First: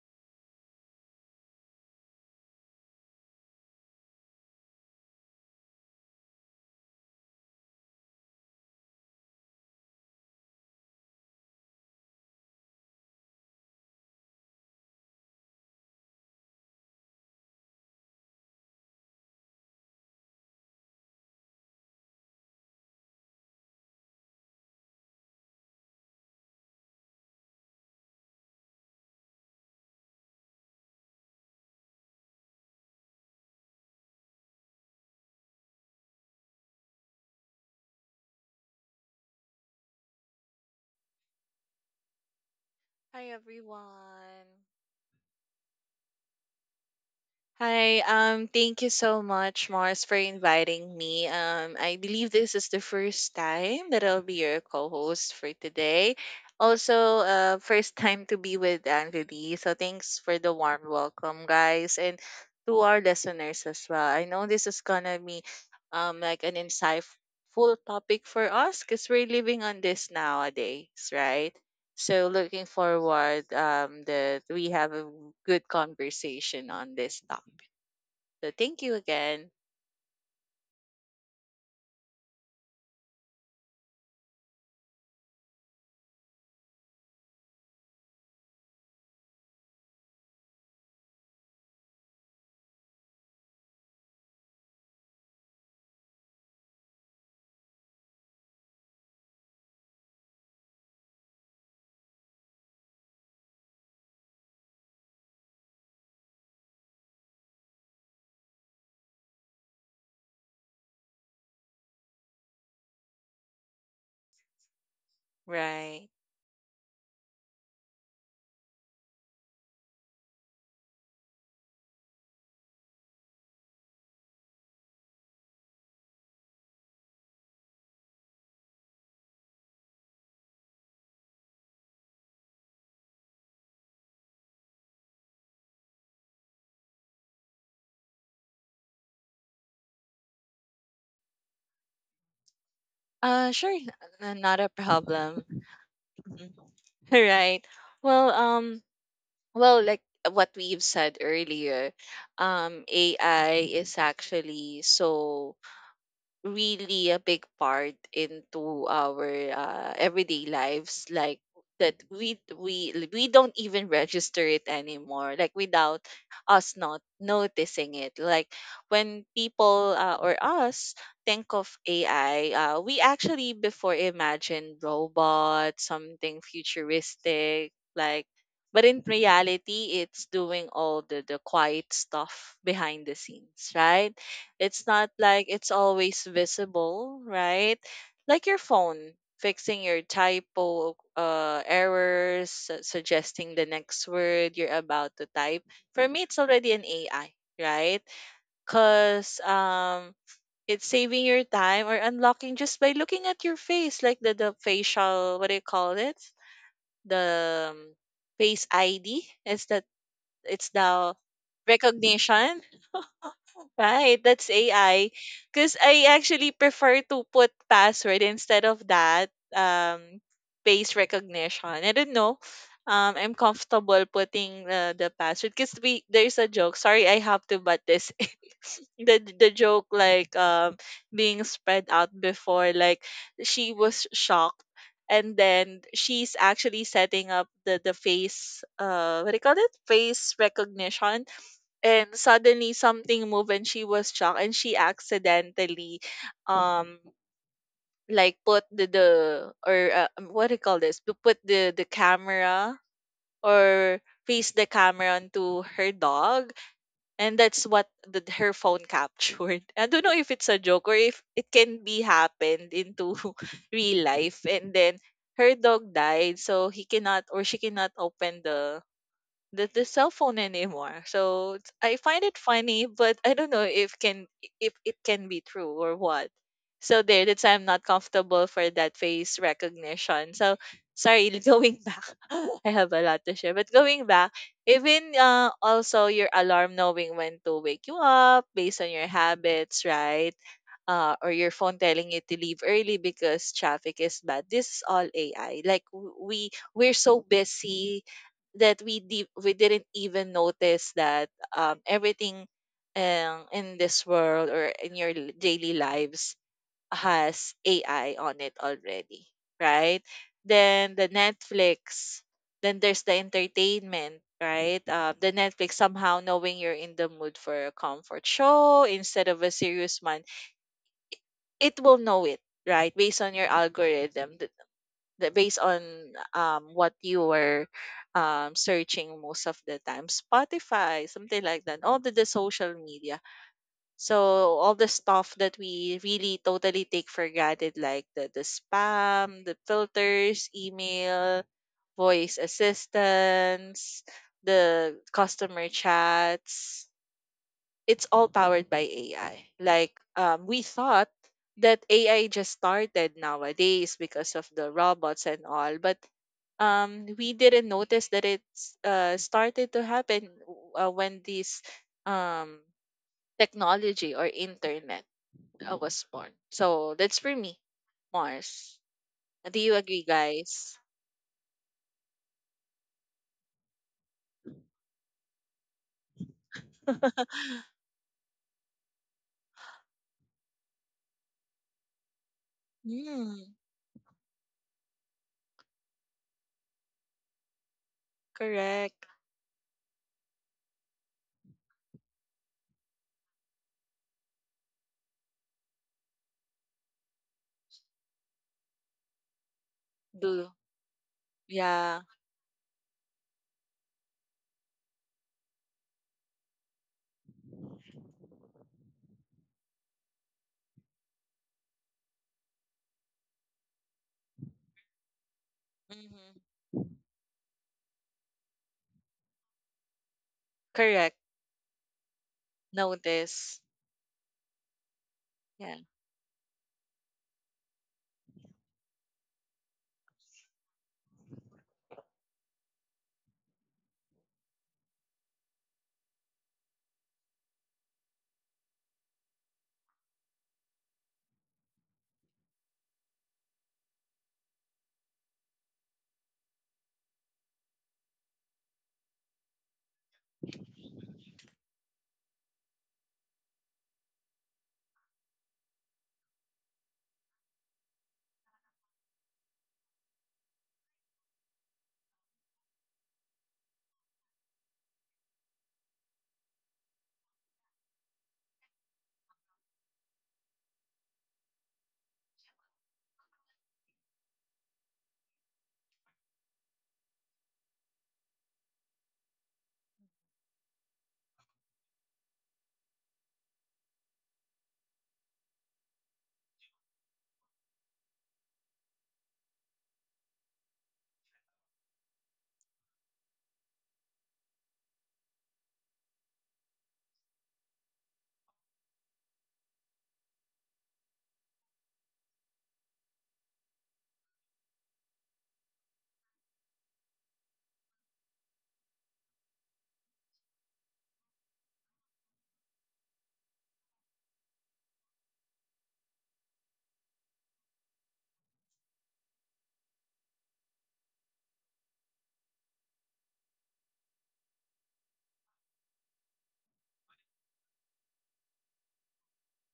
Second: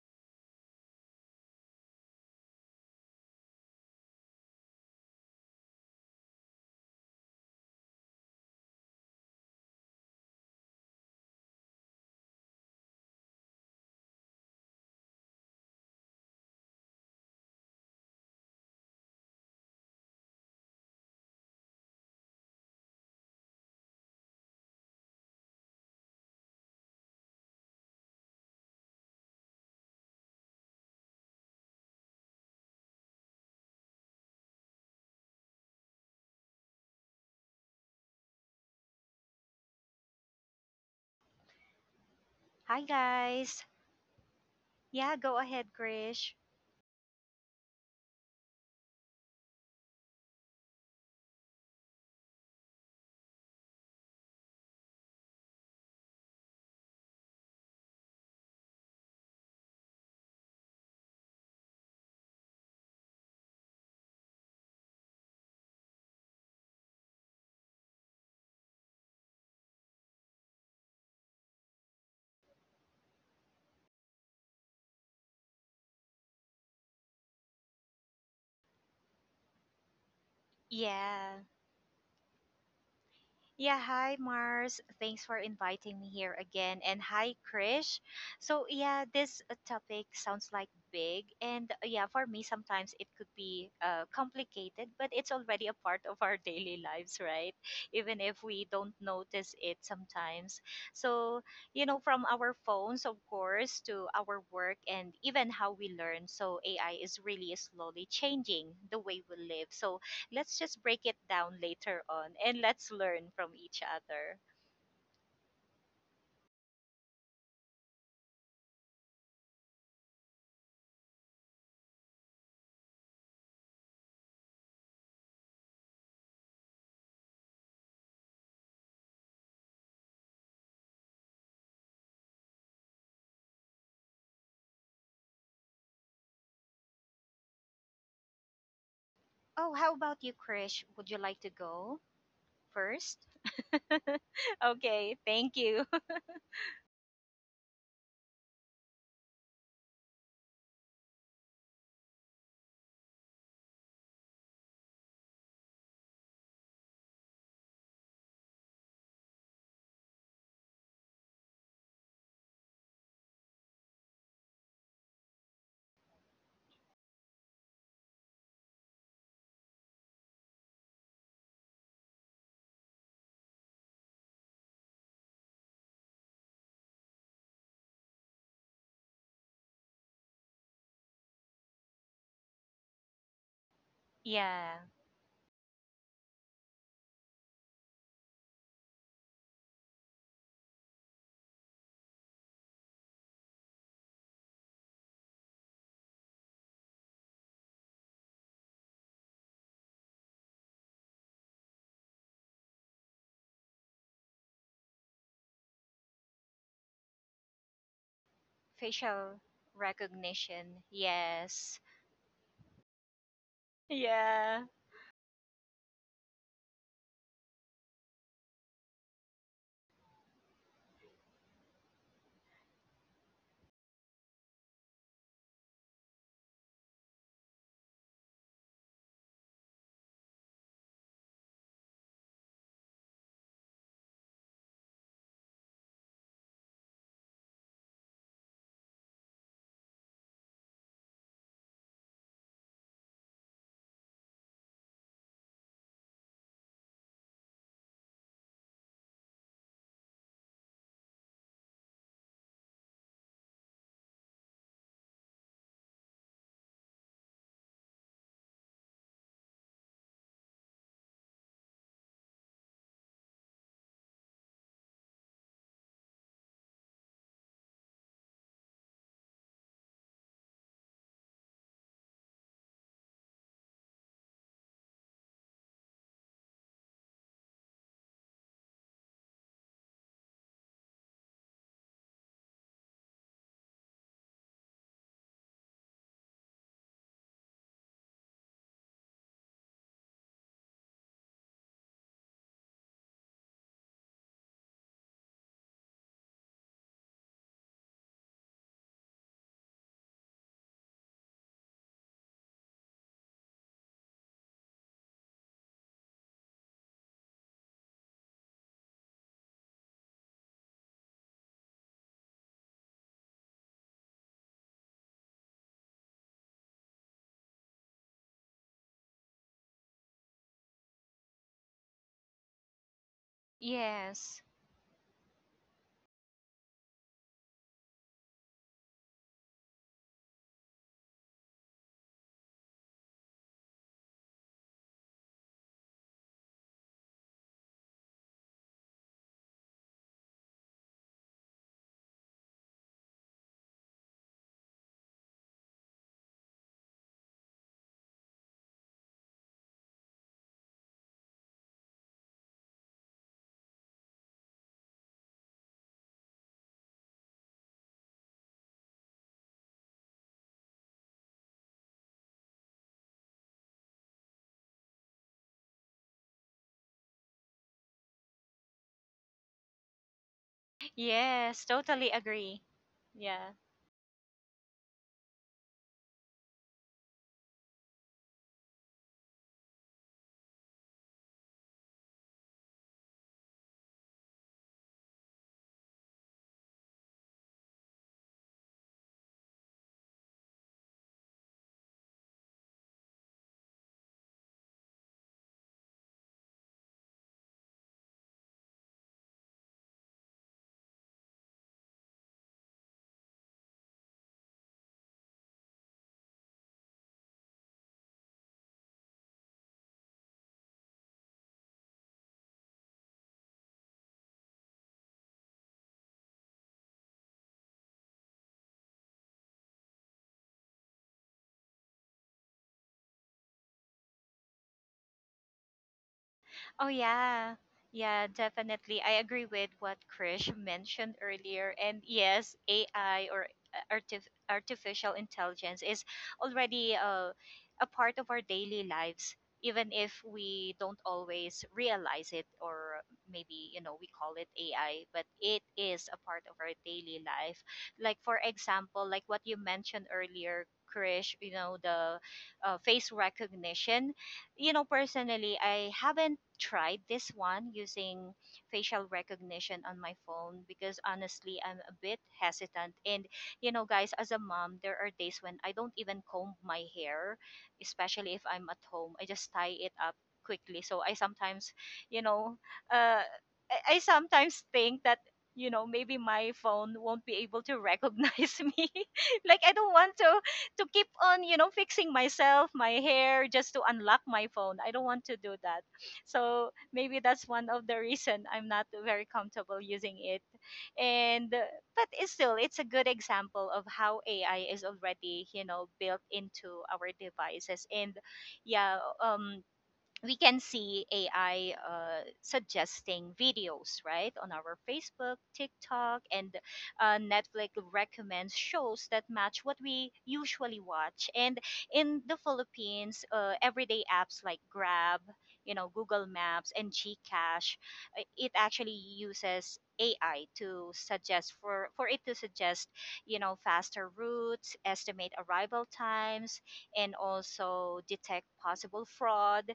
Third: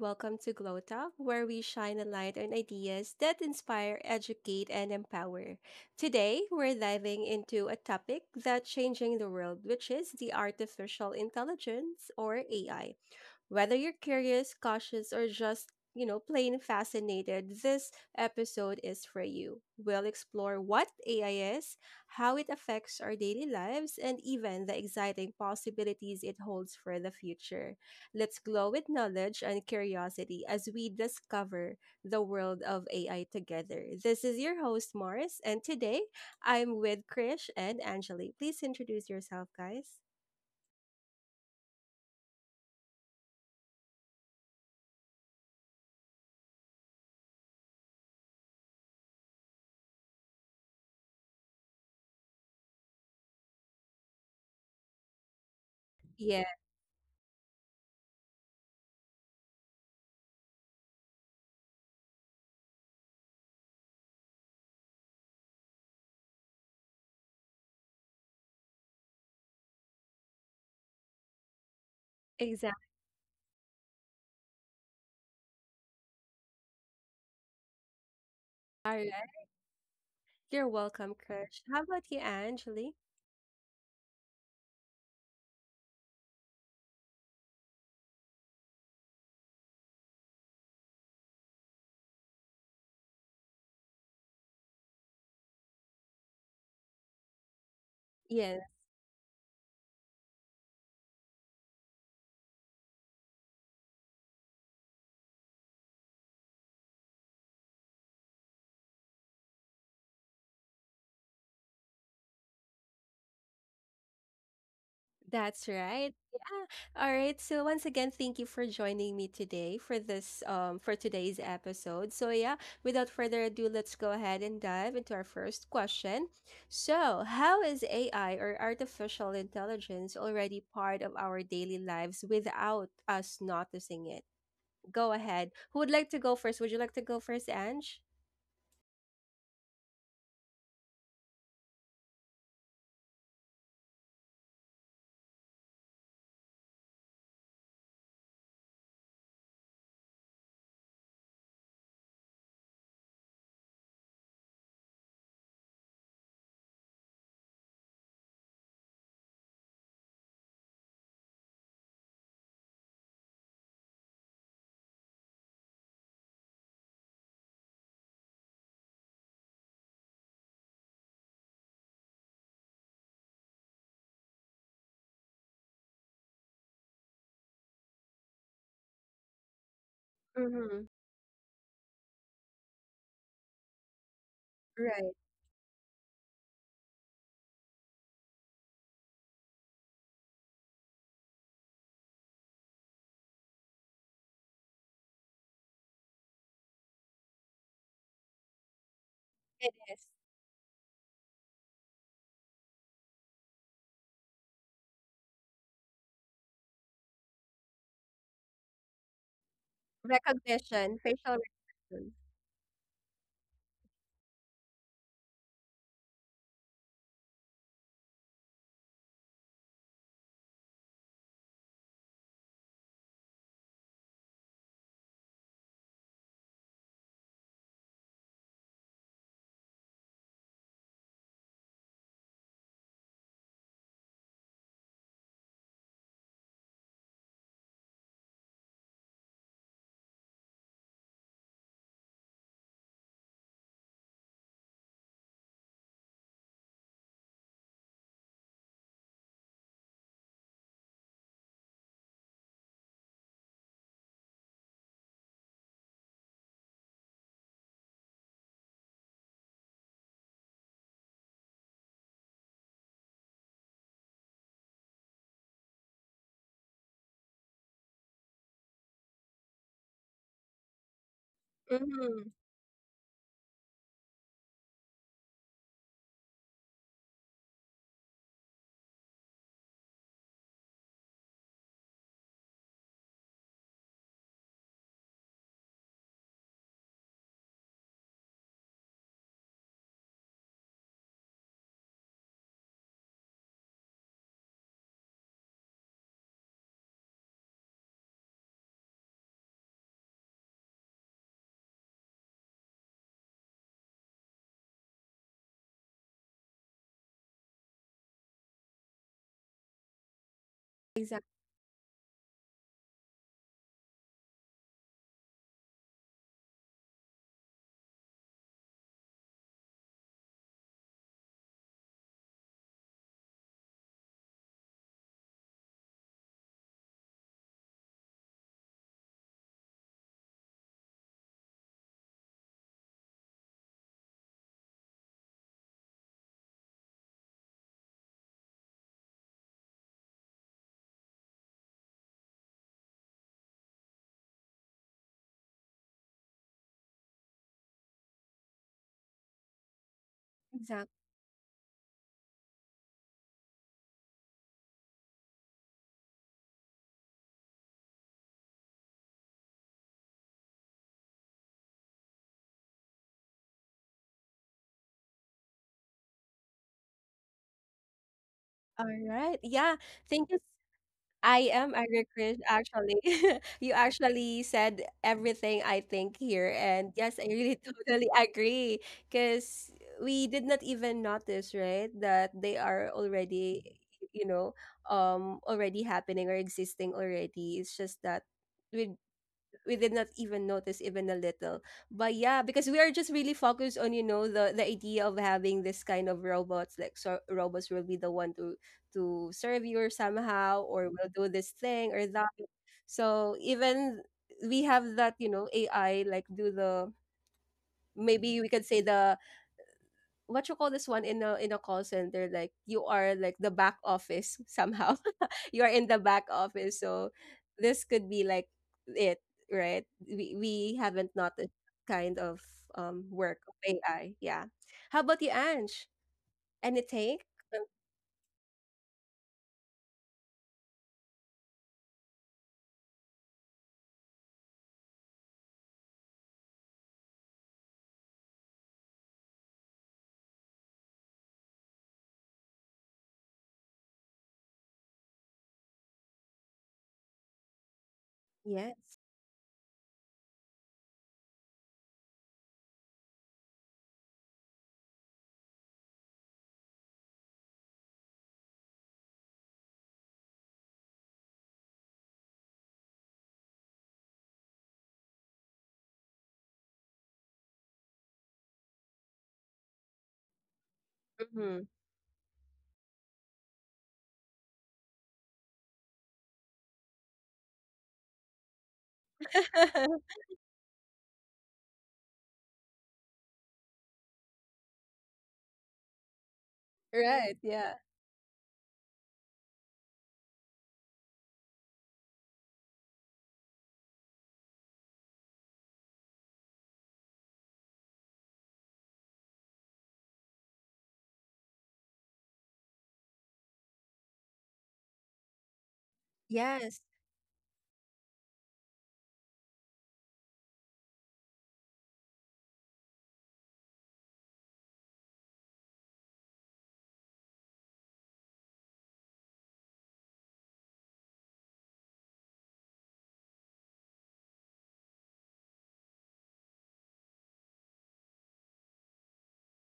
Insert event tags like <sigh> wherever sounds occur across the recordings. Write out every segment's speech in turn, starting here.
welcome to Glow Talk, where we shine a light on ideas that inspire, educate, and empower. Today, we're diving into a topic that's changing the world, which is the artificial intelligence or AI. Whether you're curious, cautious, or just, plain fascinated, this episode is for you. We'll explore what AI is, how it affects our daily lives, and even the exciting possibilities it holds for the future. Let's glow with knowledge and curiosity as we discover the world of AI together. This is your host, Morris, and today I'm with Krish and Angeli. Please introduce yourself, guys. Hi Hi guys. everyone. Yeah, Go ahead, Krish. Hi, thank you so much, Mars, for inviting me. I believe this is the first time that I'll be your co-host for today. Yeah, Also, first time to be with Anvili. So thanks for the warm welcome, guys, and to our listeners as well. I know this is gonna be like an insightful topic for us because we're living on this nowadays, right? So looking exactly. forward that we have a good conversation on this topic. So thank you again. You're welcome, Yeah. Krish. How about you, Angeli? Yeah, hi Mars. Thanks for inviting me here again. And hi Krish. This topic sounds like big. For me, sometimes it could be complicated, but it's already a part of our daily lives, right? Even if Yeah, we don't notice it sometimes. So, you know, from our phones, of course, to our work and even how we learn. So, AI is really slowly changing the way we live. So, let's just break it down later on and let's learn from each other. that's right. Right. Yeah. All right. So once again, thank you for joining me today for this for today's episode. So yeah, without further ado, let's go ahead and dive into our first question. So, how is AI or artificial intelligence already part of our daily lives without us noticing it? Go ahead. Who would like to go first? Would you like to go first, Ange? Oh, how about you, Krish? Would you like to go first? Sure, <laughs> not a Okay, problem. thank you. <laughs> <laughs> Mhm. All right. Well, well, like what we've said earlier, AI is actually so really a big part into our everyday lives, like, that we don't even register it anymore, like, without us not noticing it. Like when people or us think of ai, we actually before imagine robots, something futuristic, like, but in reality it's doing Mm-hmm. all the quiet stuff behind the scenes, right? Yeah, It's not Right. like it's always visible, right? Like your phone fixing your typo errors, suggesting the next word you're about to type. For me, it's already an AI, right? Because It is. It's saving your time or unlocking just by looking at your face, like the facial, what do you call it? The face ID. facial It's that, it's recognition. Recognition, the facial Yes. recognition. recognition. Right, that's Yeah. AI. Because I actually prefer to put password instead of that face recognition. I don't know. I'm comfortable putting the password because we there's a joke. Sorry, I have to butt this <laughs> in. The joke, like, being spread out before, like, she was shocked, and then she's actually setting up the face, what do you call it, face recognition, and suddenly something moved and she was shocked and she accidentally um like put the, or what do you call this, to put the camera, or face the camera onto her dog, and that's what her phone captured. <laughs> I don't know if it's a joke or if it can be happened into <laughs> real life. And then her dog died, so he cannot, or she cannot, open the cell phone anymore. So I find Mm-hmm. it funny, but I don't know if can if it can be true or what. So there, that's why I'm not comfortable for that face recognition. So sorry, <laughs> going back, <laughs> I have a lot to share. But going back, even also your alarm knowing when to wake you up based on your habits, right? Or your phone telling you to leave early because traffic is bad. This is all AI. Like we're so busy that we didn't even notice that everything, in this world or in your daily lives, has AI on it already, right? Then the Exactly. Netflix, then there's the entertainment, right? The Netflix somehow knowing you're in the mood for a comfort show instead of a serious one, it will know it, right, based on your algorithm, Yes. Based on what you were searching most of the time, spotify, something like that, all the social media, so all the stuff that we really totally take for granted, like the spam, the filters, email, voice assistants, the customer chats, it's all powered by AI. Like we Exactly. thought that AI just started nowadays because of the robots and all, but we didn't notice that it's started to happen when this um, technology or internet was born. So that's for me, Mars. All right. Do Yeah. you agree, Thank you. Guys? I Yes, am agree, totally Krish, agree. actually. <laughs> Yeah. You actually said everything I think here. And <laughs> yes, I really <laughs> totally agree. Because we did not even notice, right, that they are Mm, already, you know, already happening or existing already. It's just that we correct. we did not even notice even a little, but yeah, because we are just really focused on the idea of having this kind of robots, like, so robots will be the one to serve you or Do somehow or will do this thing Yeah. or that. So even we have that, you know, AI, like, do the, maybe we could say the what you call this one, in a call center, like you are like the back office <laughs> somehow. You are in the back Hmm. office, so this could be like it, right? We haven't Correct. noticed that kind of work of Notice. AI. Yeah. How about you, Yeah. Ange? Oh Anything? yeah. Yeah, definitely. I agree with what Krish mentioned earlier. And yes, AI or artificial intelligence is already a part of our daily lives, even if we don't always realize it, or maybe, you know, we call it AI, but it is a part of our daily life. Like for Yes. example, like what you mentioned earlier, Krish, you know, the face recognition. You know, personally, I haven't tried this one using facial recognition on my phone because honestly, I'm a bit hesitant. And, you know, guys, as a mom, there are days when I don't even comb my hair, especially if I'm at home. I just tie it up quickly. So Mm-hmm. You know, uh, I sometimes think that, you know, maybe my phone won't be able to recognize <laughs> me. Like I don't <laughs> want to keep on, you know, fixing myself, my hair, just to unlock my phone. I don't want to do that. So maybe Right. that's one Yeah. of the reason I'm not very comfortable using it. And But it's still, it's a good example of how AI is already, you know, built into our devices. And yeah, we can see AI suggesting videos, right, on our Facebook, TikTok, and Yes. Netflix recommends shows that match what we usually watch. And in the Philippines, everyday apps like Grab, you know, Google Maps, and Gcash, it actually uses AI to suggest , for it to suggest, you know, faster routes, estimate arrival times, and also detect possible fraud,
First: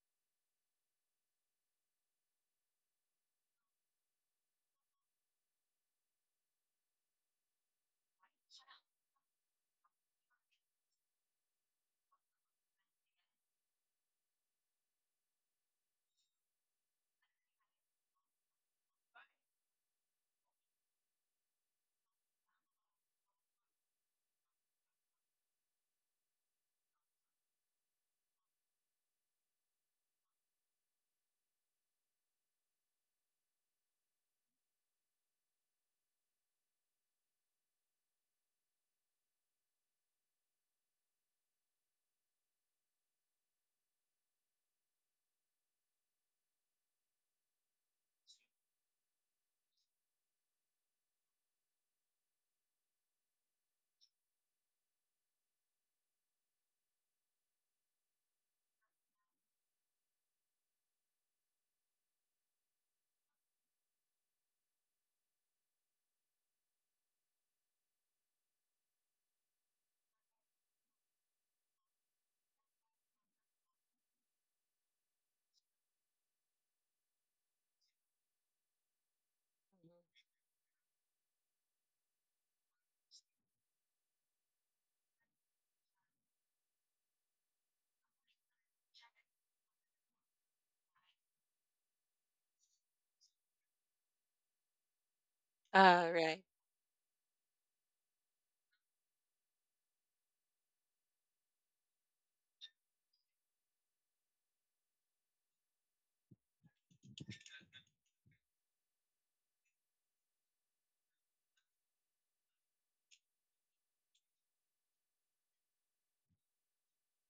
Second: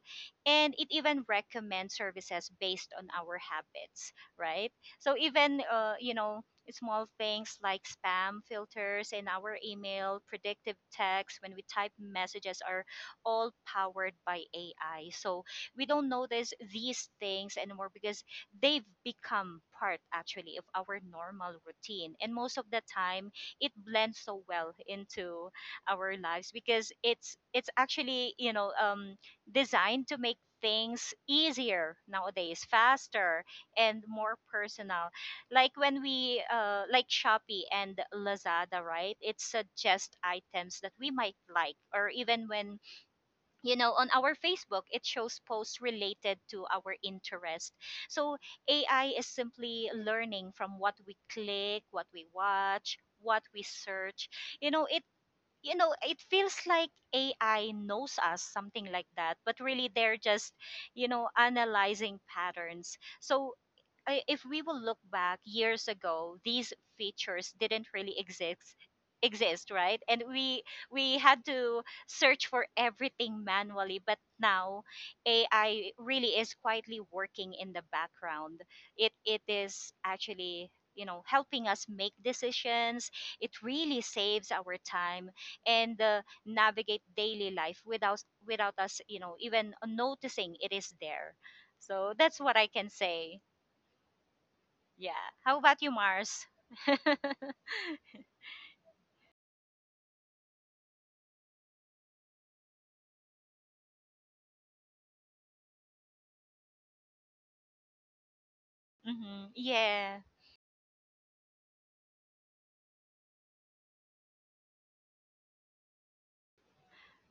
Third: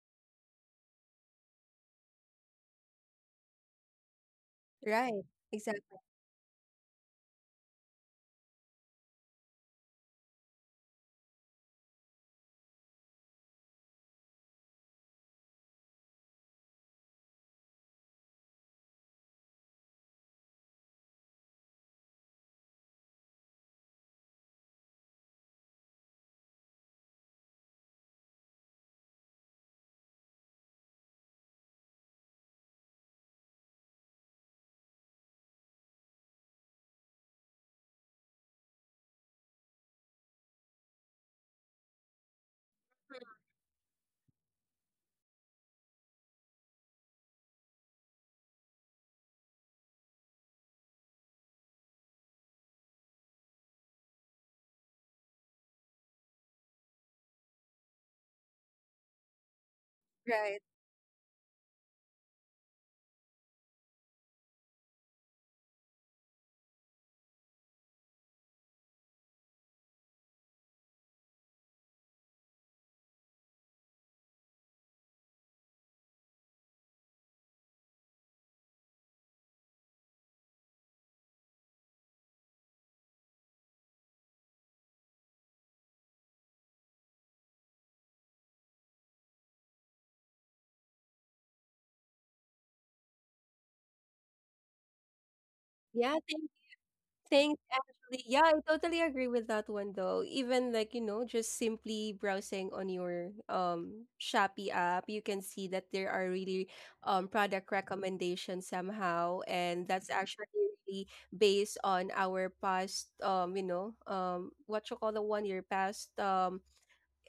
and it even recommends services based on our habits, right? So Right. even Exactly. you know, small things like spam filters in our email, predictive text when we type messages, are all powered by AI. So we don't notice these things anymore because they've become part actually of our normal routine, and most of the time it blends so well into our lives because it's actually, you know, designed to make things easier nowadays, faster and more personal. Like when we like Shopee and Lazada, right? It suggests items that we might like, or even when, you know, on our Facebook, it shows posts related to our interest. So AI is simply learning from what we click, what we watch, what we search. You know, it, you know, it feels like AI knows us, something like that, but really they're just, Right. you know, analyzing patterns. So if we will look back years ago, these features didn't really exist, right? And we had to search for everything manually, but now AI really is quietly working in the background. It is actually, you know, helping us make decisions. It really saves our time and navigate daily life without us, you know, even noticing it is there. So that's what I can say. Yeah, how about you, All Yeah. right. Mars? Thanks, actually. Yeah, I totally agree with that one though. Even, like, just simply browsing on your Shopee app, you can see that there are really product recommendations somehow. Mm-hmm. And that's Yeah. actually really based on our past what you call the one, your past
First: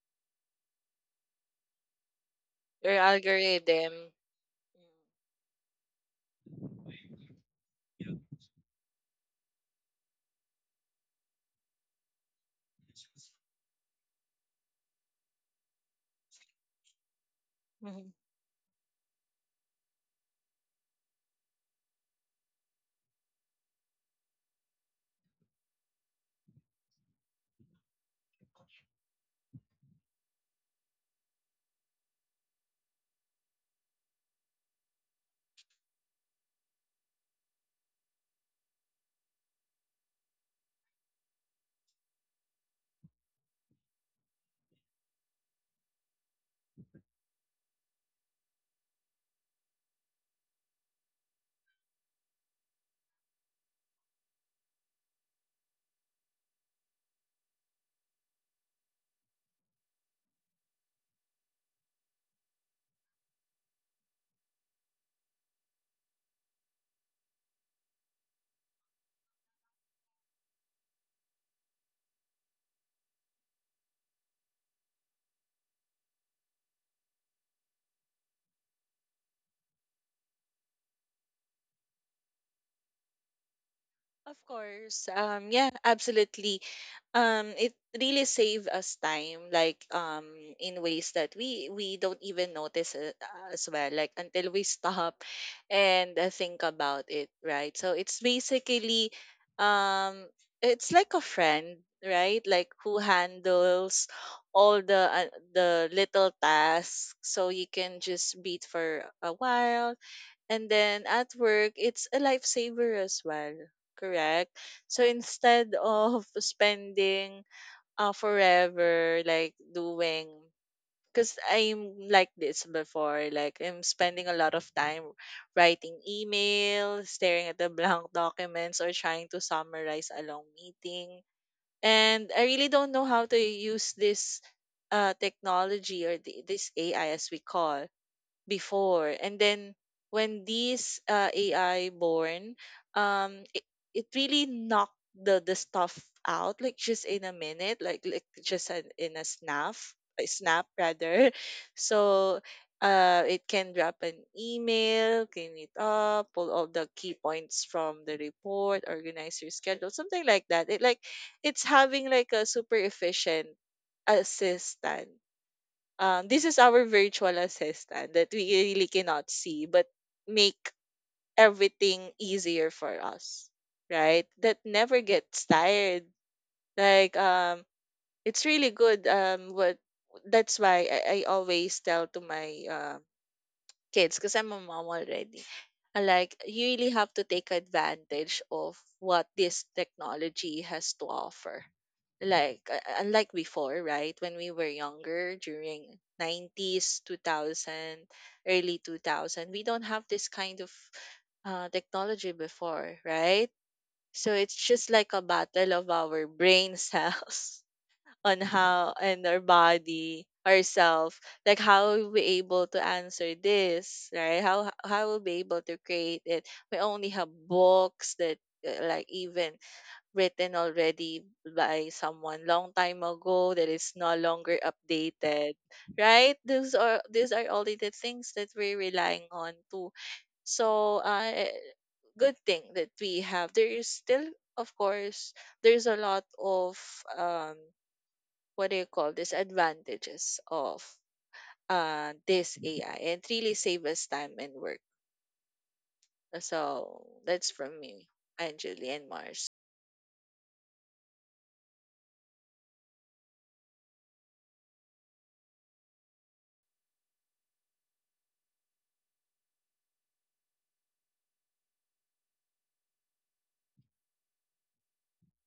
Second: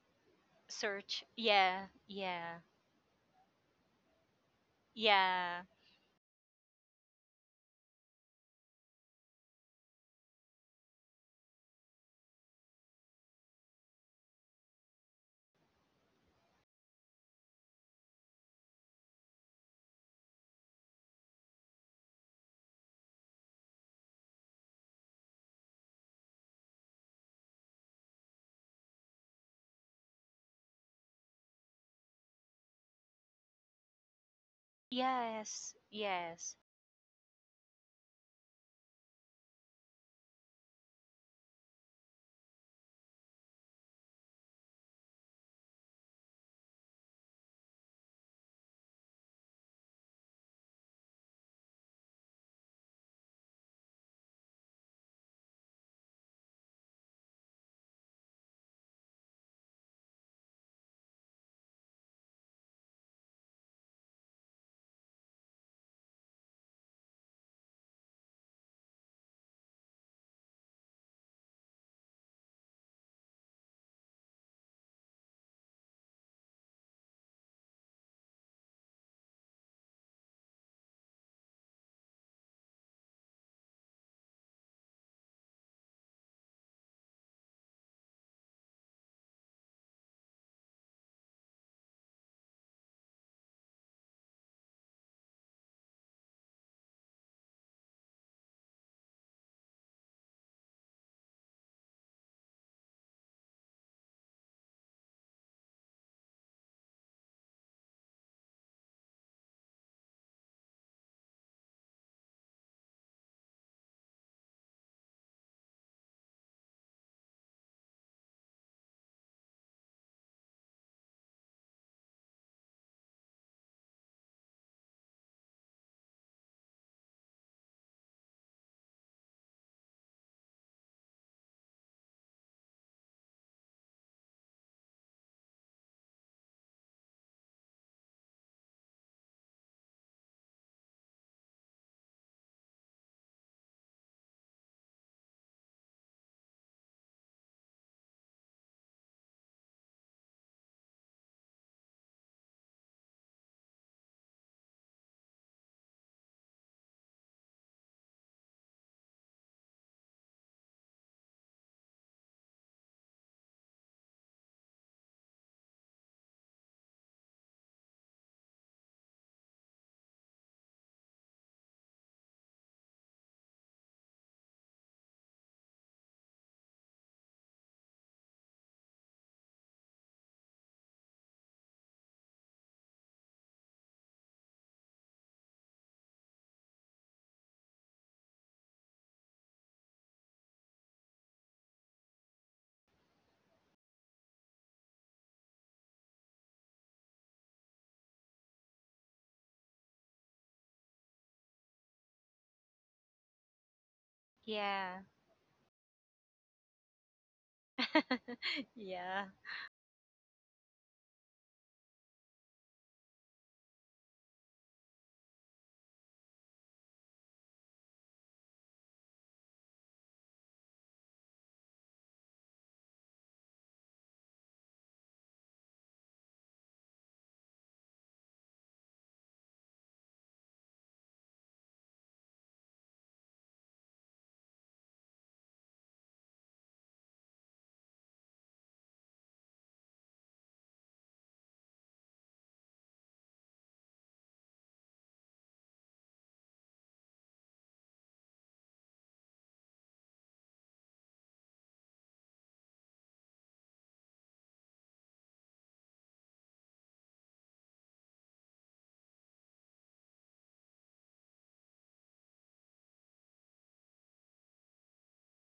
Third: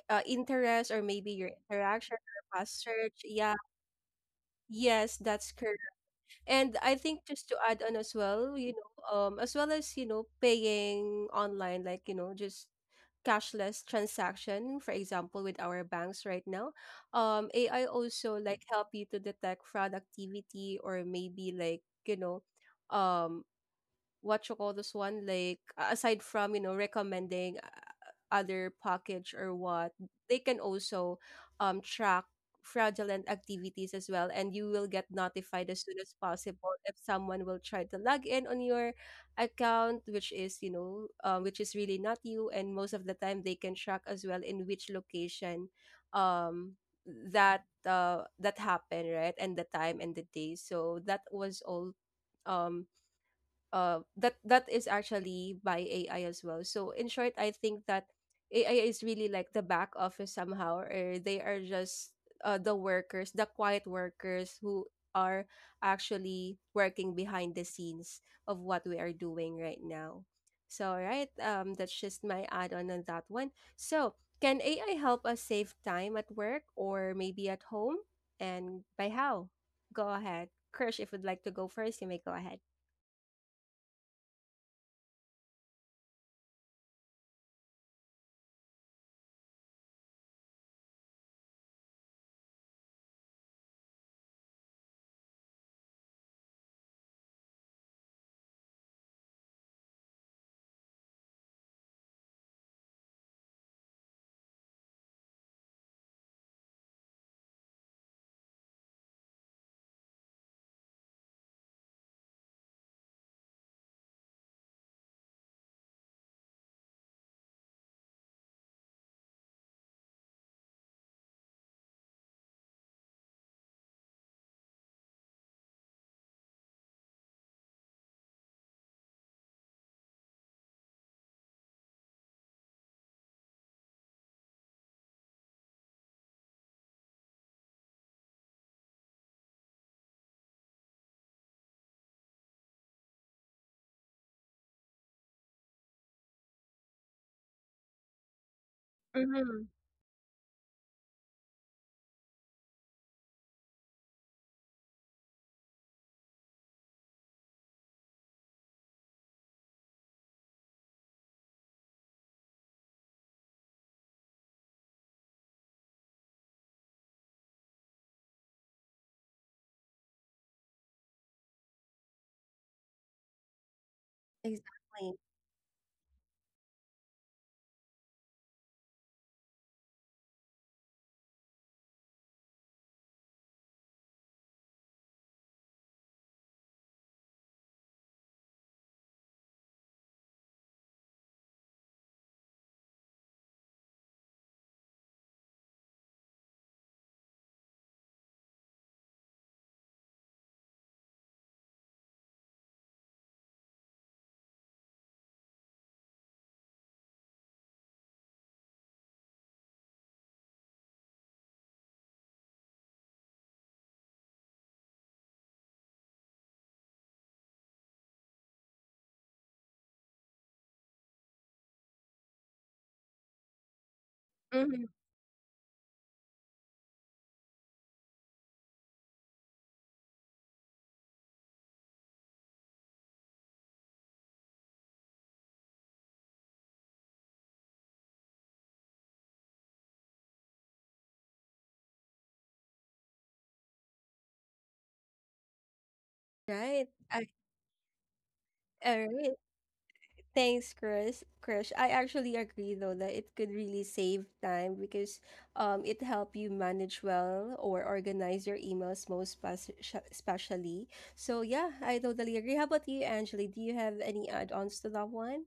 interest or Search, maybe your yeah, interaction yeah. or past Your search. Yeah. algorithm. Yes, that's Yeah. correct. And I think just to add on as well, as well as, you know, paying online, like, you know, just cashless transaction, for example, with our banks right now, AI Mhm. also like help you to detect fraud activity or maybe likeum, what you call this one, like aside from, you know, recommending other package or what, they can also track fraudulent activities as well. And you will get notified Yes. as soon as Yes. possible if someone will try to log in on your account, which is really not you. And most of the time, they can track as well in which location um, that that happened, right? And the time and the day. So that was all um that is actually by AI as well. So in short, I think that AI is really like the back office somehow, or they are just the workers, the quiet workers who are actually working behind the scenes of what we are doing right now. So right, that's just my add on that one. So can AI help us save time at work or maybe at home, and by how? Go ahead, Krish. If you'd like to go first, you may go ahead. Of course. Yeah, absolutely. It really save us time, like, in ways that we don't even notice it as well, like until we <laughs> stop and think about it, right? So it's basically, um, it's like a friend, right? Like who handles all the little tasks, so you can just beat for a while. And then at work, it's a lifesaver as well, correct? So instead of <laughs> spending forever, like, doing, because I'm like this before, like I'm spending a lot of time writing emails, staring at the <laughs> blank documents, or trying to summarize a long meeting. And I really don't know how to use this technology or this AI as we call before. And then when these AI born, um, it, it really knocked the stuff out, like, just in a minute, like just in a snap rather. <laughs> So it can drop an email, clean it up, pull all the key points from the report, organize your schedule, something like that. It's having like a super efficient assistant, this is our virtual assistant that we really cannot see, but make everything easier for us, right? That never Exactly. gets tired. Like, it's really good. What That's why I always tell to my kids because I'm a mom already. And like you really have to take advantage of what this technology has to offer. Like, unlike before, right? When we were younger during 90s, 2000, early 2000, we don't have this kind of technology before, right? So it's just Yeah. like a battle of our brain <laughs> cells, on <laughs> how and yeah. our body ourself, like how we able to answer this, right, how we'll be able to create it. We only have books that, like, even written already by someone long time ago that is no longer Mhm. updated, right? those are These are only the things that we're relying on too. So, good thing that we have, there is still, of course, there's a lot of, um what do you call this, advantages of this AI, and it really save us time and work. Right. So that's from me, Angeli All and right. Mars. Thanks, Chris. Krish. I actually agree though that it could really save time because it help you manage well or organize your emails most especially. So yeah, I totally agree. How about you, Angeli? Do you have any add-ons to that one?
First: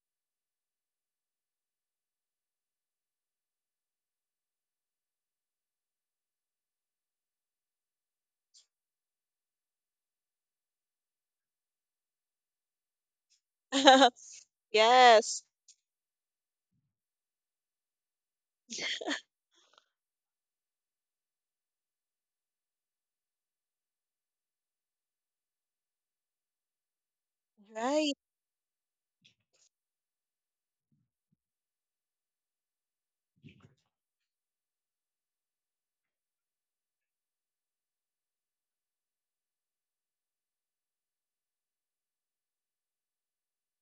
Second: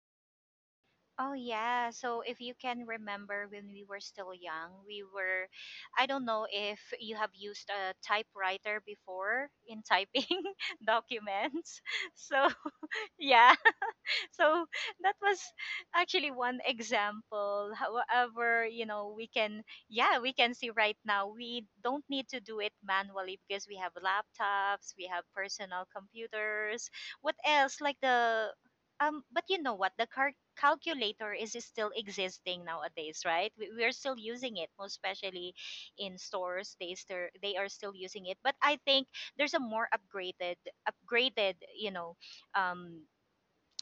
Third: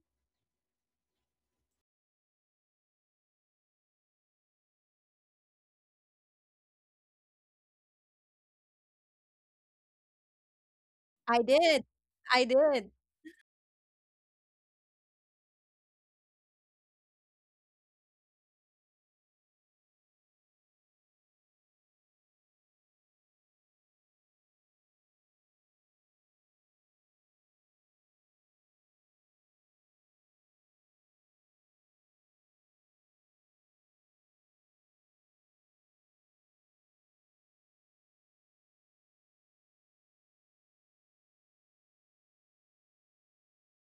Oh yeah, so if you can remember when we were still young, we were, I don't know if you have used a typewriter before in typing <laughs> I documents. did. <laughs> I so did. yeah. <laughs> <laughs> so that was Yes. actually one example. However, you know, we can, yeah, we can see right now we don't need to do it manually because we have laptops, we have personal computers. What else like Right. the But you know what, the calculator is still existing nowadays, right? We are still using it, most especially in stores. They are still using it. But I think there's a more upgraded, you know, um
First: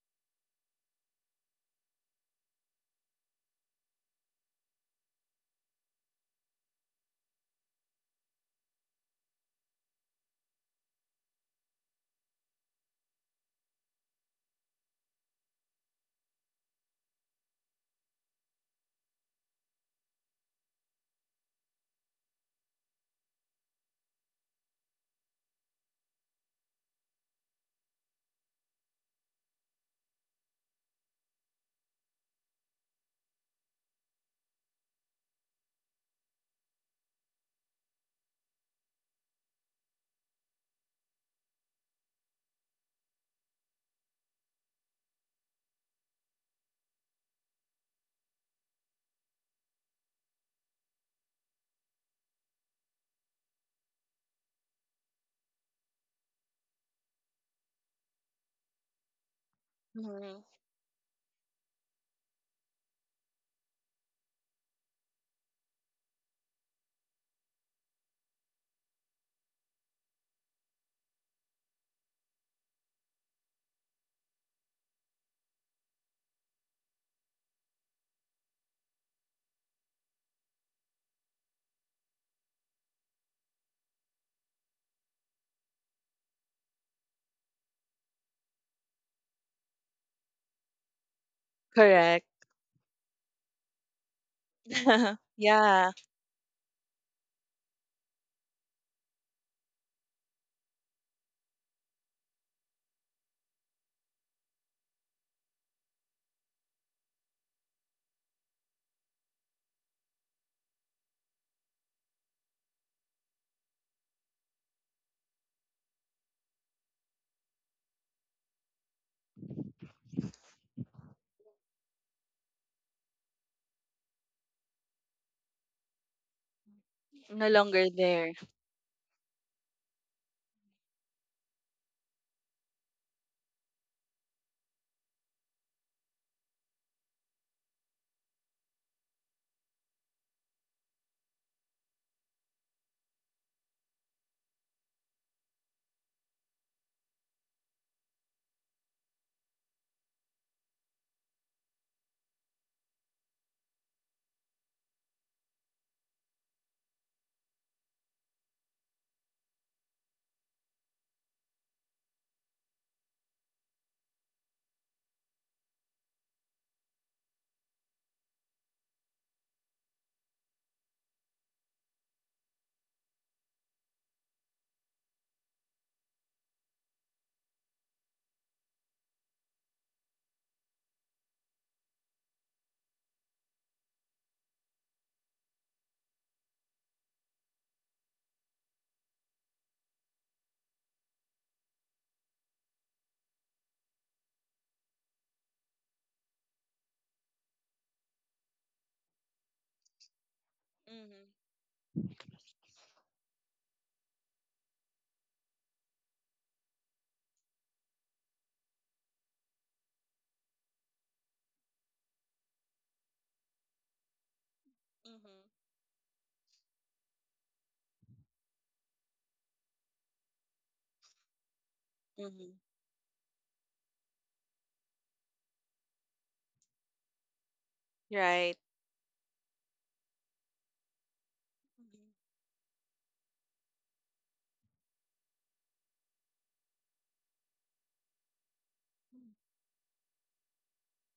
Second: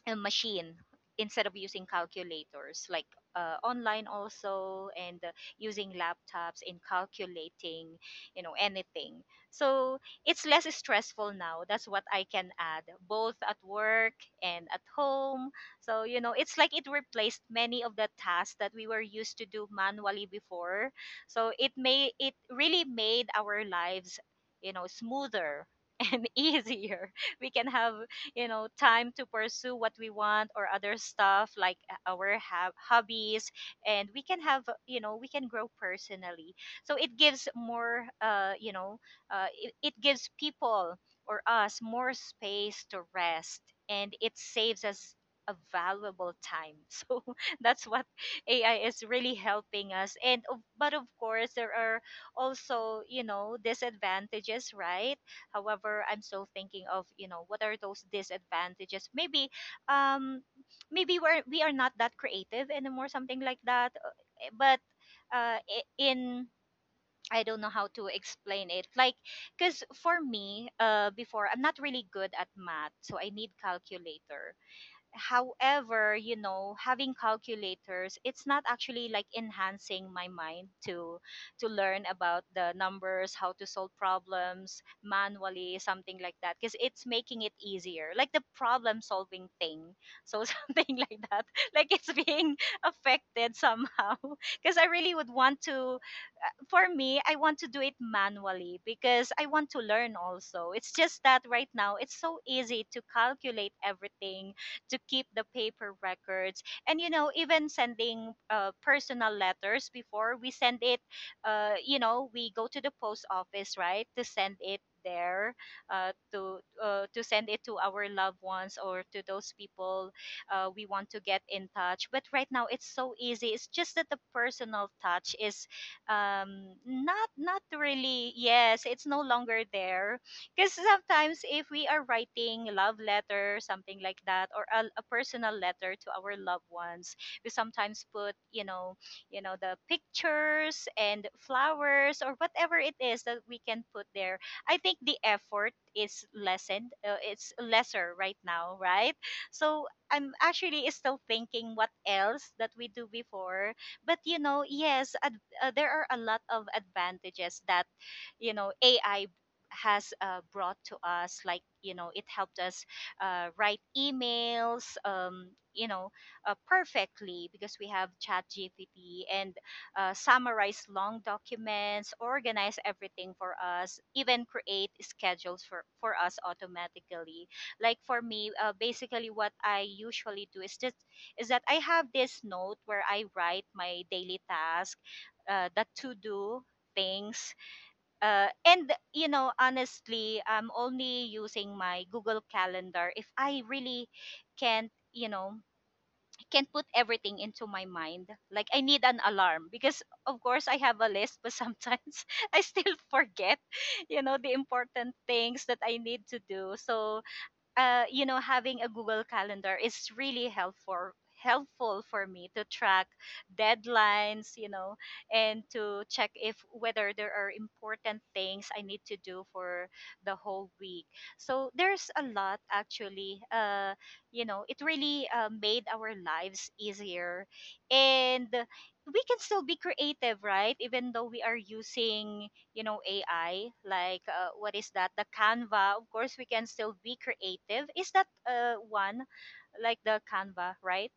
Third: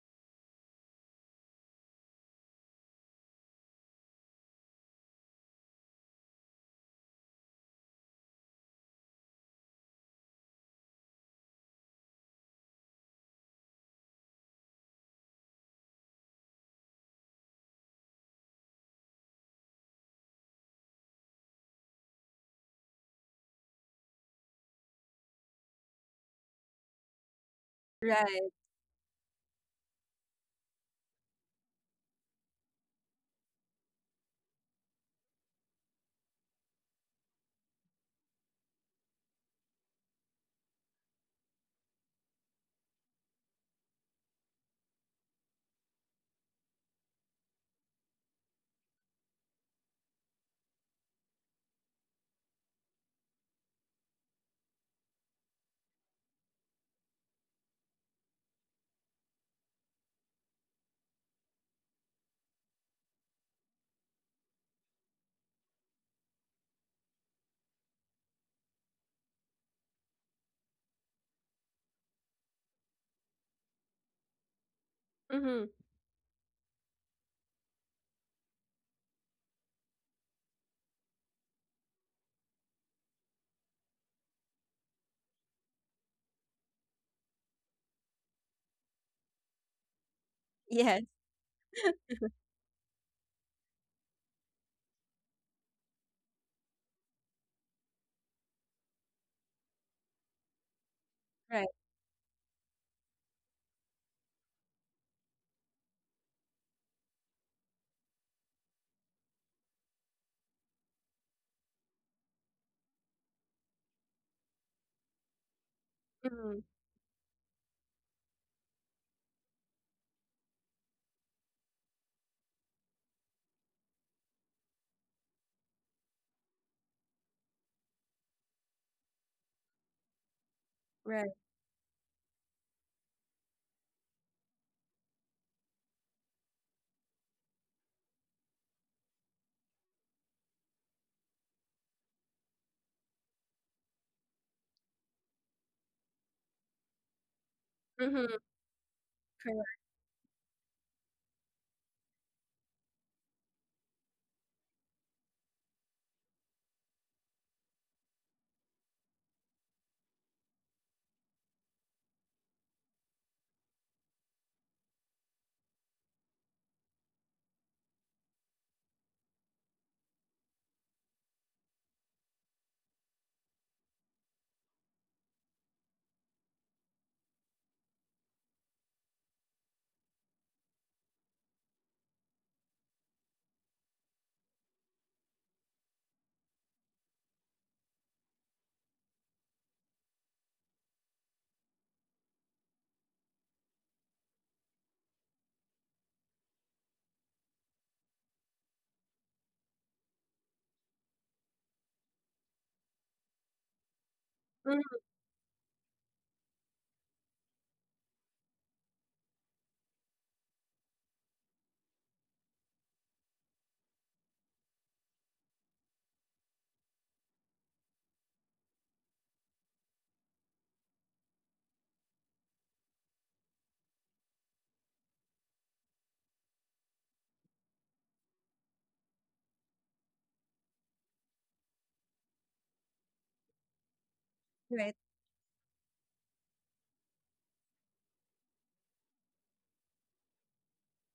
a machine instead of using calculators, like online also, and using laptops in calculating, you know, anything. So it's less stressful now. That's what I can add, both at work and at home. So you know, it's like it replaced many of the tasks that we were used to do manually before. So it really made our lives, you know, smoother <laughs> and easier. We can have, you Right. know, time to pursue what we want, or other stuff like our have hobbies, and we can have, you know, we can grow personally. So it gives more, you know, it gives people or us more space to rest, and it saves us a valuable time. <laughs> so that's what AI is really helping us. And but of course, there are also, you know, disadvantages, right? However, I'm still thinking of, you know, what are those disadvantages. Maybe, um, Mhm. maybe we are not that creative anymore, something like that. Eh, But I- in I don't know how to explain it. Like, because for me, before, I'm not really good at math, so I need calculator. Mm-hmm. However, you know, having calculators, it's not actually like enhancing my mind to learn about the numbers, how to solve problems manually, something like that, because it's making it easier, like the problem solving thing. So <laughs> something Yes. like that. Like it's Correct. being <laughs> affected somehow, because I really <laughs> would want Yeah. to, for me, I want to do it manually because I want to learn also. It's just that Right. right now it's so easy to calculate everything, to keep the paper records, and you know, even sending personal letters, before we send it, you know, we go to the post office, right, to send it there, Mm-hmm. To send it to our loved ones, or to those people we want to get in touch. But right now it's so easy. It's just that the personal touch is, not, No not longer there. really yes, it's no longer there. Because Right. sometimes if we are writing love letter, something like that, or a personal letter to our loved ones, we sometimes put, you know, you know, the pictures and flowers or whatever it is that we can put there. I think the effort is lessened, it's lesser right Mm-hmm. now, right? Correct. So I'm actually still thinking what else that we do before. But you know yes a There are a lot of advantages that, you know, AI has brought to us. Like you know, it helped us write emails, you know, perfectly, because we have ChatGPT, and summarize long documents, organize everything for us, even create schedules for us automatically. Like for me, basically what I usually do is just is that I have this note where I write my daily task, the to do things. And you know, honestly, I'm only using my Google Calendar if I really can't you know can't put everything into my mind. Like I need an alarm because of course I have a Mhm. list, but sometimes <laughs> I still forget, you know, the Mm-hmm. important things that I need to do. So you know, having a Google Calendar is really helpful for me to track deadlines, you know, Mhm. and to check if whether there are important things I need to do for the whole week. So there's a lot Mhm. actually, you know, it really made our lives easier. And Right. we can still be creative, right, even though we are Mhm. using, you know, AI, like what is Right. that, the Canva. Of course we can still be creative. Is that one, like the Canva, right?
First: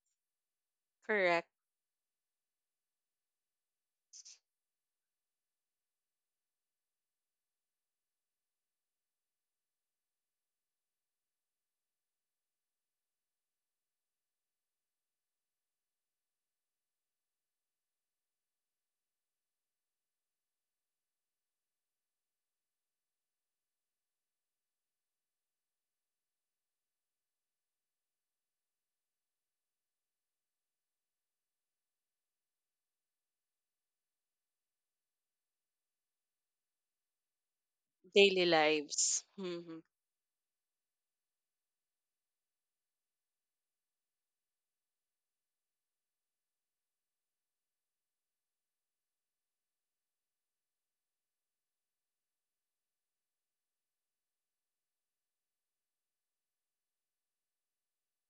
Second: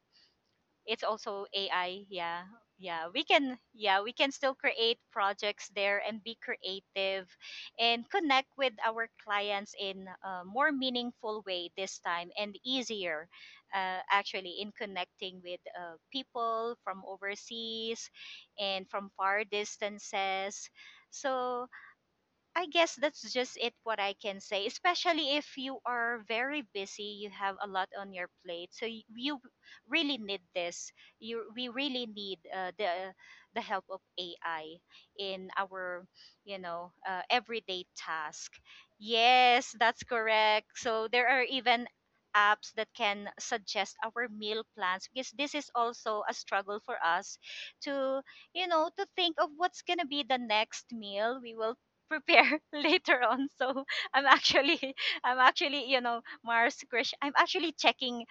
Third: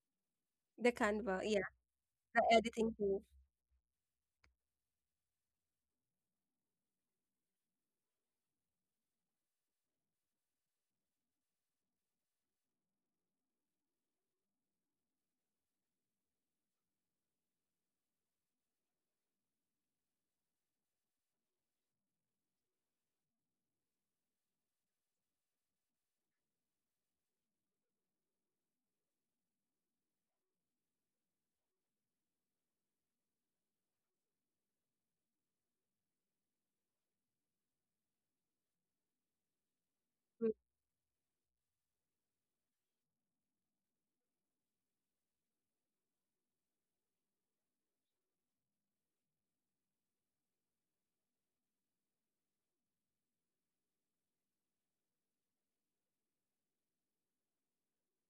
The It's Canva. Correct. also Yeah. AI. The Yeah, editing yeah tool. we can, yeah we can still create projects there and be creative, and connect with our clients in a more meaningful way this time, and easier actually in connecting with people from overseas and from far distances. So I guess that's just it, what I can say. Especially if you are very busy, you have a lot on your plate. So you really need this. You We really need the help of AI in our, you know, everyday Daily task. lives. Yes, Mhm. that's correct. So there are even apps that can suggest our meal plans because this is also a struggle for us to to think of what's going to be the next meal we will prepare <laughs> later on. So I'm actually <laughs> I'm actually Mars, crush I'm actually checking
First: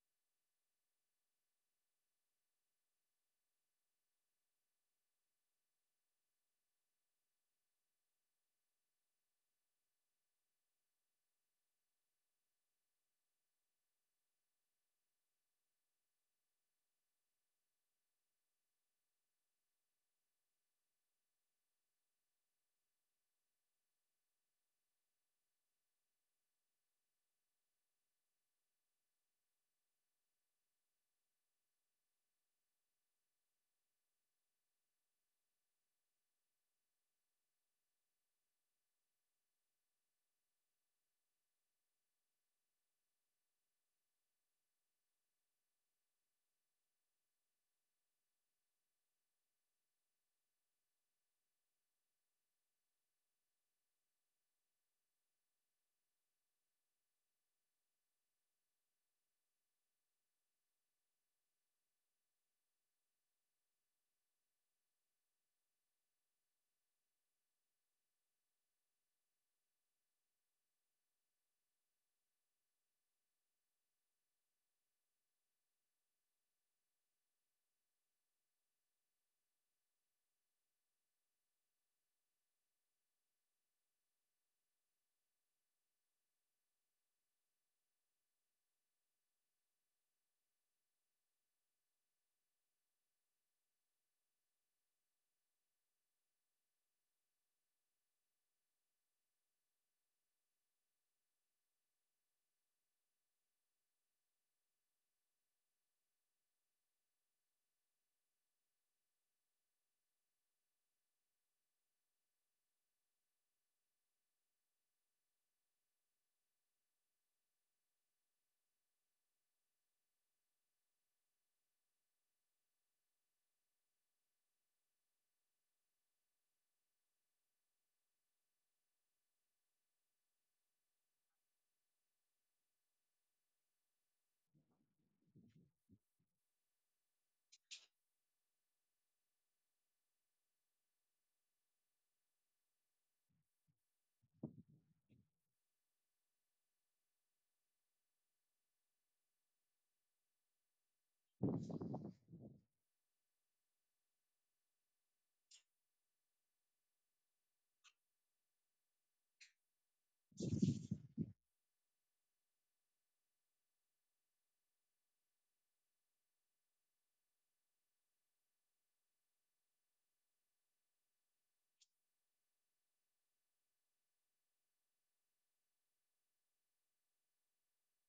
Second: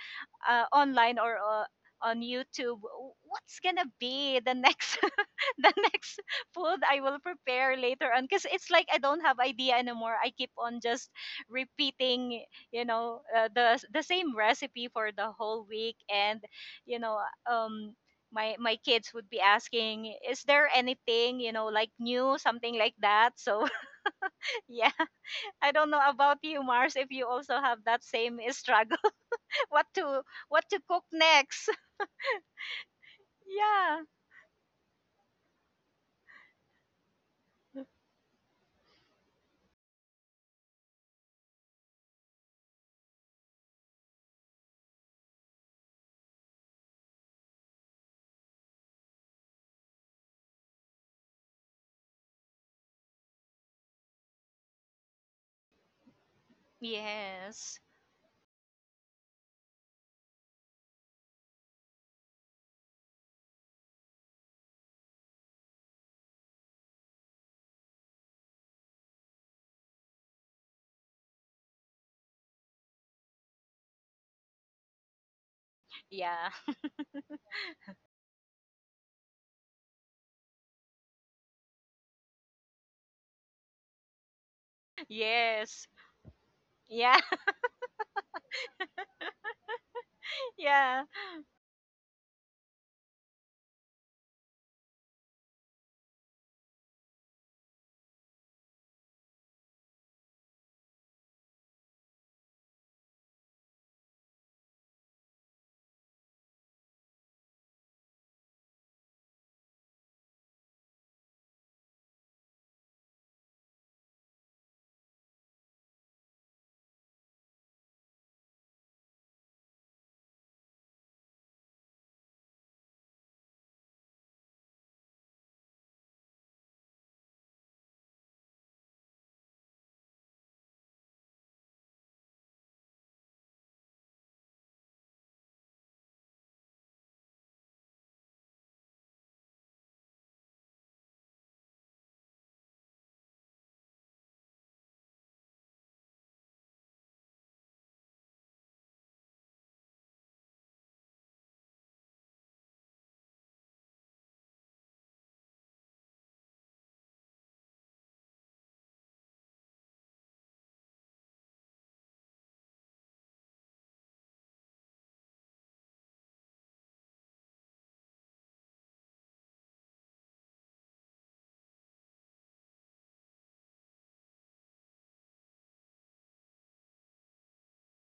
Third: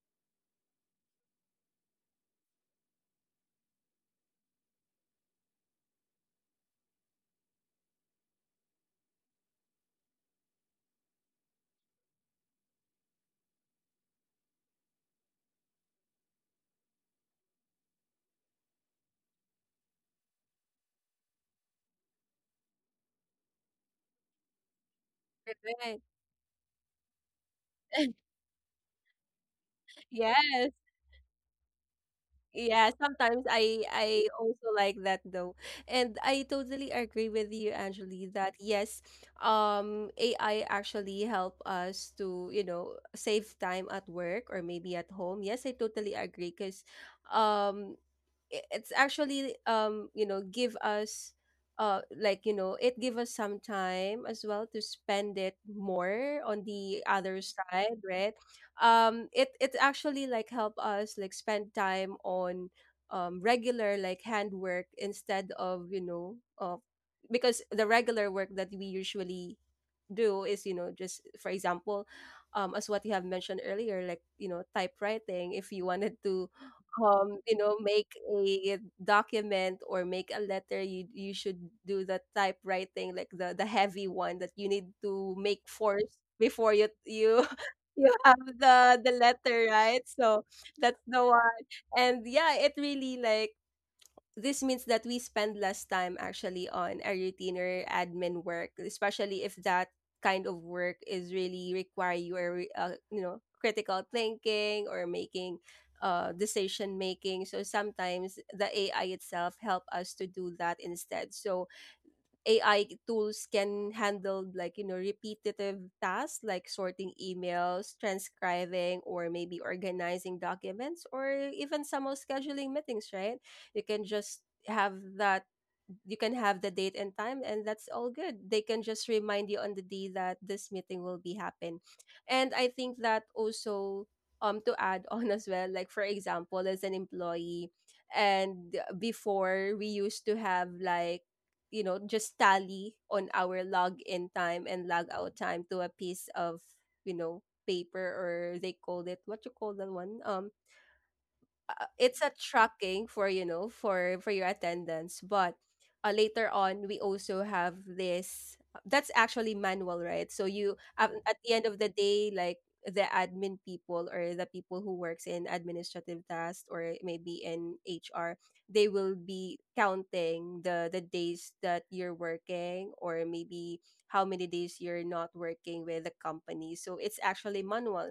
online or on YouTube w- what's gonna be the next <laughs> the next food I will prepare later on, because it's like I don't have idea anymore. I keep on just repeating, the same recipe for the whole week. And you know um my kids would be asking, is there anything, like new, something like that. So yeah, <laughs> I don't know Right. about you, Mars, if you also have that <laughs> same <laughs> struggle. <laughs> What to what Yes. to cook next? <laughs> Yeah, sometimes I Yeah. I also like that though. And I totally agree with you, Angeli, that yes, AI actually help us to, save time at work or maybe at home. Yes, I totally agree because um it's actually give us like it give us some time as well to spend it more on the other Yes. side, right? It actually like help us like spend time on regular like handwork instead of because the regular work that we usually do is, you know, just for example as what you have mentioned earlier, like, you know, typewriting if you wanted to Yeah. Make a document or make a letter, you should do the typewriting, like the heavy one that you need <laughs> to make Yes. force before you Yeah. you <laughs> you have the letter, right? So <laughs> that's Yeah. the one. And yeah, it really like, this means that we spend less time actually on a routine or admin work, especially if that kind of work is really require your critical thinking or making decision making. So sometimes the AI itself help us to do that instead. So AI tools can handle, like, you know, repetitive tasks like sorting emails, transcribing, or maybe organizing documents, or even somehow scheduling meetings, right? You can just have that, you can have the date and time, and that's all good, they can just remind you on the day that this meeting will be happen. And I think that also, to add <laughs> on as well, like for example as an employee. And before we used to have, like, you know, just tally on our log in time and log out time to a piece of, you know, paper, or they called it what you call that one, it's a tracking for, you know, for your attendance. But later on we also have this, that's actually manual, right? So you, at the end of the day, like the admin people or the people who works in administrative tasks or maybe in HR, they will be counting the days that you're working or maybe how many days you're not working with the company, so it's actually manual.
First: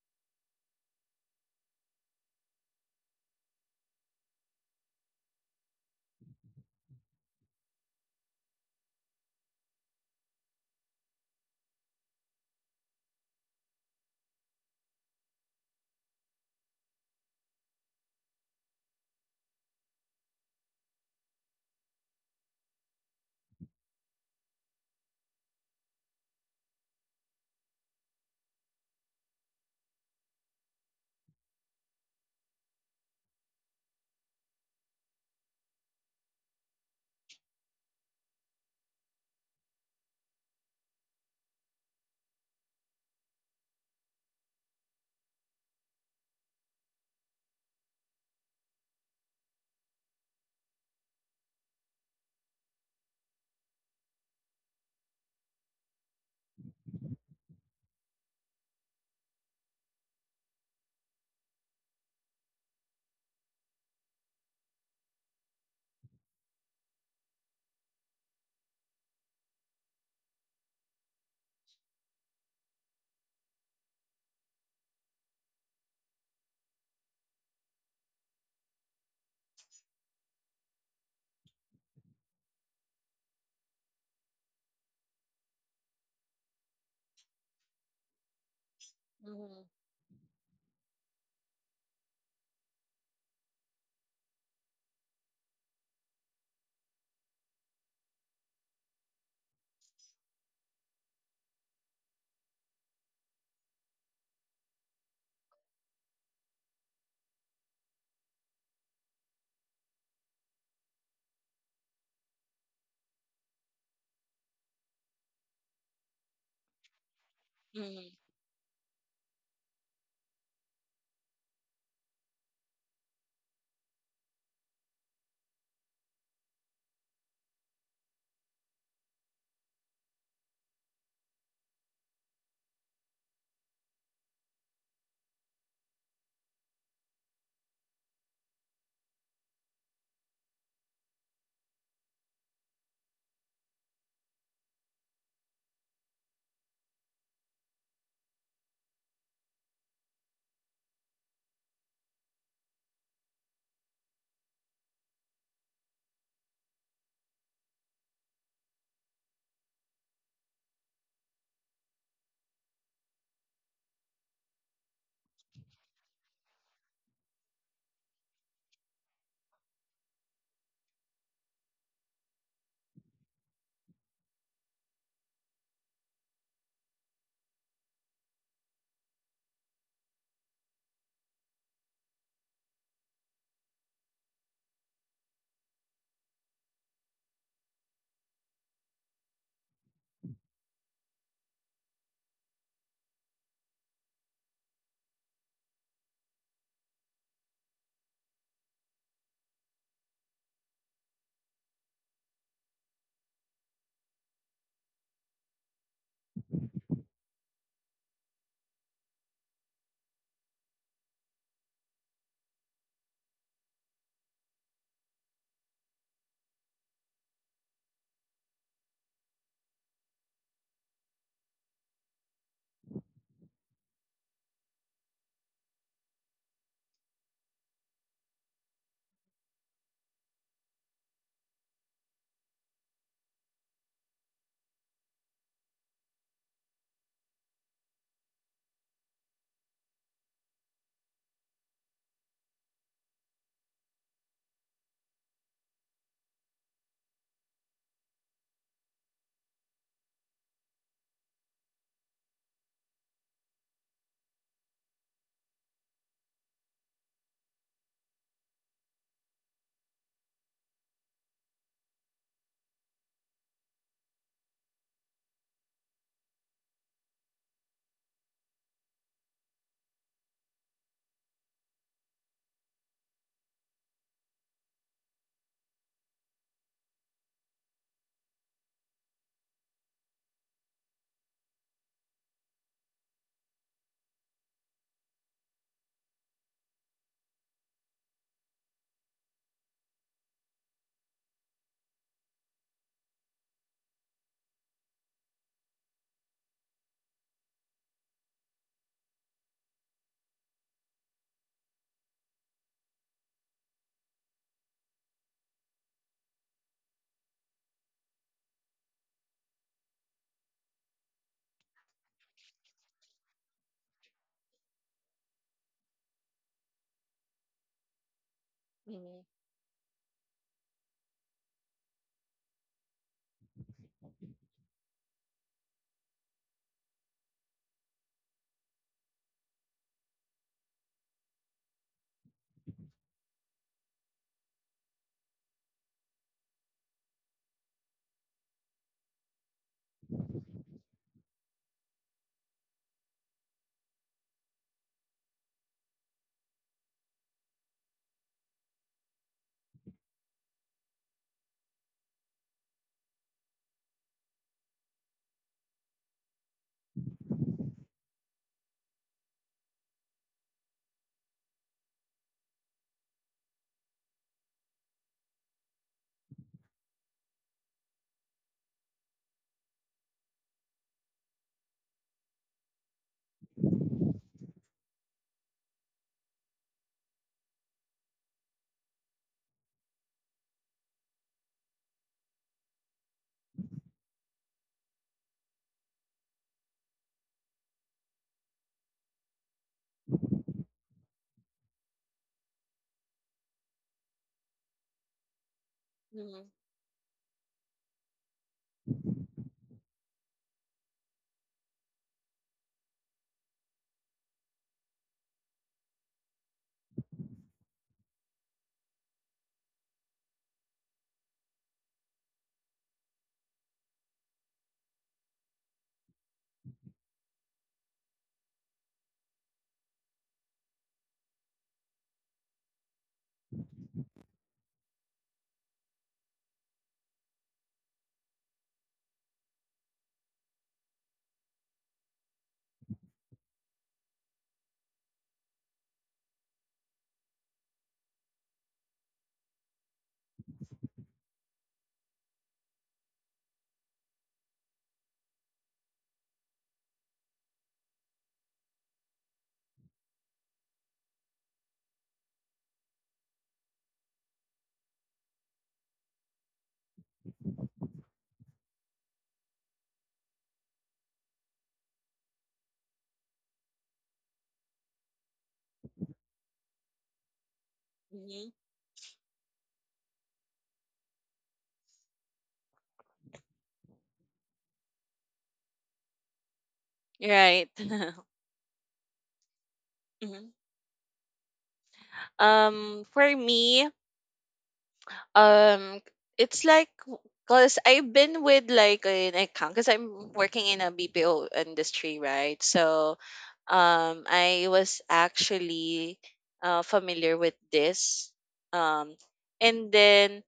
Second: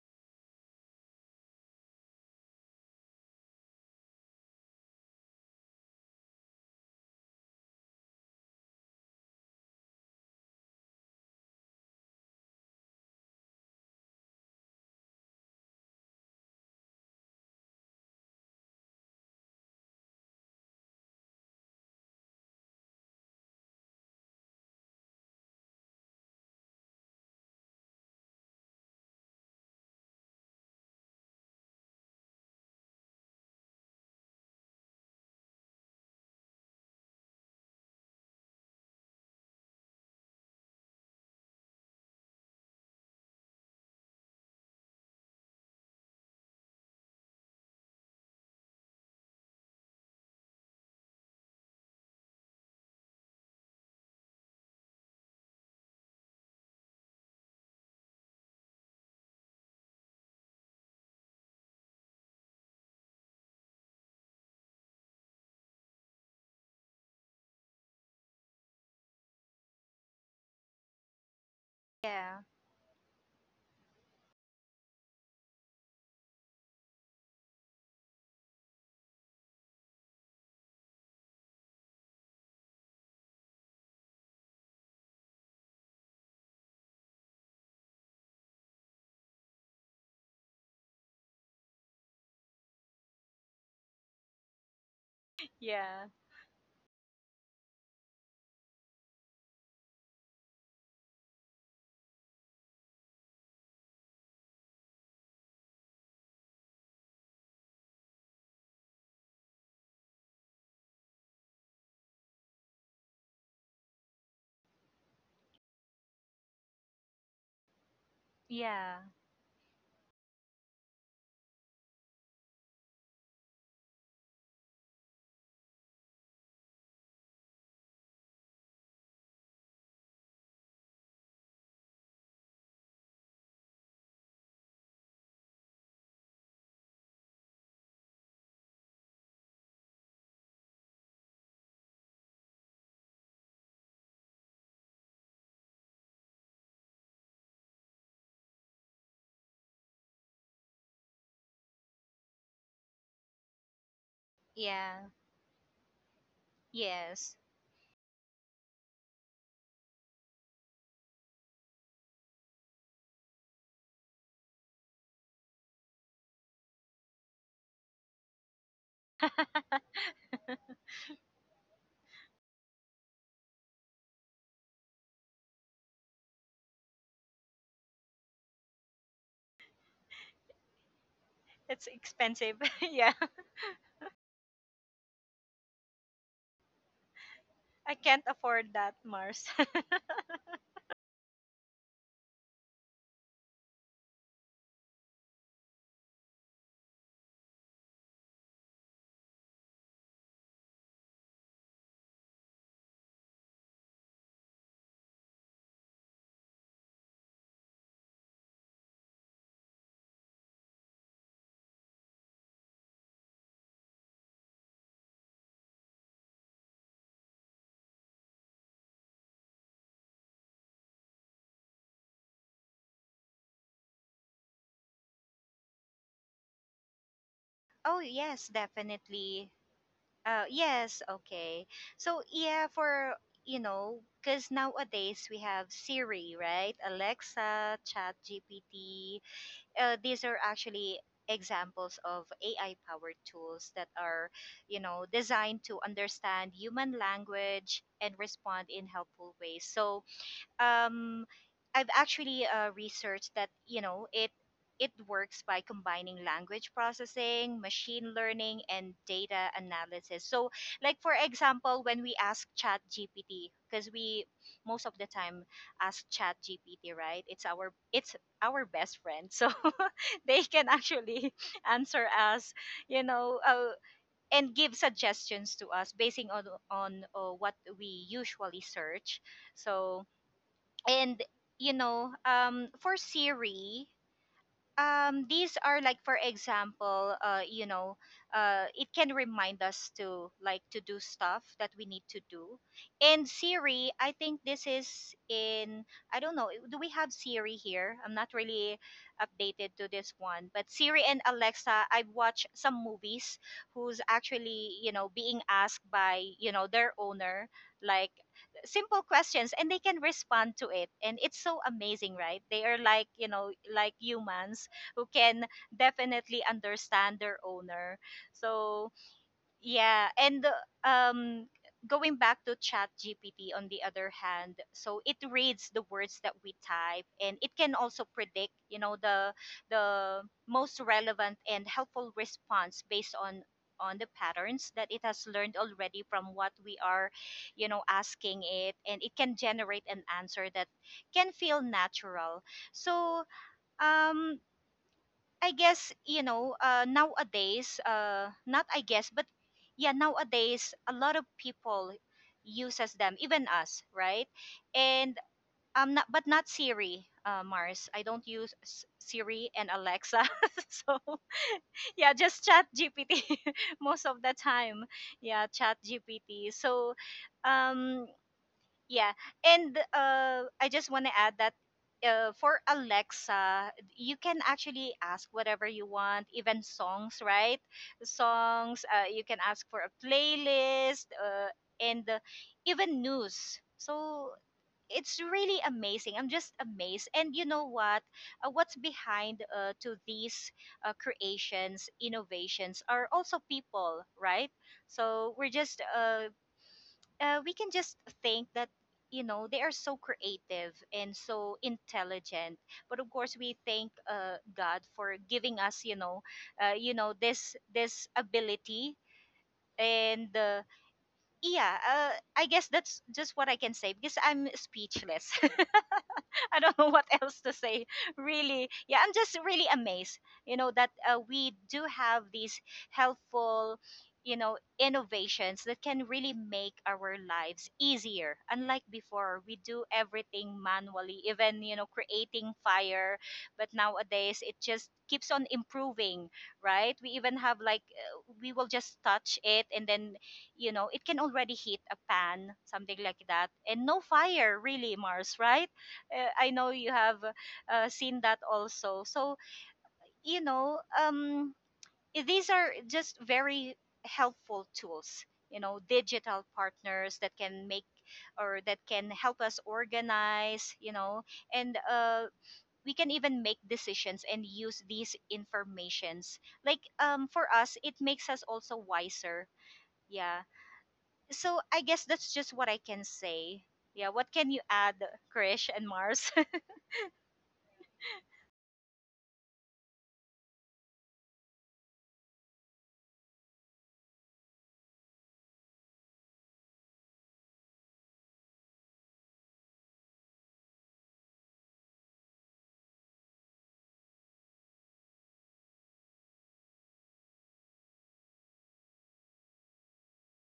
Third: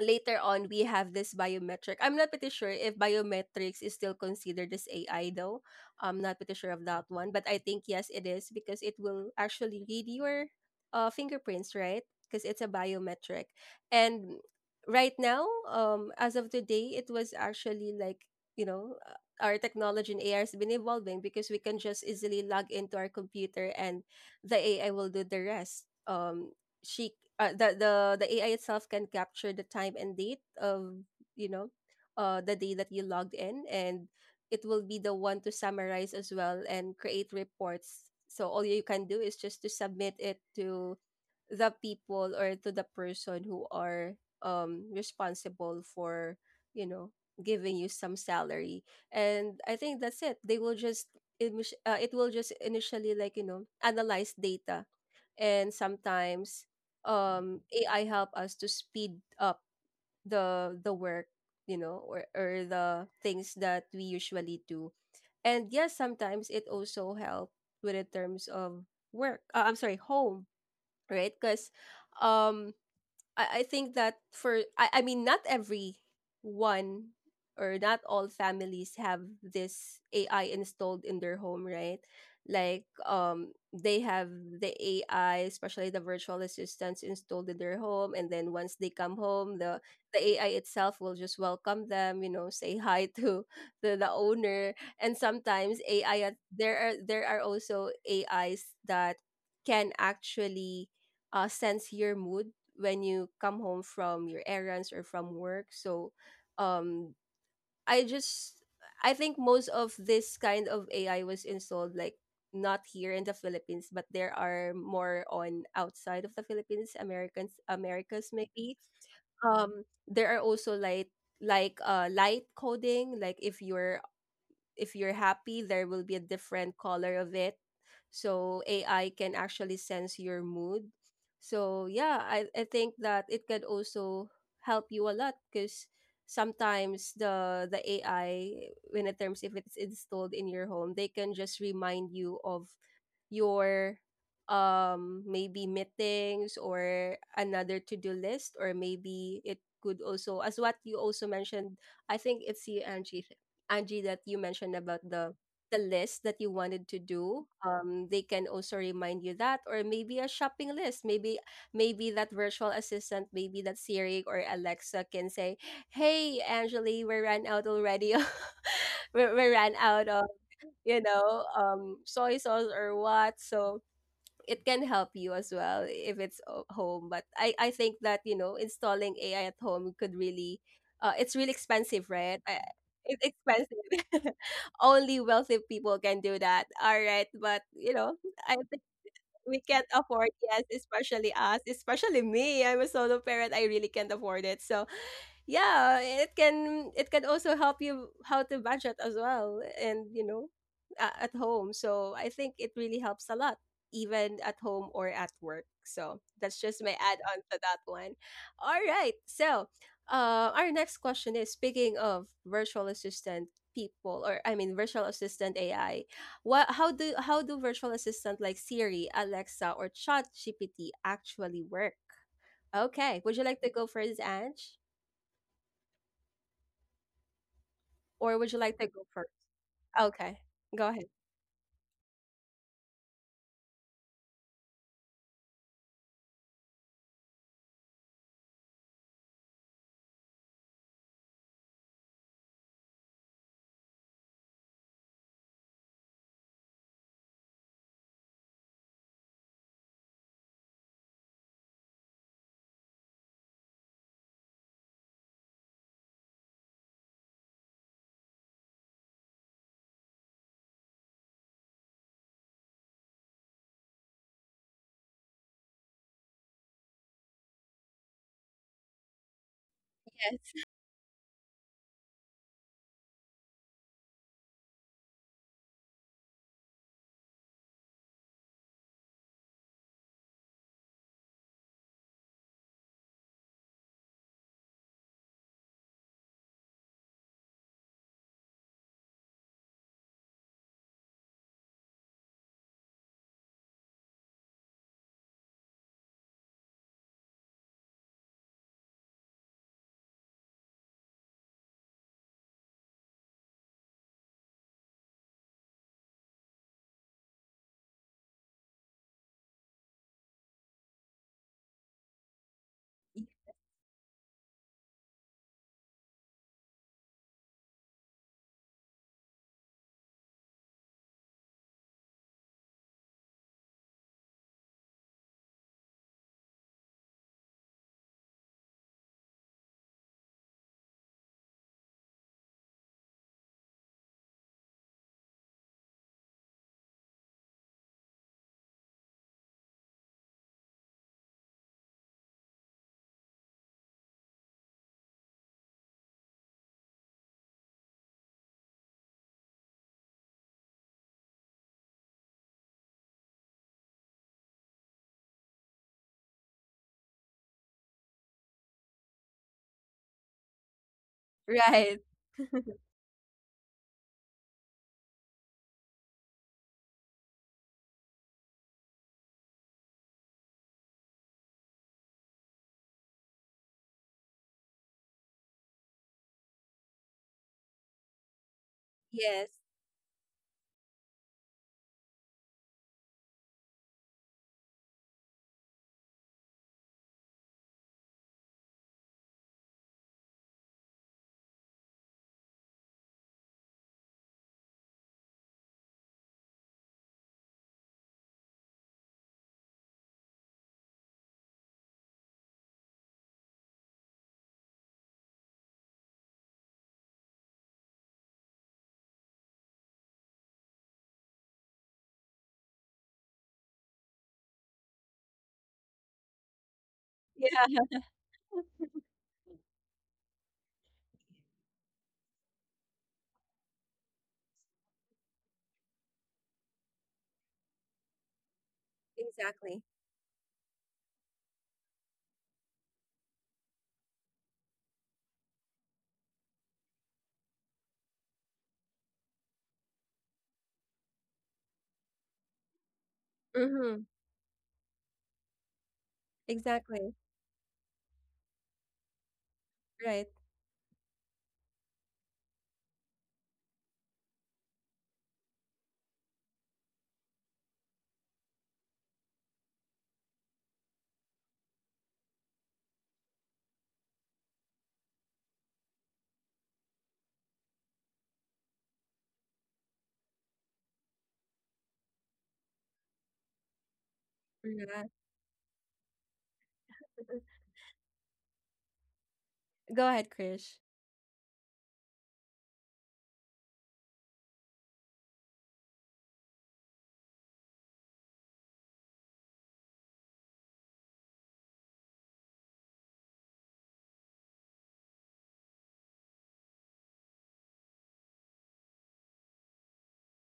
Later on we have this biometric. I'm not pretty sure if biometrics is still considered as AI though. I'm not pretty sure of that one, but I think yes, it is, because it will actually read your fingerprints, right? Because it's a biometric. And right now, as of today, it was actually like, you know our technology in AI has been evolving, because we can just easily log into our computer and the AI will do the rest. She The AI itself can capture the time and date of, you know the day that you logged in. And it will be the one to summarize as well and create reports, so all you can do is just to submit it to the people or to the person who are responsible for, you know, giving you some salary. And I think that's it. They will just, it, it will just initially, like, you know, analyze data. And sometimes, AI help us to speed up the work, you know, or the things that we usually do. And yes, sometimes it also help with, in terms of work, I'm sorry, home, right? Because Yeah. I think that for, I mean, not every one or not all families have this AI installed in their home, right? Like, they have the AI, especially the virtual assistants installed in their home, and then once they come home, Mhm, the AI itself will just welcome them, say hi <laughs> to the owner. And sometimes Yeah. AI, there are also AIs that can actually sense your mood when you come home from your errands or from work. So, um, I just I think most of this kind of AI was installed like not here in the Philippines, but there are more on outside of the Philippines, Americans, mhm. Americas maybe. Yeah. There are also like light coding, like if you're happy, there will be a different color of it. So AI can actually sense your mood. So yeah, I think that it can also help you a lot because sometimes the AI, when it terms if it's installed in your home, they can just remind you of your maybe meetings or another to-do list, or maybe it could also, as what you also mentioned, I think it's you, Angie, Angie, that you mentioned about Yeah. the list that you wanted to Yes. do. They can also remind you that, or maybe a shopping list. Maybe that virtual assistant, maybe that Siri or Alexa, can say, "Hey Angeli, we ran out already." <laughs> We ran out, soy sauce or what. So it can help you as well if it's home. But I think that, you know, installing AI at home could really, it's really It's expensive, right? expensive. <laughs> Yeah. It's expensive. <laughs> Only wealthy people can do that. All right. But, you I know, can't I afford think that, Mars. we can't <laughs> afford, yes, especially us, especially me. I'm a solo parent. I really can't afford it. So yeah, it can, it can also help you how to budget as well, and, you know, at home. So I think it really helps a lot, even at home or at work. So that's just my add on to that one. All right. So our next question is, speaking of virtual assistant people, or I mean virtual assistant AI, what how do virtual assistant like Siri, Alexa, or chat gpt actually work? Okay, would you like to go first, Ange? Oh, Or would you yes, like to go first? definitely. Okay, go ahead. Yes, okay. So yeah, for you know, because nowadays we have Siri, right? Alexa, Chat GPT. These are actually examples of AI-powered tools that are, you know, designed to understand human language and respond in helpful ways. So um, I've actually researched that you know it works by combining language processing, machine learning, and data analysis. So, like for example, when we ask Chat GPT, because we most of the time ask Chat GPT, right? It's our best friend, so <laughs> they Yes, can actually <laughs> answer us, you know, and give suggestions to us basing on what we usually search. So, and for Siri, these are like for example, it can remind us to like to do stuff that we need to do. And Siri, I think this is in, I don't know, do we have Siri here? I'm not really updated to this one, but Siri and Alexa, I've watched some movies who's actually, you know, being asked by, you know, their owner like simple questions, and they can respond to it. And it's so amazing, right? They are like, you know, like humans who can definitely understand their owner. So Mhm, yeah. And um, going back to Chat GPT, on the other hand, so it reads the words that we type, and it can also predict, you know, the most relevant and helpful response based on the patterns that it has learned already from what we are, you know, asking it. And it can generate an answer that can feel natural. So um I guess, nowadays. Not I guess, but yeah, nowadays a lot of people uses them, even us, right? And not, but not Siri, Mars. I don't use S- Siri and Alexa, <laughs> so right. yeah, just Chat <laughs> GPT <laughs> most of the time. Yeah, Chat GPT. So um, yeah. And I just want to add that for Alexa, you can actually ask whatever you want, even songs, right? Songs, you can Yes. ask for a playlist, and even news. So it's really amazing. I'm just amazed. And you know what? What's behind to these creations, innovations are also people, right? So mhm. We can just think that you know they are so creative and so intelligent, but of course we thank god for giving us, you know, this this ability. And yeah, I guess that's just what I can say because I'm speechless. <laughs> <laughs> I don't know what else to Yeah, say. Really, yeah, I'm just really amazed, you know, that we do have these helpful, you know, innovations that can really make our lives easier. Unlike before, we exactly. do everything manually, even, you know, creating fire. But nowadays, it just keeps on improving, right? We even have like, we will just touch it and then, you know, it can already heat a pan, something like that, and no Mm-hmm. fire really, Mars, right? I know you Exactly. have seen that also. So, Right. you know, I- these are just very helpful tools, you know, digital partners that can make or that can help us organize, you know. And we can even make decisions and use these informations. Like for us, it makes us Mhm. also wiser. Yeah. So I guess that's just what I can say. Yeah. What can you add, Yeah. Krish and Mars? <laughs> Right. <laughs> Go ahead, Mhm. Krish. For me, um it's like because I've been with like an account because I'm working in a BPO industry, right? So I was actually familiar with this. Um and then,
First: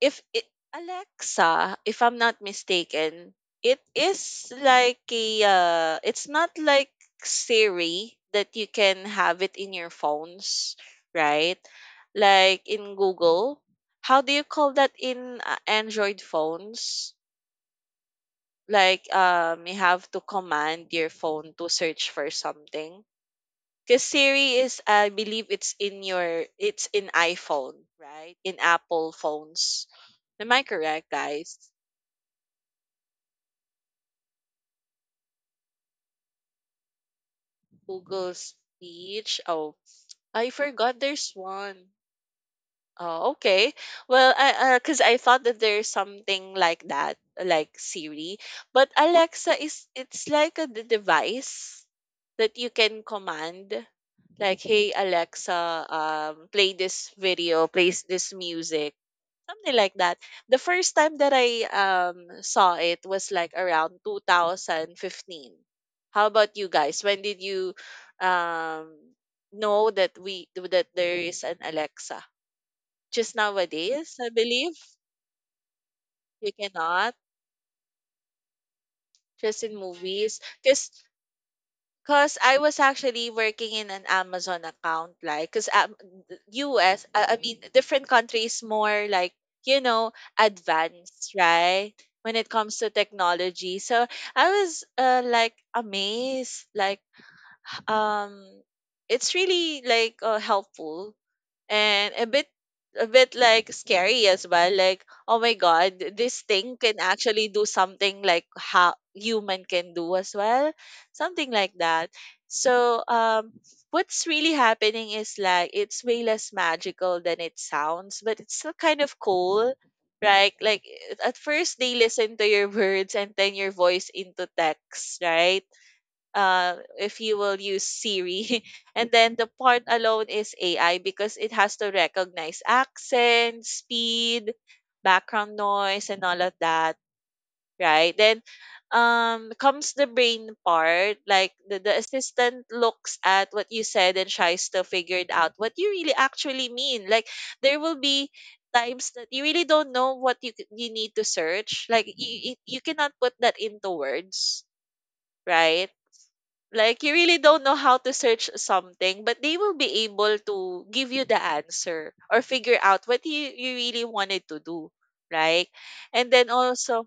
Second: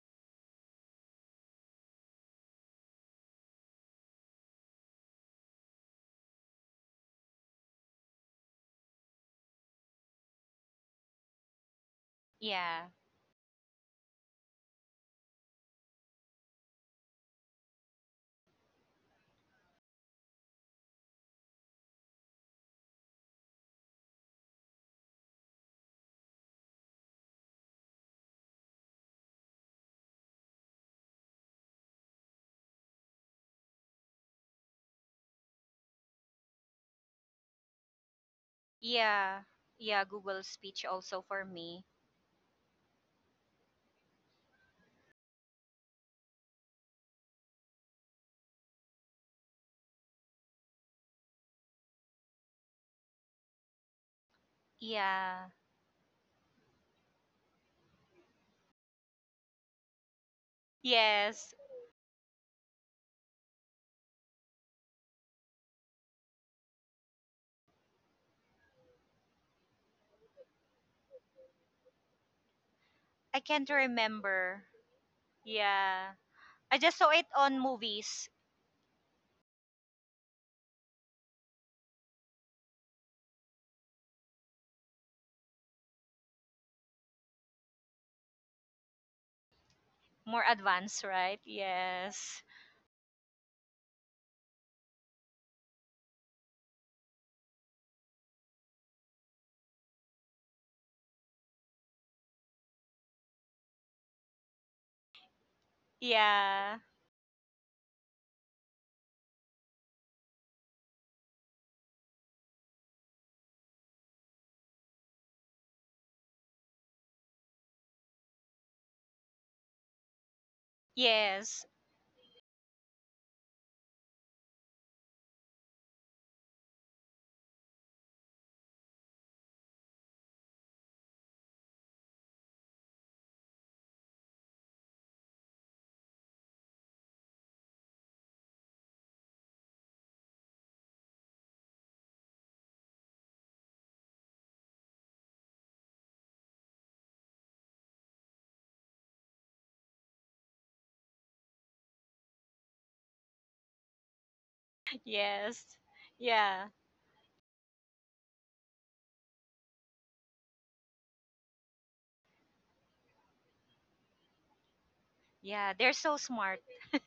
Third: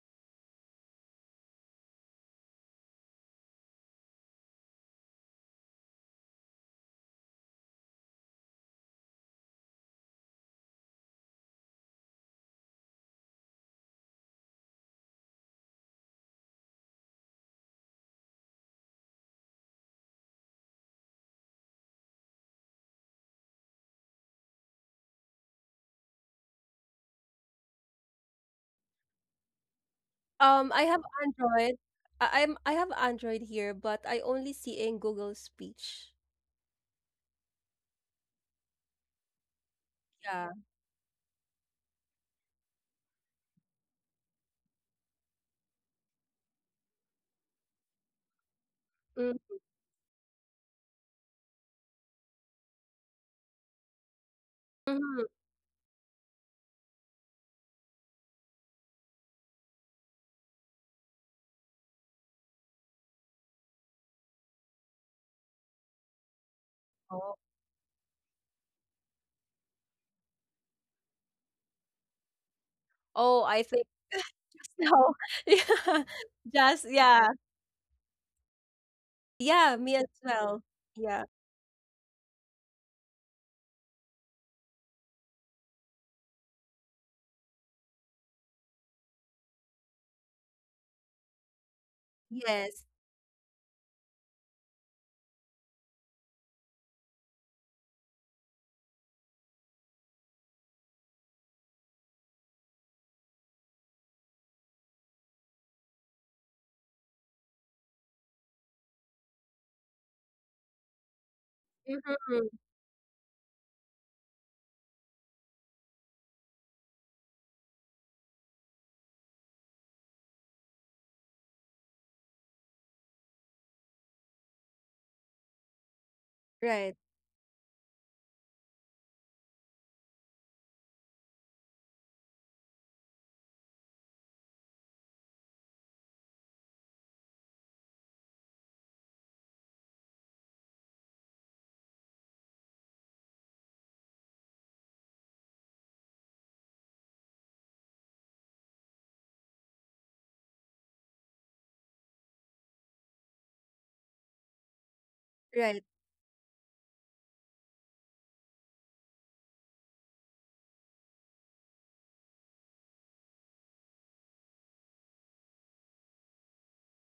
if it Alexa, if I'm not mistaken, it is like a, it's not like Siri that you can have it in your phones, right? <laughs> Like Yeah. in Google. How do you call that in Android phones? Like, you have to command your phone to search for something. Cause Siri is, I believe it's in your, it's in iPhone, right? In Apple phones. Am I I have correct, guys? Android. I have Android here, but I only see in Google Speech. Google Speech. Yeah. Oh, Yeah, Google I Yeah. Speech forgot also there's for me. one. Oh, okay. Well, I cause I thought that there's something like that, like Siri, but Alexa is, it's like a device that you can command, like, hey Mm-hmm. Yeah. Alexa, play this video, play this music, something like that. The first time that Yes. I saw it was like around 2015. How about you guys? When did Oh, you um know that we that there is an Alexa? Just I oh, I can't think nowadays, I remember. believe. so. <laughs> Yeah. You Yeah. I Just just saw cannot. it yeah. on movies. Just in Yeah, me as movies, well. because. Yeah. Cause I was actually working in an Amazon account, like, cause U.S. I mean, different countries more like, you know, More advanced, advanced, right? right? When Yes. it comes Yes. to technology. So I was, like, amazed, like, um, it's really like, helpful, and a bit, like scary as well, like, oh my god, this Yeah. thing can actually do something like how human can do as well, something like that. Mm-hmm. So, what's really happening is, like, it's way less magical than it sounds, but it's still kind of cool, right? Like, at Yes. <laughs> first they listen to your <laughs> words and then your voice into text, right, Right. if you will use Siri. <laughs> And then the part alone is AI because it has to recognize accent, speed, background noise, and all of that, right? Then, comes the brain part. Like the assistant looks at what you said and tries to figure it out what you really actually mean. Like there will be times that you really don't know what you need to search, like you cannot put that into words, Yes. Right. right, Yeah. like you really don't know how to search something, but they will be able to give you the answer or figure out what you really wanted to do, right? Yeah. They're so And then smart. also.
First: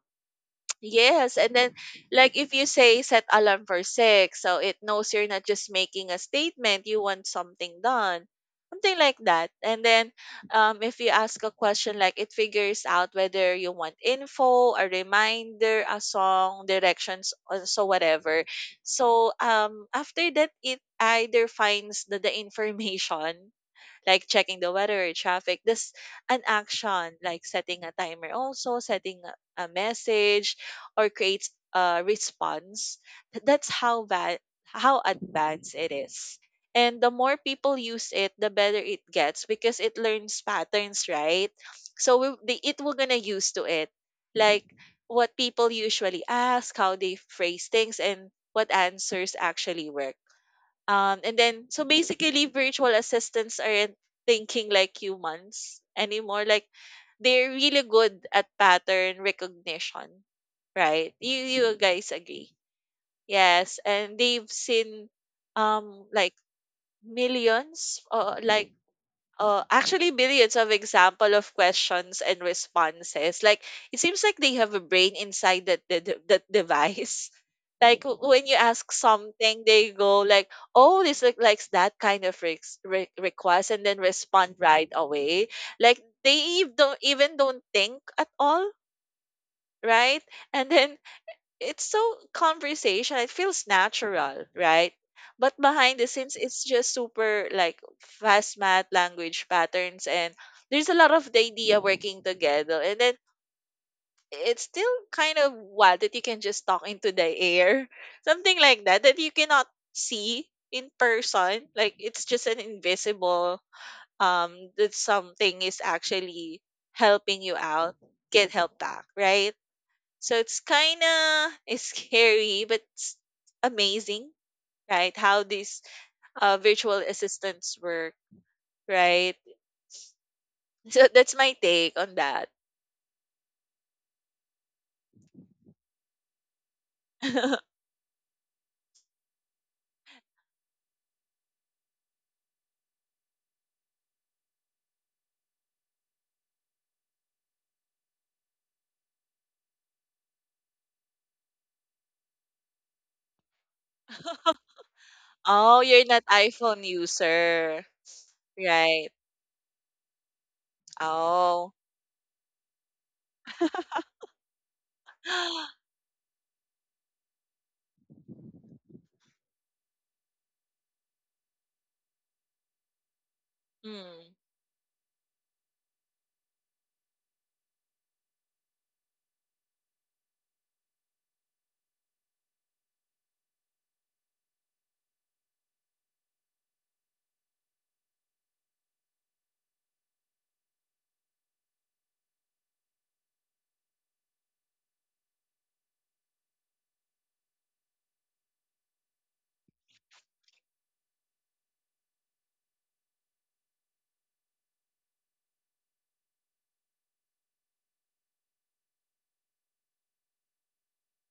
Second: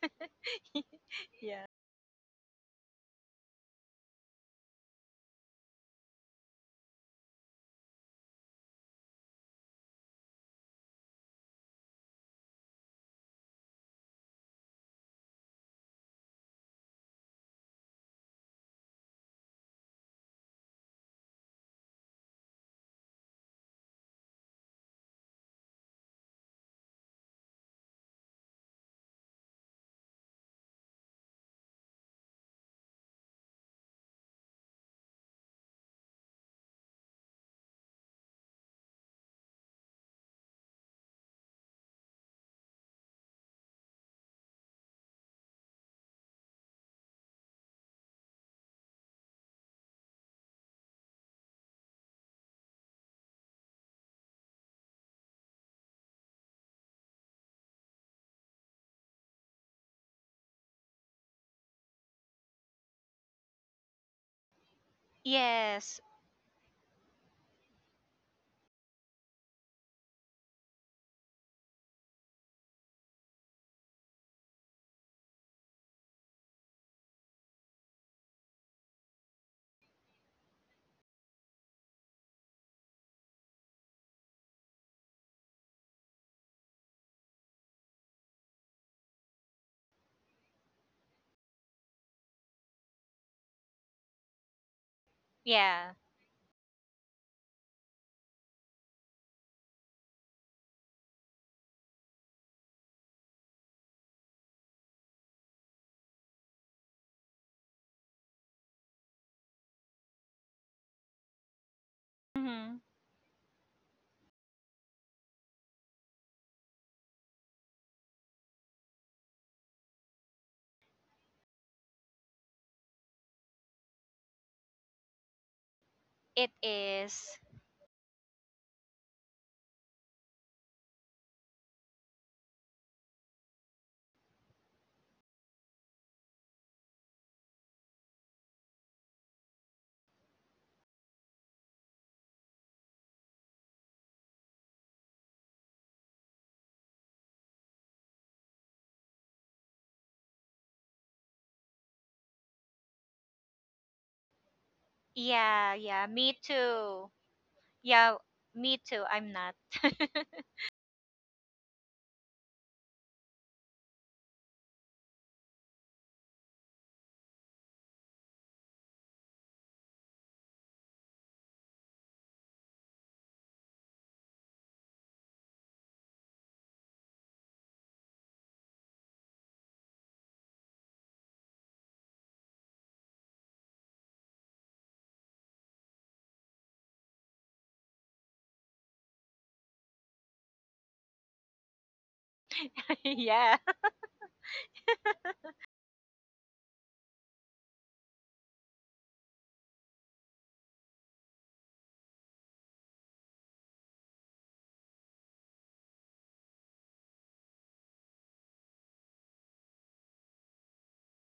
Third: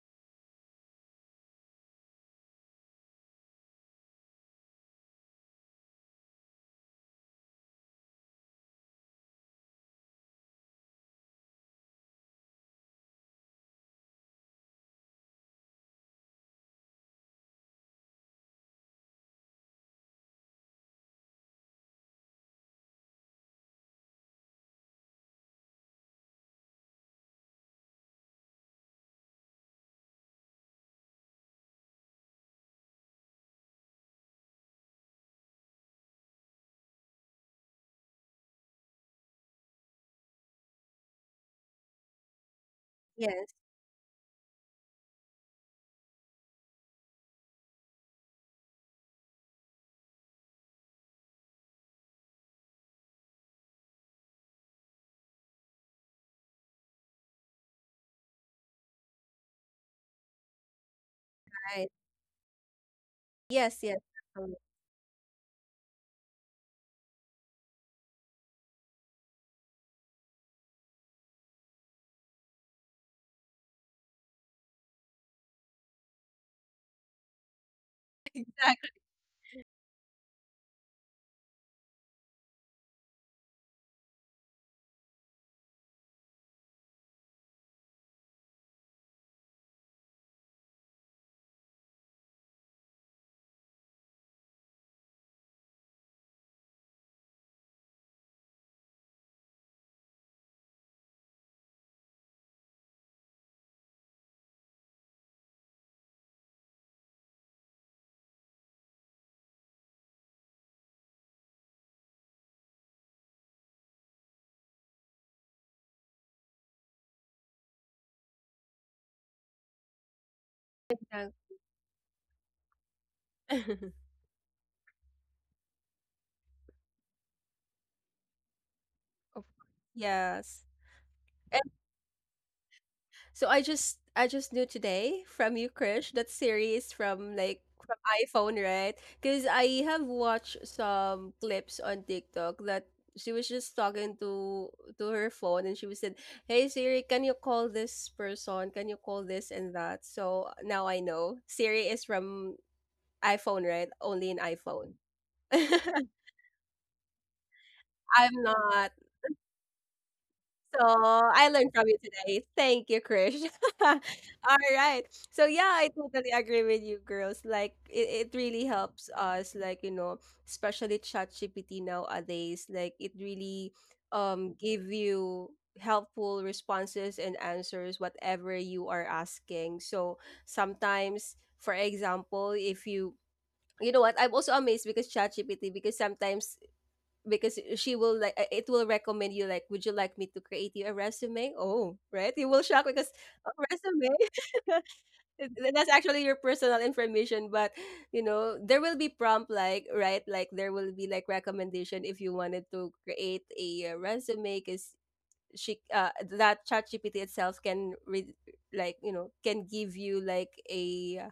Yes, and Yeah. then, like, if you say set alarm for 6, so it knows you're not just making a statement, you want something done. Something like that. And then if you ask a question, like it figures out whether you want info, a reminder, a song, directions, or so whatever. So after that it either finds the information, like checking the weather or traffic. This an action like setting a timer, also setting a message, or creates a response. That's how how advanced it is. And the more people use it, the better it gets because it learns patterns, right? So we, the, it will gonna use Yes. to it, like what people usually ask, how they phrase things, and what answers actually work. And then, so basically, virtual assistants aren't thinking like humans anymore. Like, they're really good at pattern recognition, right? You Right. guys agree? Yes. Yes, Yes. and they've Absolutely. seen Yes. Like millions, like actually billions of example of questions and responses. Like it seems like they have a brain inside that that device, like when you ask something, they go like, "Oh, this look likes that kind of request," and then respond right away. Like they don't think at all, right? And then it's so conversation. It feels natural, right? But Yeah. behind the scenes, it's just super like fast math language patterns, and there's a lot of the idea working together. And then it's still kind of wild that you can just talk into the air, <laughs> something like that that you cannot see in person. Like it's just an Mm-hmm. invisible that something is actually helping you out, get help back, right? So it's kind Yeah. of scary, but it's <laughs> amazing, right? How these It virtual is. assistants work, right? Of course. Yes. So that's my And take on that. so I just knew today from you, Krish, that series from <laughs> like from iPhone, right? Because I have watched some clips on TikTok that she was just talking to her phone, and she was said, "Hey Siri, can you call this person? Can you call this and that?" So now I know Siri is from iPhone, right? Only in iPhone. <laughs> Yeah. Oh, you're Yeah. I'm not Me iPhone too. user. Yeah. Me not. too. Right. I'm not. <laughs> So I learned Oh. from you today. Thank you, Krish. <laughs> All right. So yeah, I <gasps> totally agree with you, girls. Like it really helps us, like, you know, especially ChatGPT nowadays. Like it really Mm. Give you helpful responses and answers whatever you are asking. So sometimes, for example, if you you know what, I'm also amazed because ChatGPT, because sometimes because she will like, it will recommend you like, "Would you like me to create you a resume?" Oh, right, you will shock because a Yeah. resume. <laughs> That's actually your personal information, but you know, there will be prompt like, right, like there will be like recommendation if you wanted to create a resume, because she, that chat gpt itself can like, you know, can give you like a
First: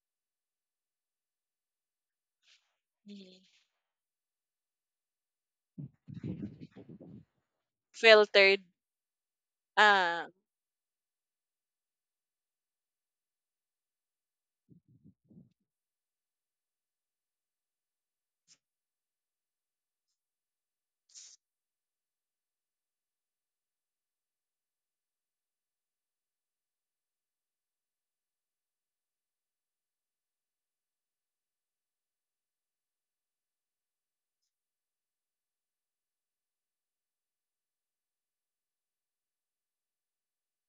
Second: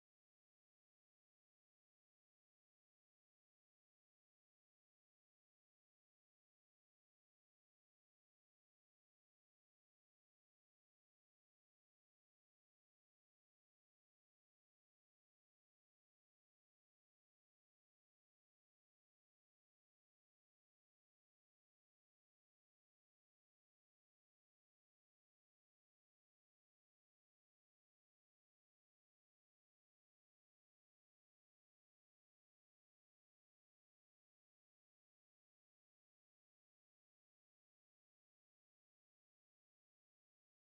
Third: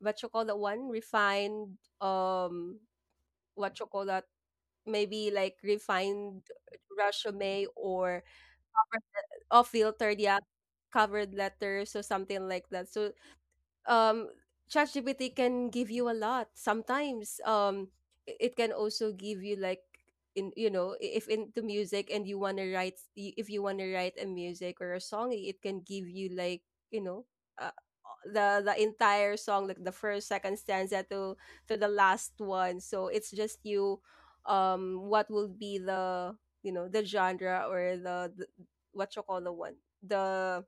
what you call that one, refined, Mhm. what you call that maybe like refined resume, or Filtered. cover, or filtered, Ah, yeah, covered letters or something like that. So um ChatGPT can give you a lot. Sometimes it can also give you like, in you know I- if into music and you want to write if you want to write a music or a song, it can give you like, you know, uh, the entire song, like the first, second stanza to the last one. So it's just you, what will be the, you know, the genre, or the what you call the one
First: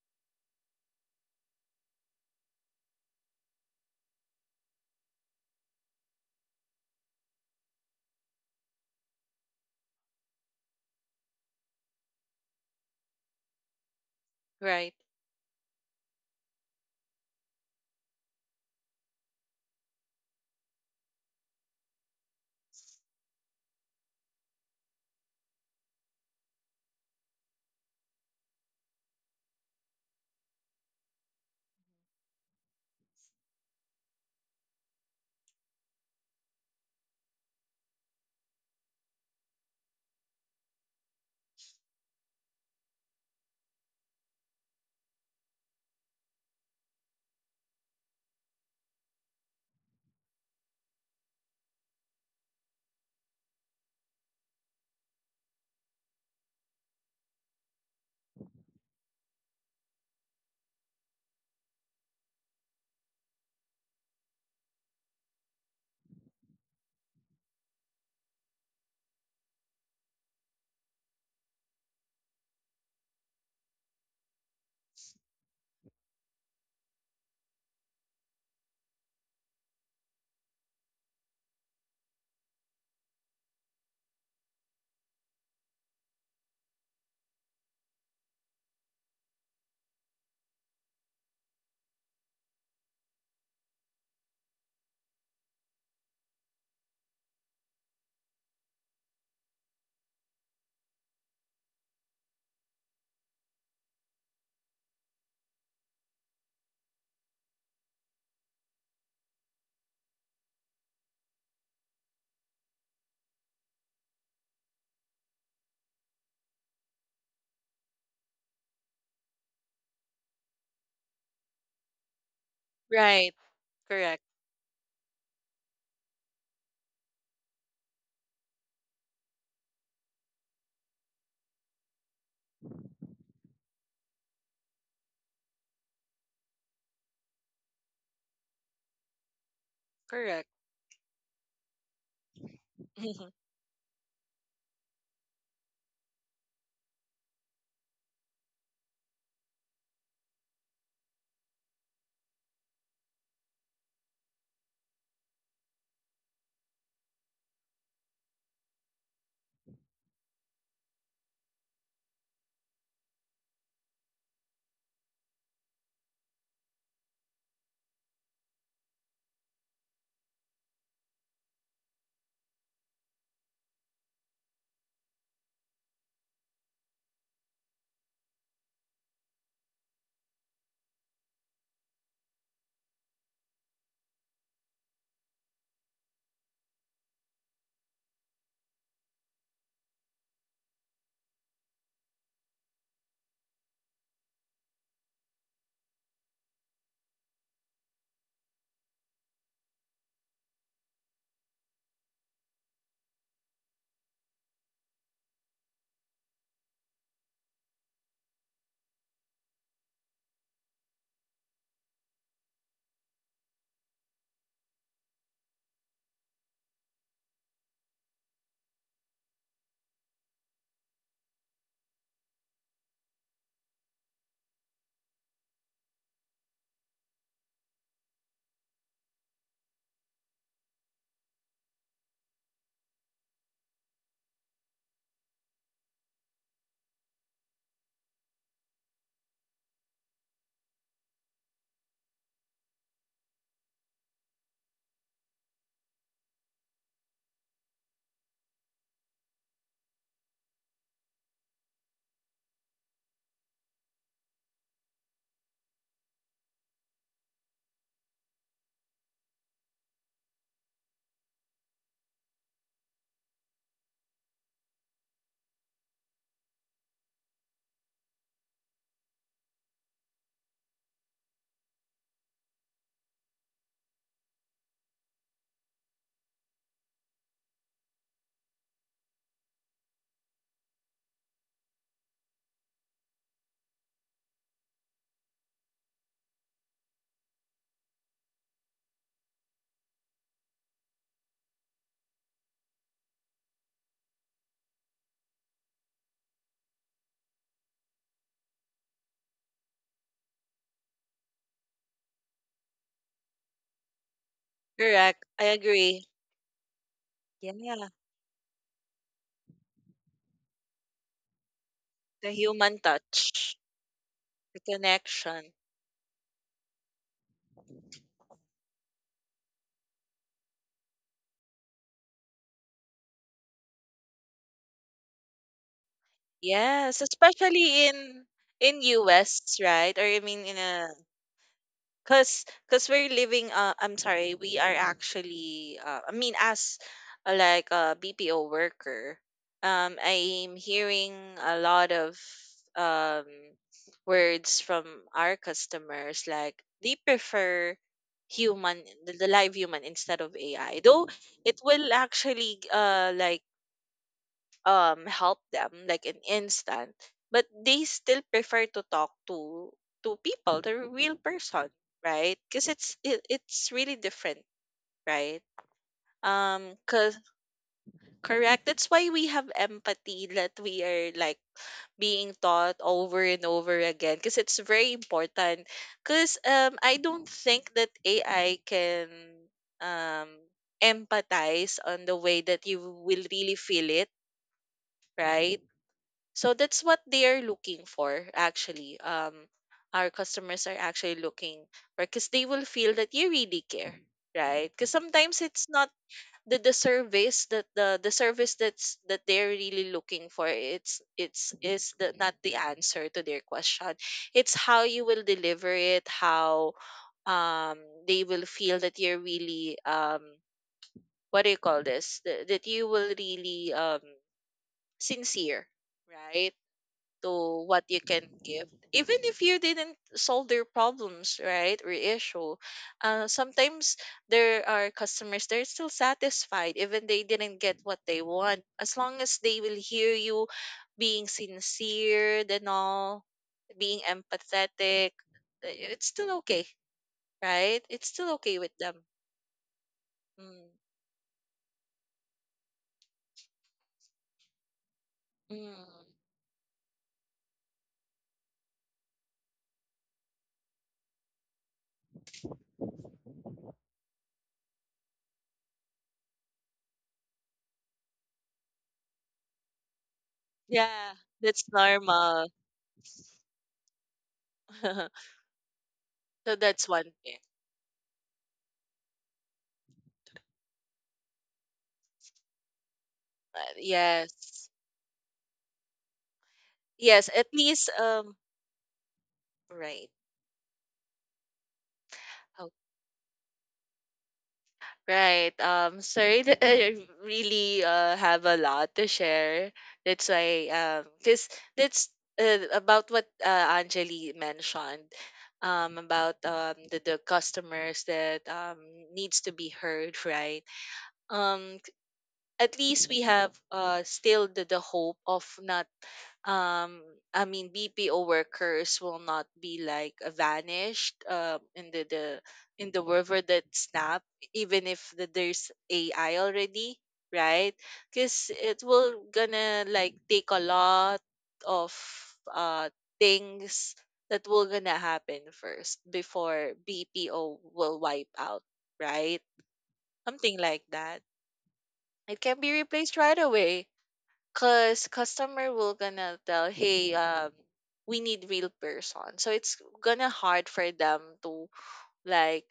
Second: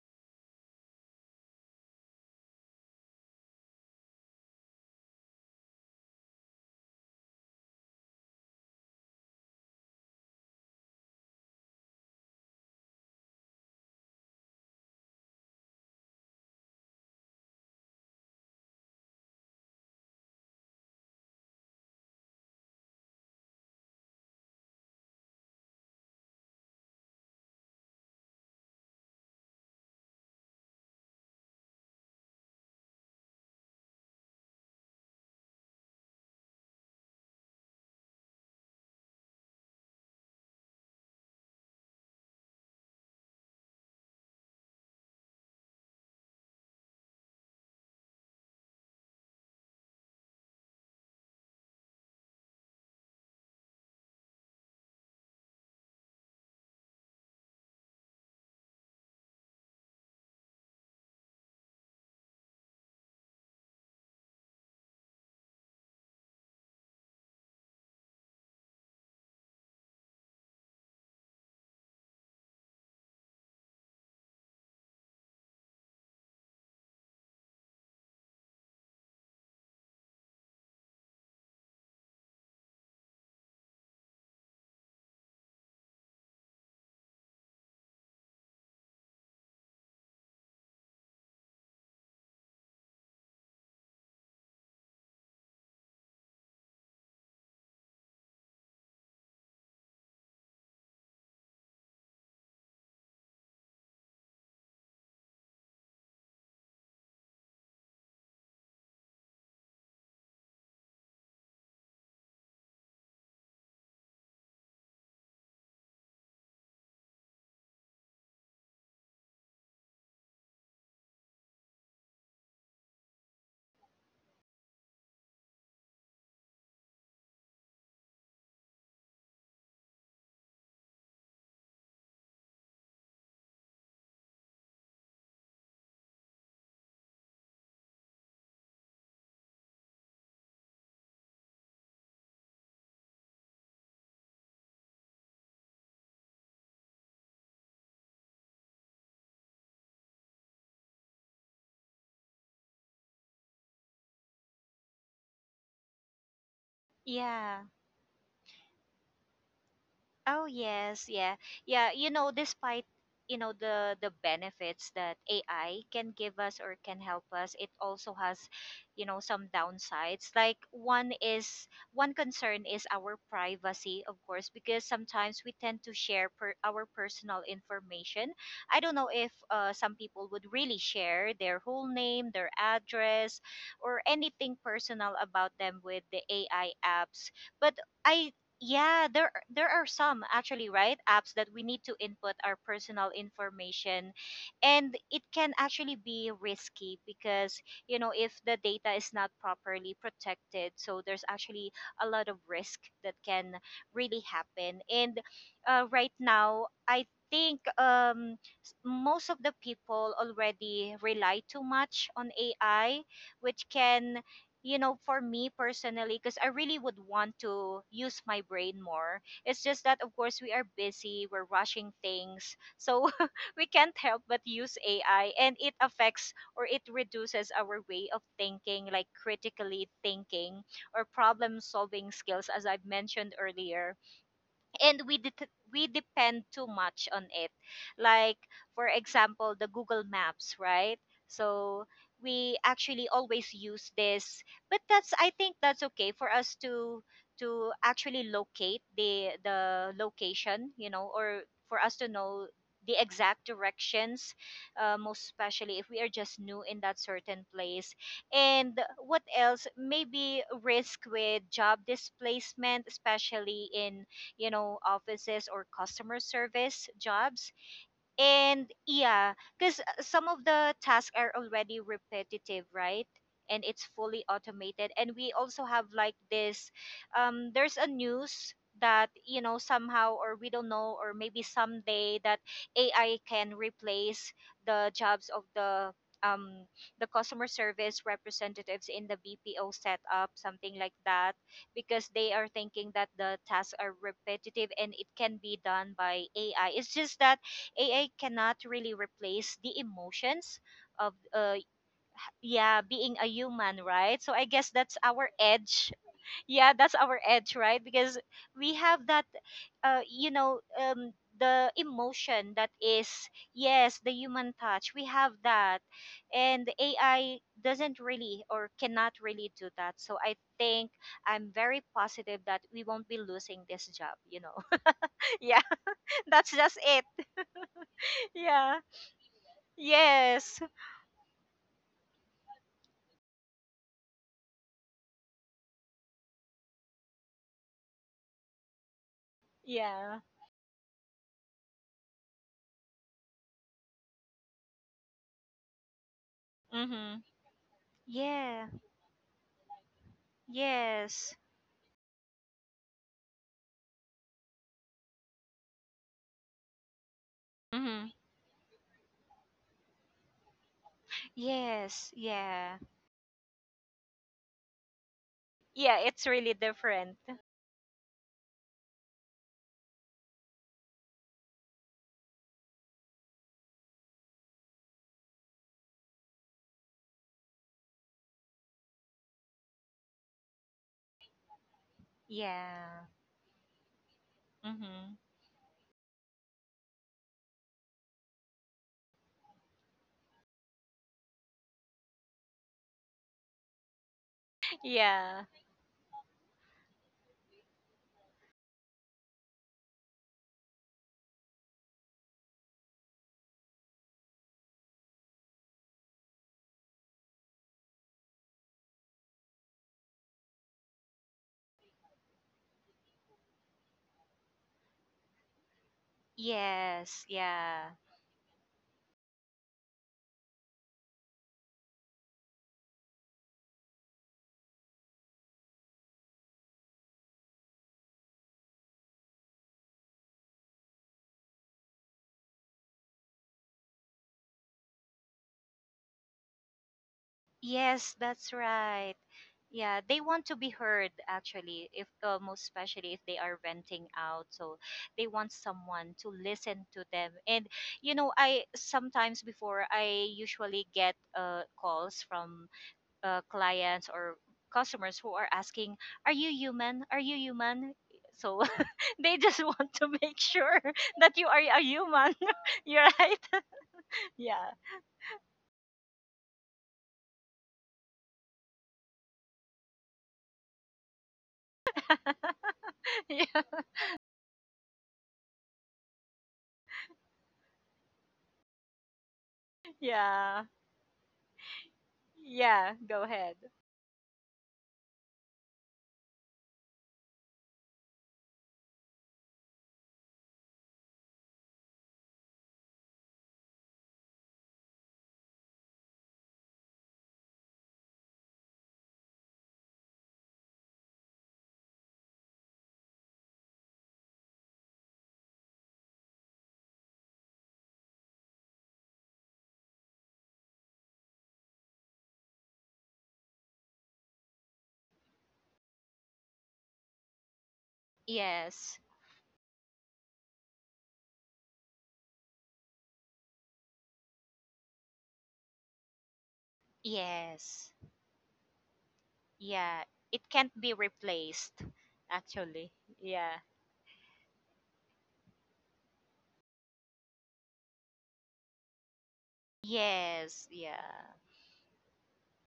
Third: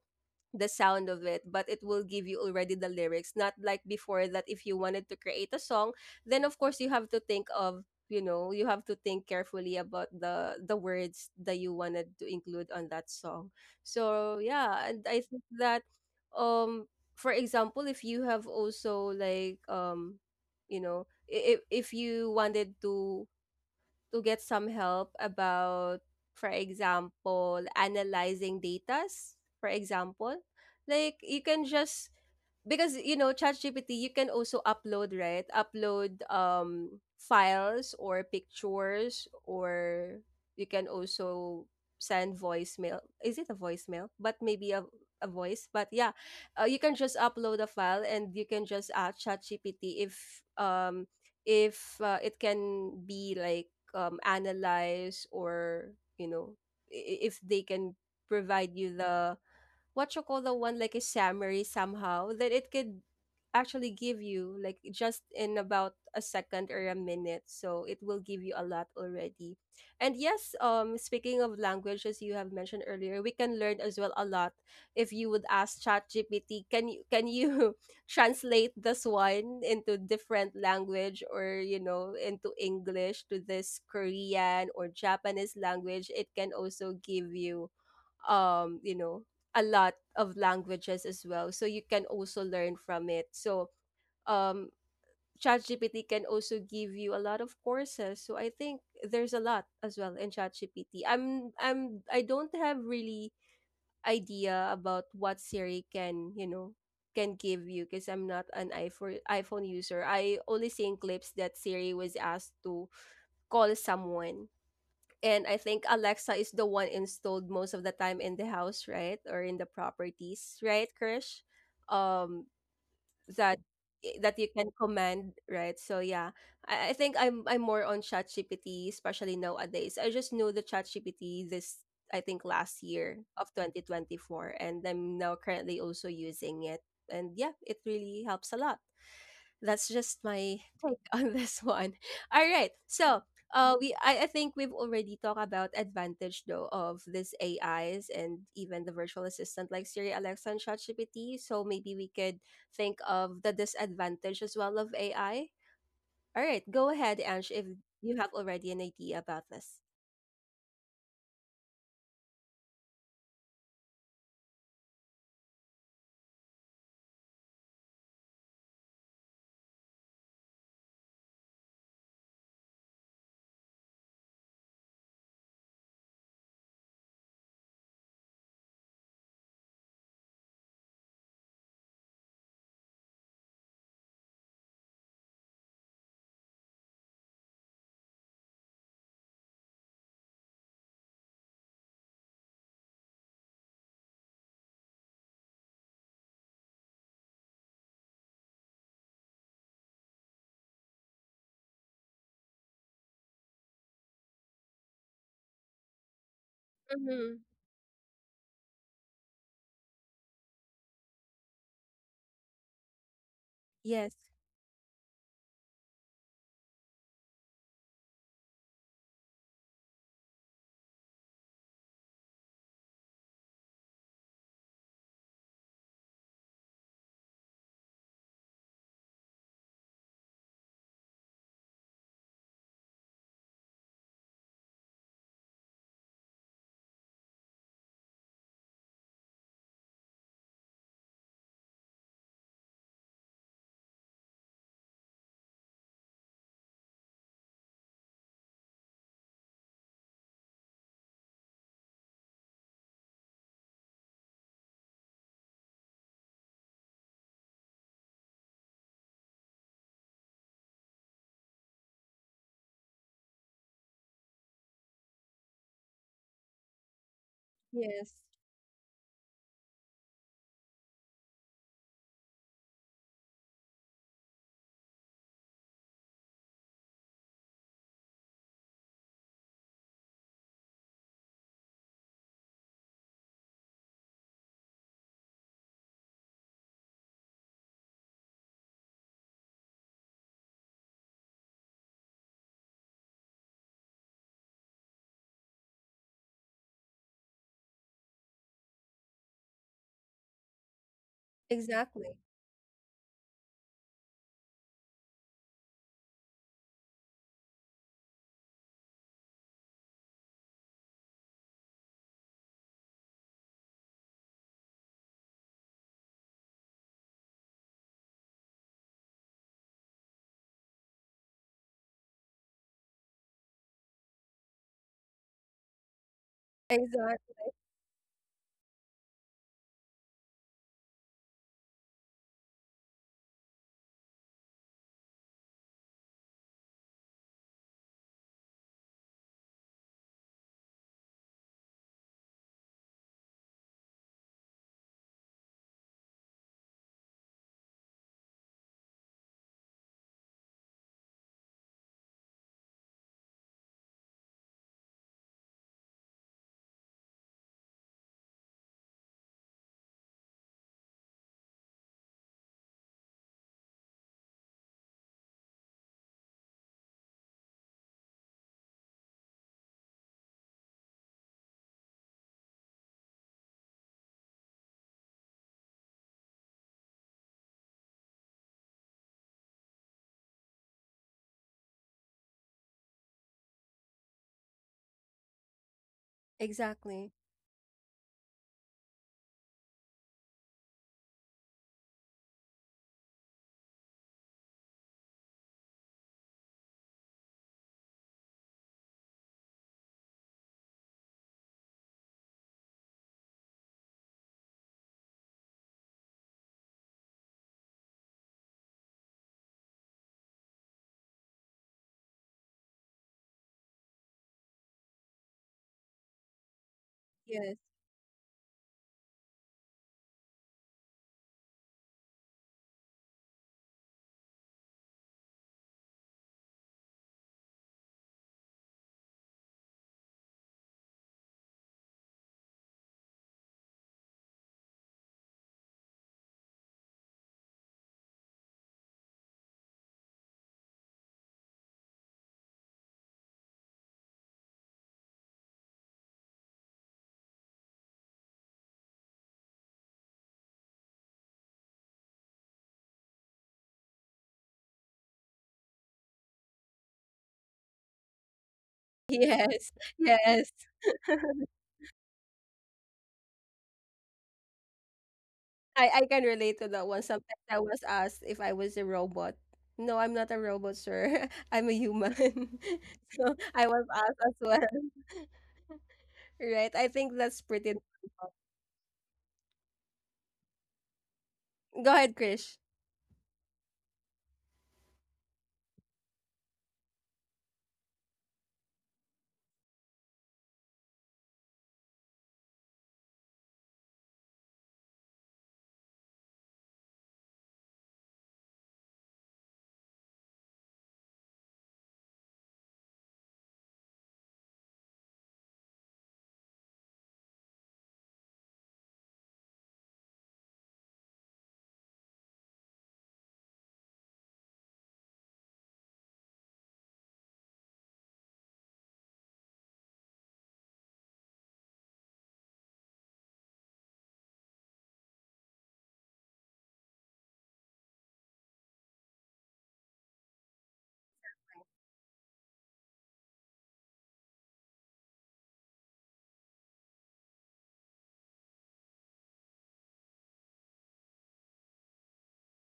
the sound of it, but it will give you already the lyrics, not like before that if you wanted to create a song, then of course you have to think of, you know, you have to think carefully about the words that you wanted to include on that song. So yeah, right. and I think that um for example, if you have also like, if you wanted to get some help about, for example, analyzing datas, for example. Like you can just, because you know ChatGPT, you can also upload, right? Upload files or pictures, or you can also send voicemail. Is it a voicemail? But maybe a voice. But yeah, you can just upload a file and you can just ask ChatGPT if um it can be like, analyze, or you know, if they can provide you the, what you call the one, like a summary, somehow that it could actually give you like just in about a second or a minute. So it will give you a lot already. And yes, speaking of language, as you have mentioned earlier, we can learn as well a lot. If you would ask chat gpt "can you, can you <laughs> translate this one into different language?" Or, you know, into English to this Korean or Japanese language, it can also give you you know a lot of languages as well, so you can also learn from it. So um ChatGPT can also give you a lot of courses. So I think there's a lot as well in ChatGPT. I don't have really idea about what Siri can, you know, can give you, because I'm not an iPhone user. I only seen clips that Siri was asked to call someone. And I think Alexa is the one installed most of the time in the house, right? Or in the properties, right, Krish? Um, Right. that, eh, Correct. that you can command, right? So yeah, I think I'm more on ChatGPT, especially nowadays. I just knew the ChatGPT this, I think, last year of 2024, and I'm now currently also using it. And yeah, it really helps a lot. That's just Correct. my take <laughs> on this one. All right. So, <laughs> I think we've already talked about advantage though of these AIs and even the virtual assistant like Siri, Alexa, and ChatGPT. So maybe we could think of the disadvantage as well of AI. All right, go ahead, Ange, Yeah. if you have already an idea about this. Oh yes, yeah. Yeah, you know, despite the benefits that AI can give us or can help us, it also has, you know, some downsides. Like one is, one concern is our privacy, of course, because sometimes we tend to share per, our personal information. I don't know if some people would really share their whole name, their address, or anything personal about them with the AI apps. But I yeah, there are some actually, right? Apps that we need to input our personal information, and it can actually be risky because, you know, if the data is not properly protected, so there's actually a lot of risk that can really happen. And right now, I Mm-hmm. think s- most of the people already rely too much on AI, which Yes. can, you know, for me personally, because I really would want to use my brain more. It's just that, of course, we are busy, we're rushing things. So <laughs> we can't help but use AI, and it affects or it reduces our way of thinking, like critically thinking or problem solving skills, as I've mentioned earlier. And we det- we depend too much on it, like for example the Google Maps, right? So we actually always use this, but that's, I think that's okay for us to actually locate the location, you know, or for us to know the exact directions, most especially if we are just new in that certain place. And what else, maybe risk with job displacement, especially in, you know, offices or customer service jobs. Yes. And yeah, because some of the tasks are already repetitive, right? And it's fully automated. And we also have like this, there's a news that, you know, somehow, or we don't know, or maybe someday that AI can replace the jobs of um, the customer service representatives in the BPO setup, something like that, because they are thinking that the tasks are repetitive and it can be done by AI. It's just that AI cannot really replace the emotions of Exactly. yeah, being a human, right? So I guess that's Correct. our I edge. agree. <laughs> Yeah, that's our edge, right? Yeah. Because we have that uh you know um the The emotion that human is, touch, yes, the human the touch, we have connection. that. And AI doesn't really or cannot really do that. So I think I'm very positive that we won't be losing this job, you know. <laughs> Yeah, that's just Yes, it. Exact. especially in Yeah. US, right? Or I mean in Yes. a cause, cause we're living. I'm sorry. We are actually. I mean, as like a BPO worker, Yeah. I'm hearing a lot of um words from our customers, like they Mhm. prefer Yeah. human, the live human instead of AI. Though Yes. it will actually like help them like an instant, but they Mhm. still prefer to talk to people, the real person, Yes. right? Because Yeah. It's really different, right? Yeah, it's really Cause, different. correct, that's why we have empathy that we are like being taught over and over again because it's very important. Because I don't think that AI can um empathize on the way that you Yeah. will really feel it, Mhm. right? So that's what Exactly. they're looking for, actually. Our customers are actually looking for, because they will feel that you really care, right? Because sometimes Yeah. it's not the the service that's that they're really looking for, not the answer to their question, it's how you will deliver it, how um they will feel that you're really what do you call this, that you will really sincere, right? Yes. Yes. To what Yeah. you can give, even if you didn't solve their problems, right? Or issue, sometimes there are customers they're still satisfied even they didn't get what they want, as long as they will hear you being sincere and all, being empathetic, it's still okay, right? It's Yes, still that's okay with them. right. Yeah, they want to Mm. be heard actually, if most especially if they are venting out. So they want Mm. someone to listen to them. And you know, I sometimes before I usually get calls from clients or customers who are asking, "Are you human? Are you human?" So <laughs> they just Yes. want <laughs> to make Yes. sure <laughs> Yeah, <laughs> that you are that's a human. normal. <laughs> You're right. <laughs> Yeah. <laughs> So I can relate to that that's one. one Sometimes thing. I was asked if I was a robot. No, I'm not a robot, sir. <laughs> I'm a human. <laughs> <laughs> So I Yeah. was asked as well. yes. <laughs> Right. I think Yes, that's at pretty. least um. Right. Yeah. Go ahead, Krish. Oh, Yeah. Go ahead. right. Sorry that <laughs> I really have a lot to share. That's why, because that's about what Anjali mentioned, about the customers that needs to be heard, right? Um, at least we have still the hope of not um I mean BPO workers will not be like vanished the, in the river that snap, even if there's AI already, right? Because it Yes. will gonna like take a lot of uh things that will gonna happen first before BPO Yes. will wipe out, right? Yeah. It Something can't like be that. replaced. It can be Actually. replaced right Yeah. away because customer will gonna tell, "Hey, we need real person." So it's gonna Yes. hard for them Yeah. to like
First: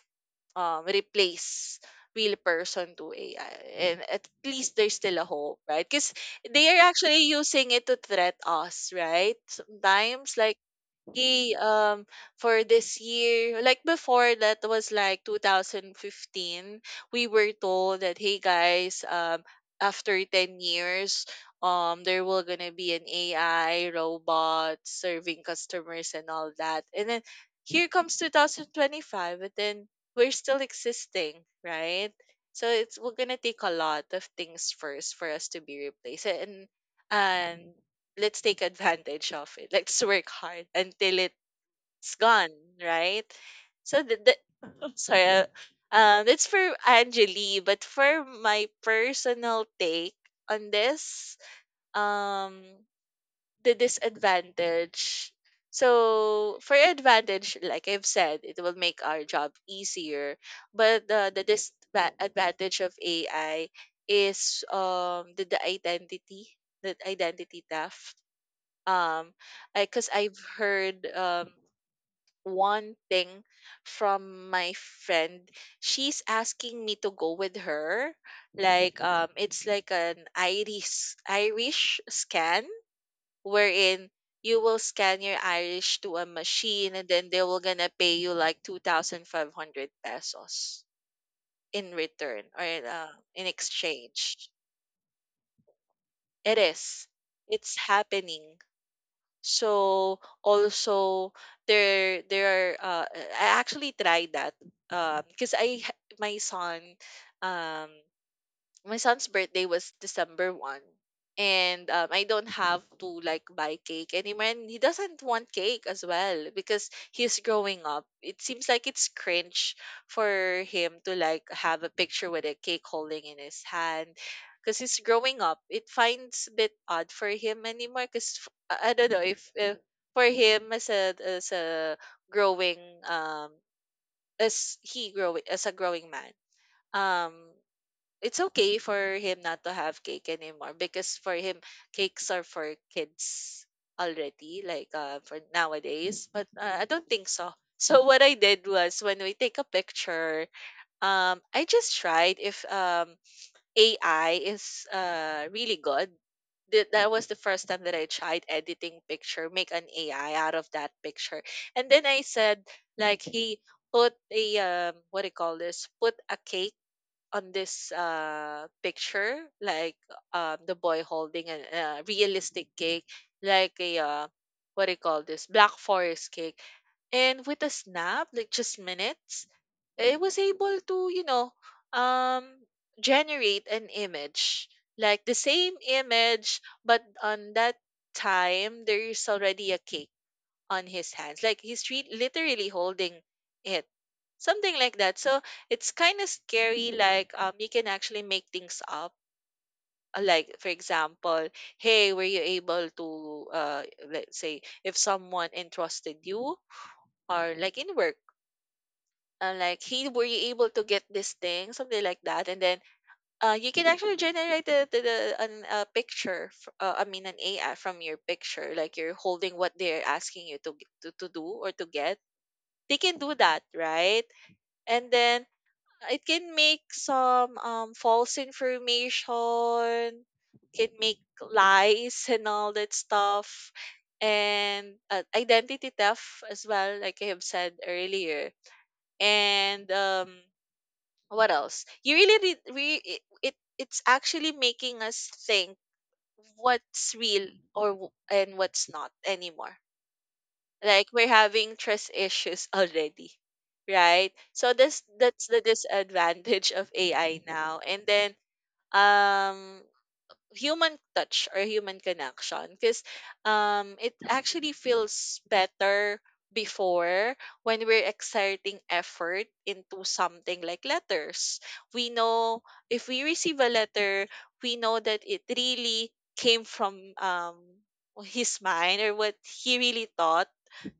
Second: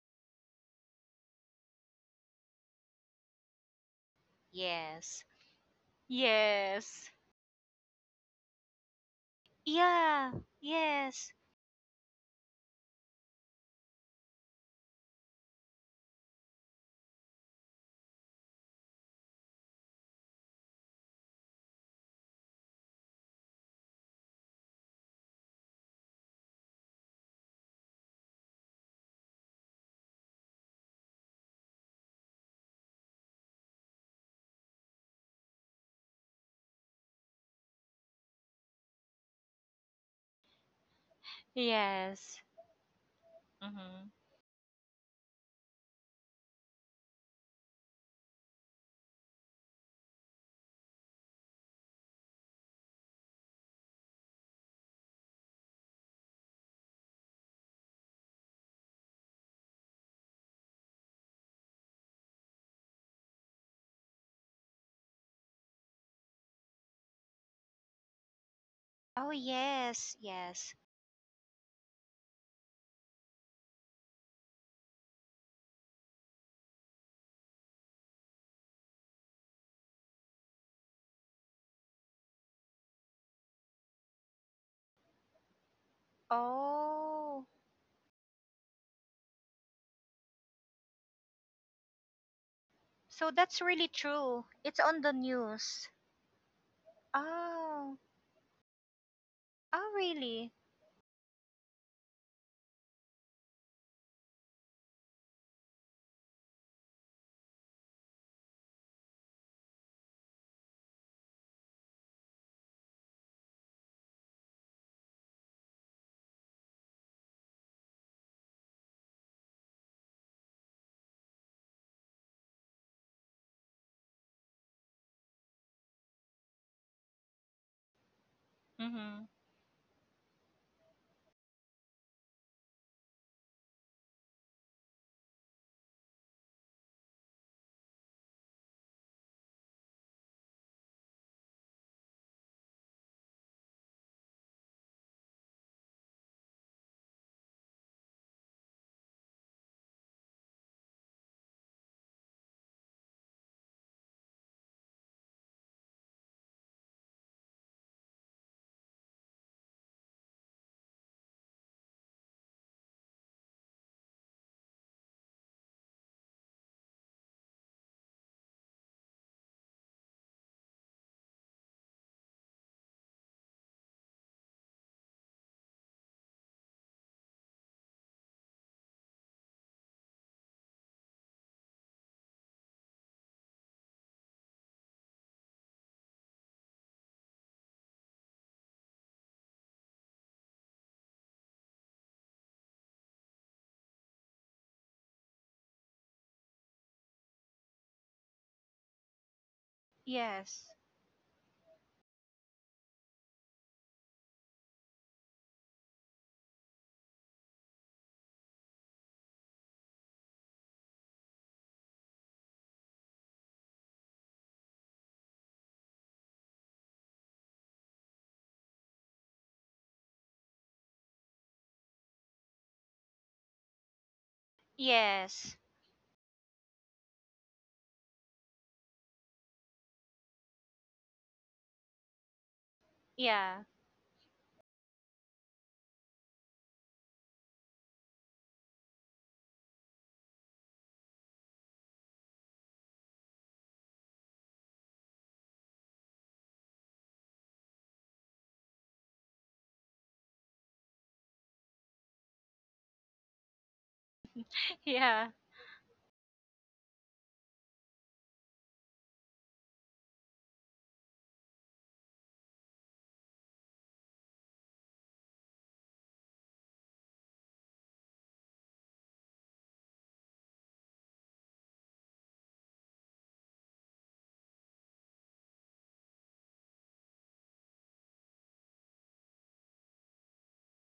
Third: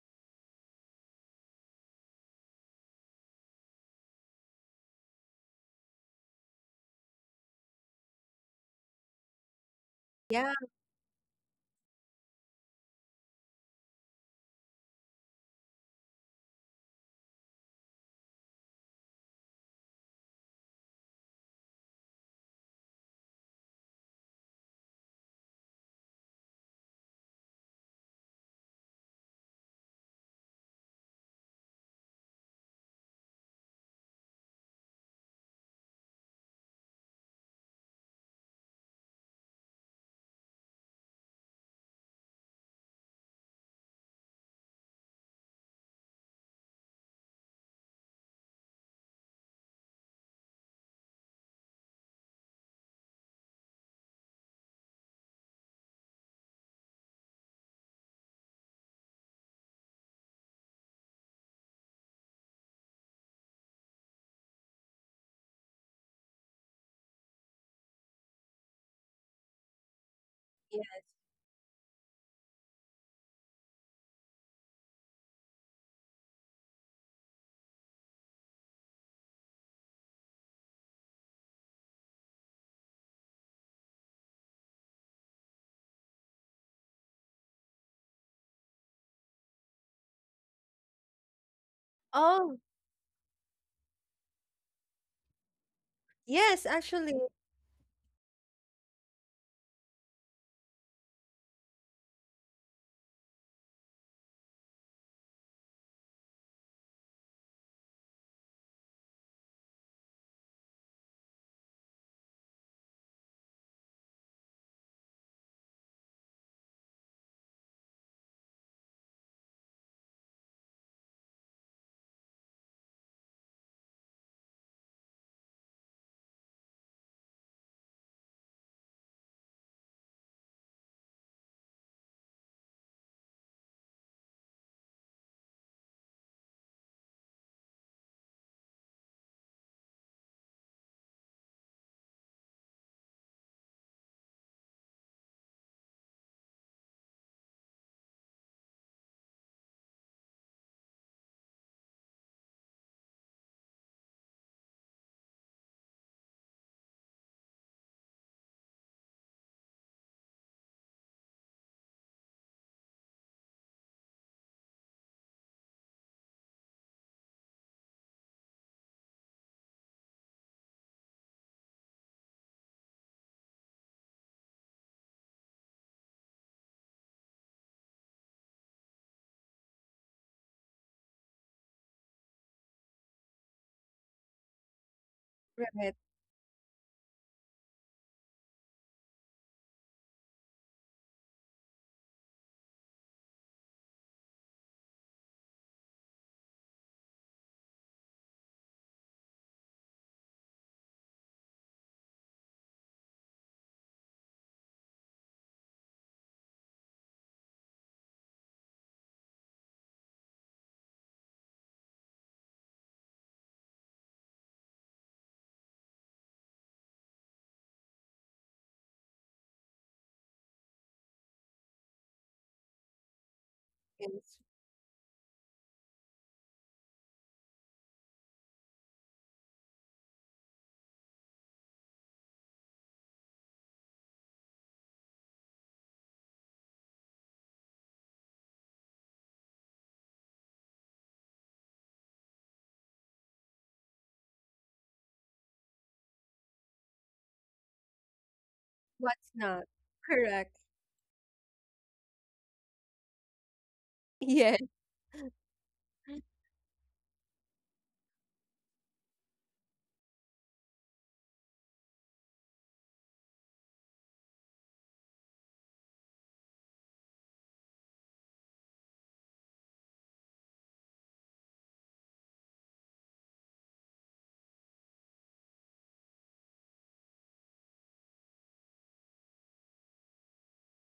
replace real person to AI. And at least there's still Yes. a hope, right? Because they are Yes. actually using it to threat us, right? Sometimes Yeah. Yeah. like, Yes. "Hey, for this year, like before, that was like 2015, we were told that, hey guys, after 10 years, there will gonna be an AI robot serving customers and all that." And then here comes 2025, and then we're still existing, right? So it's we're gonna take a lot of things first for us to be replaced. And mhm. And let's take advantage of it. Let's work hard until it's Yes. gone, right? So Mm-hmm. The sorry, that's for Angeli, but for my personal take on this, um, the disadvantage. So for advantage, like I've said, it will make our job easier, but the disadvantage of AI is the identity theft. Oh um I because yes, I've yes. Yeah. heard one thing from my friend. She's asking me to go with her, like it's like an irish scan, wherein you will scan your irish to a machine and then they Oh, will gonna pay you like 2500 pesos in return Oh, or so in that's really true. exchange. It's on the news. It yes, is, actually, it's Oh, happening. oh, So really? also there are I actually tried that because my son um my son's birthday was December 1st. And I don't have to like buy cake anymore. And he doesn't want cake as well because he's growing up. It seems like it's cringe for him to like have a picture with a cake holding in his hand because he's growing up. It finds a bit odd for him anymore because I don't know Mm-hmm. If for him as a growing um as he growing as a growing man, um it's okay for him not to have cake anymore, because for him, cakes are for kids already, like for nowadays, but I don't think so. <laughs> So what I did was when we take a picture, I just tried if AI is really good. That was the first time that I tried editing picture, make an AI out of that picture. And then I said like he put a what do you call this, put a cake on this picture, like the boy holding a realistic cake, like a what do you call this, black forest cake. And with a snap, like just minutes, it was able to, you know, um generate an image, like the same right. image, but on that time there is already a cake on his hands. Like he's literally holding it. Something like that. So it's kind of scary. Like you can actually make things up. Like Yes. for example, "Hey, were you able to uh, let's say if someone entrusted you or like in work, like hey, were you able to get this thing," something like that, and then you can actually generate a picture I mean an AI from your picture, like you're holding what they're asking you to, to do or to get. They can do that, right? Yes. And then Yes. it can make some false information, can make lies and all that Yeah. stuff, and identity theft as well, like I have said earlier. And what else? You really, it it's actually making us think what's real and what's not What's not? anymore. Correct. Like we're having trust issues <laughs> already, right? Yes. So <laughs> this, Yeah. that's the disadvantage of AI. Now and then um human touch or human connection, because it actually feels better before, when we're exerting effort into something, like letters, we know, if we receive a letter, we know that it really came from um his mind, or what he really thought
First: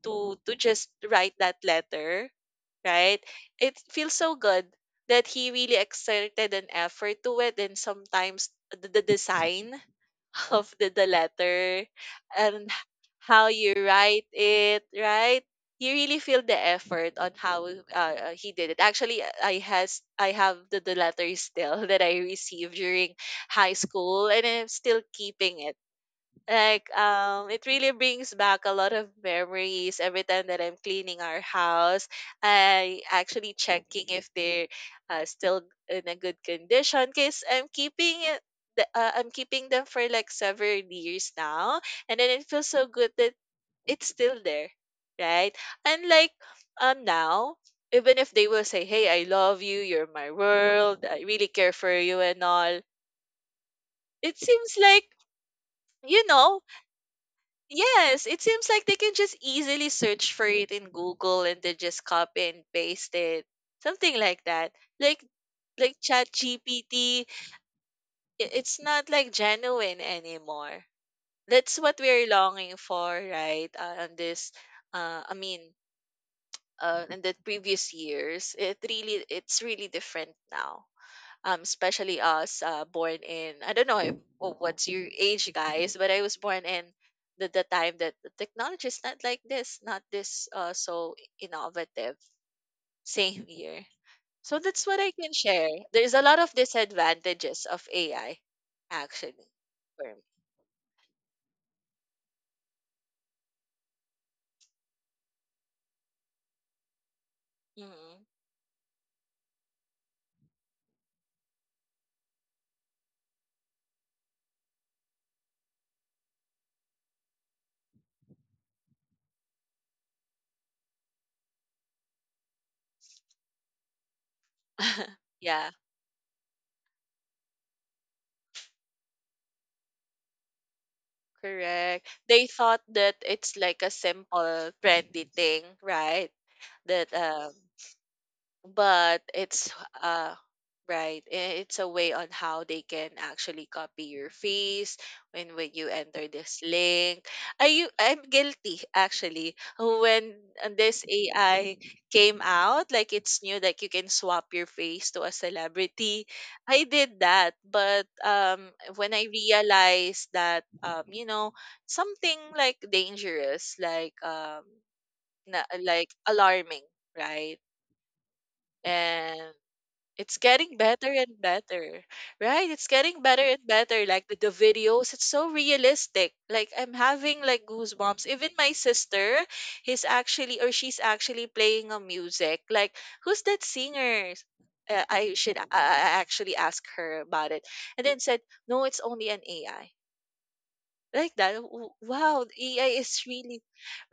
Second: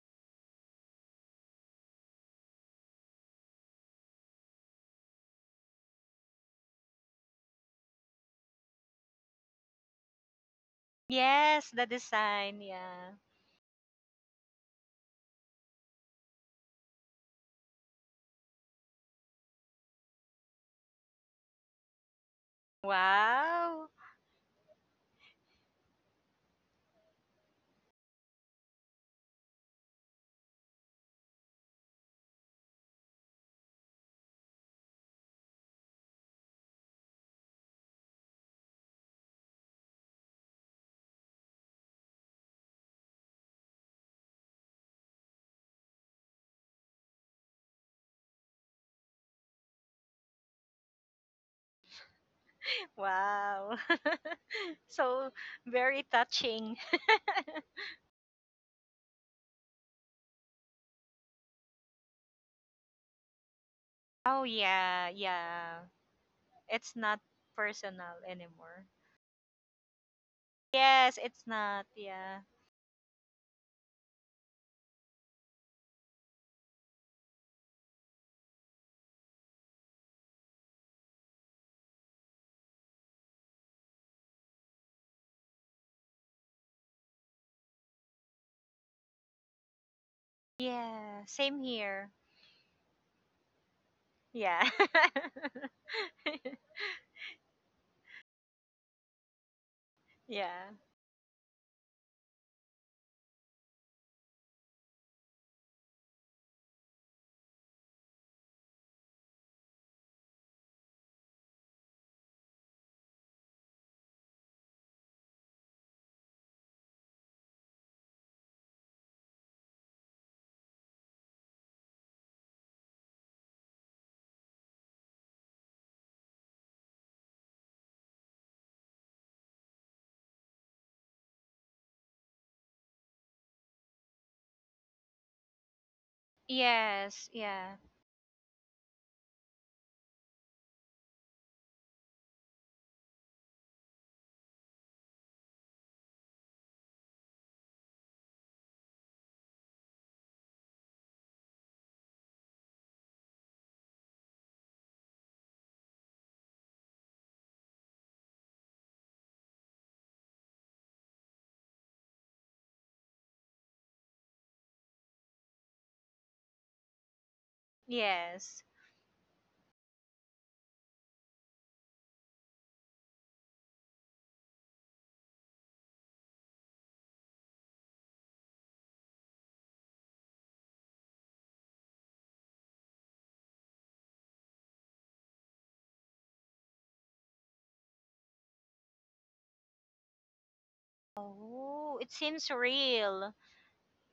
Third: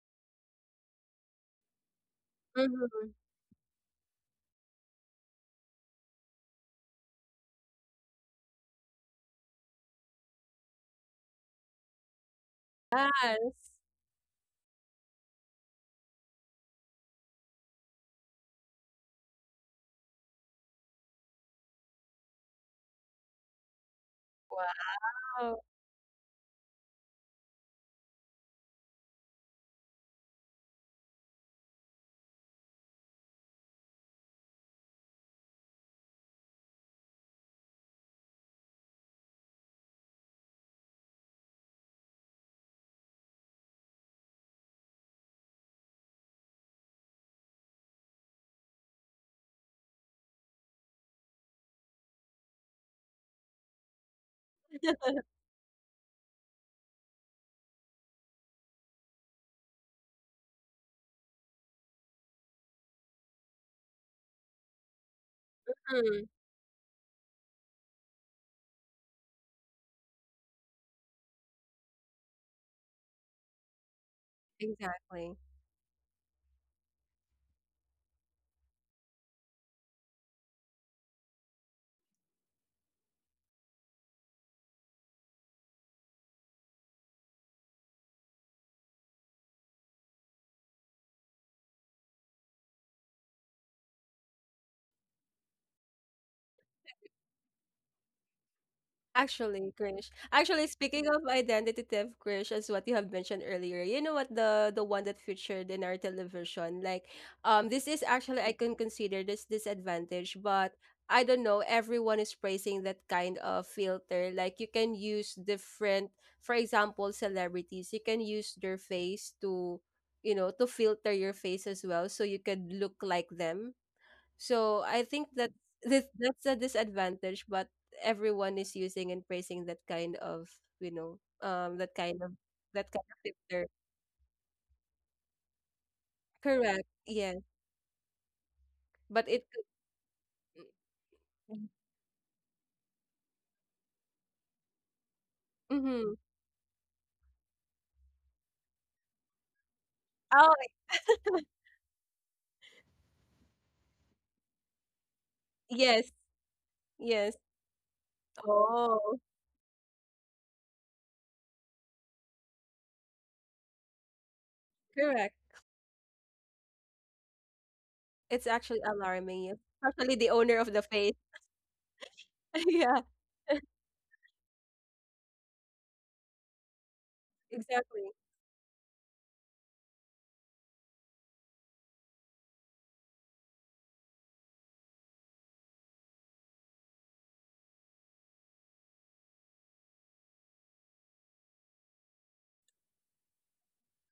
to just write that letter, Mm-hmm. right? It feels so good that he really exerted an effort to it. And sometimes the design <laughs> of the Yes, the letter design. and Yeah. how Yes. you write it, right? You really feel the effort on how he did it. Actually, I have the letter still <laughs> that I received during high Wow. school, and I'm still keeping Wow. it. Like it really brings back a lot of memories. Every time that I'm cleaning our house, I actually checking if they're still in a good condition, because I'm keeping I'm keeping them for like several years now. And then it feels so good that it's still there, right? And like now, even if they will say, "Hey, I love you, you're my world, I really care for you," and all, Wow. it seems <laughs> like, <laughs> So very you know. touching. Yes, it seems like they can just easily search for it in Google and then just copy and paste it. Something like Oh, that. yeah. Like Yeah. like Mm, It's not ChatGPT, personal it's anymore. not like genuine anymore. Yes, it's That's not. what we're Yeah. longing for, right? On this I exactly. mean, in the previous years, it really it's really different now. Especially us born in I don't know if, oh, what's your age, guys? But I was born in the time that the technology is not like this, not this so Yeah. Same here. innovative. Same year, so Yeah. that's what I can <laughs> share. There's a lot of disadvantages of AI, actually, Actually, for Krish. me. Actually, Yeah. speaking of identity theft, Krish, as what you have mentioned earlier, you know what, the one that featured in our television, like, this is Mhm. actually I can consider this disadvantage, but I don't know. Everyone is praising that kind of filter. Like, you can use different, for example, celebrities. You can use their face to, you know, to filter your face as well, so you could look like them. So I <laughs> think that Yeah. this that's a disadvantage, but everyone is using and praising that kind of, you know Correct. They thought that kind that of it's filter. like a simple, trendy thing, right? Correct. That Yes, Yeah, yeah. but but it. Could. it's uh right, Mm, it's a way on how they can actually copy your face when you mm-hmm. enter this link. Are you, I'm guilty actually, when Oh this AI came out, like it's new, like you can swap your face to a yes, celebrity, I did yes. that. But when Oh, I realized that, you know, something like dangerous, like correct. Like alarming, right? It's Yes. actually alarming, yeah. And Especially the it's owner of getting the better face. and better, <laughs> right? It's Yeah, getting better and better. Like the videos, it's so realistic. Like I'm having like exactly. goosebumps. Even my sister, he's actually or she's actually playing a music. Like who's that singer? I actually ask her about it, and then said, "No, it's only an AI." Like that. Oh, it Wow, seems AI is real. really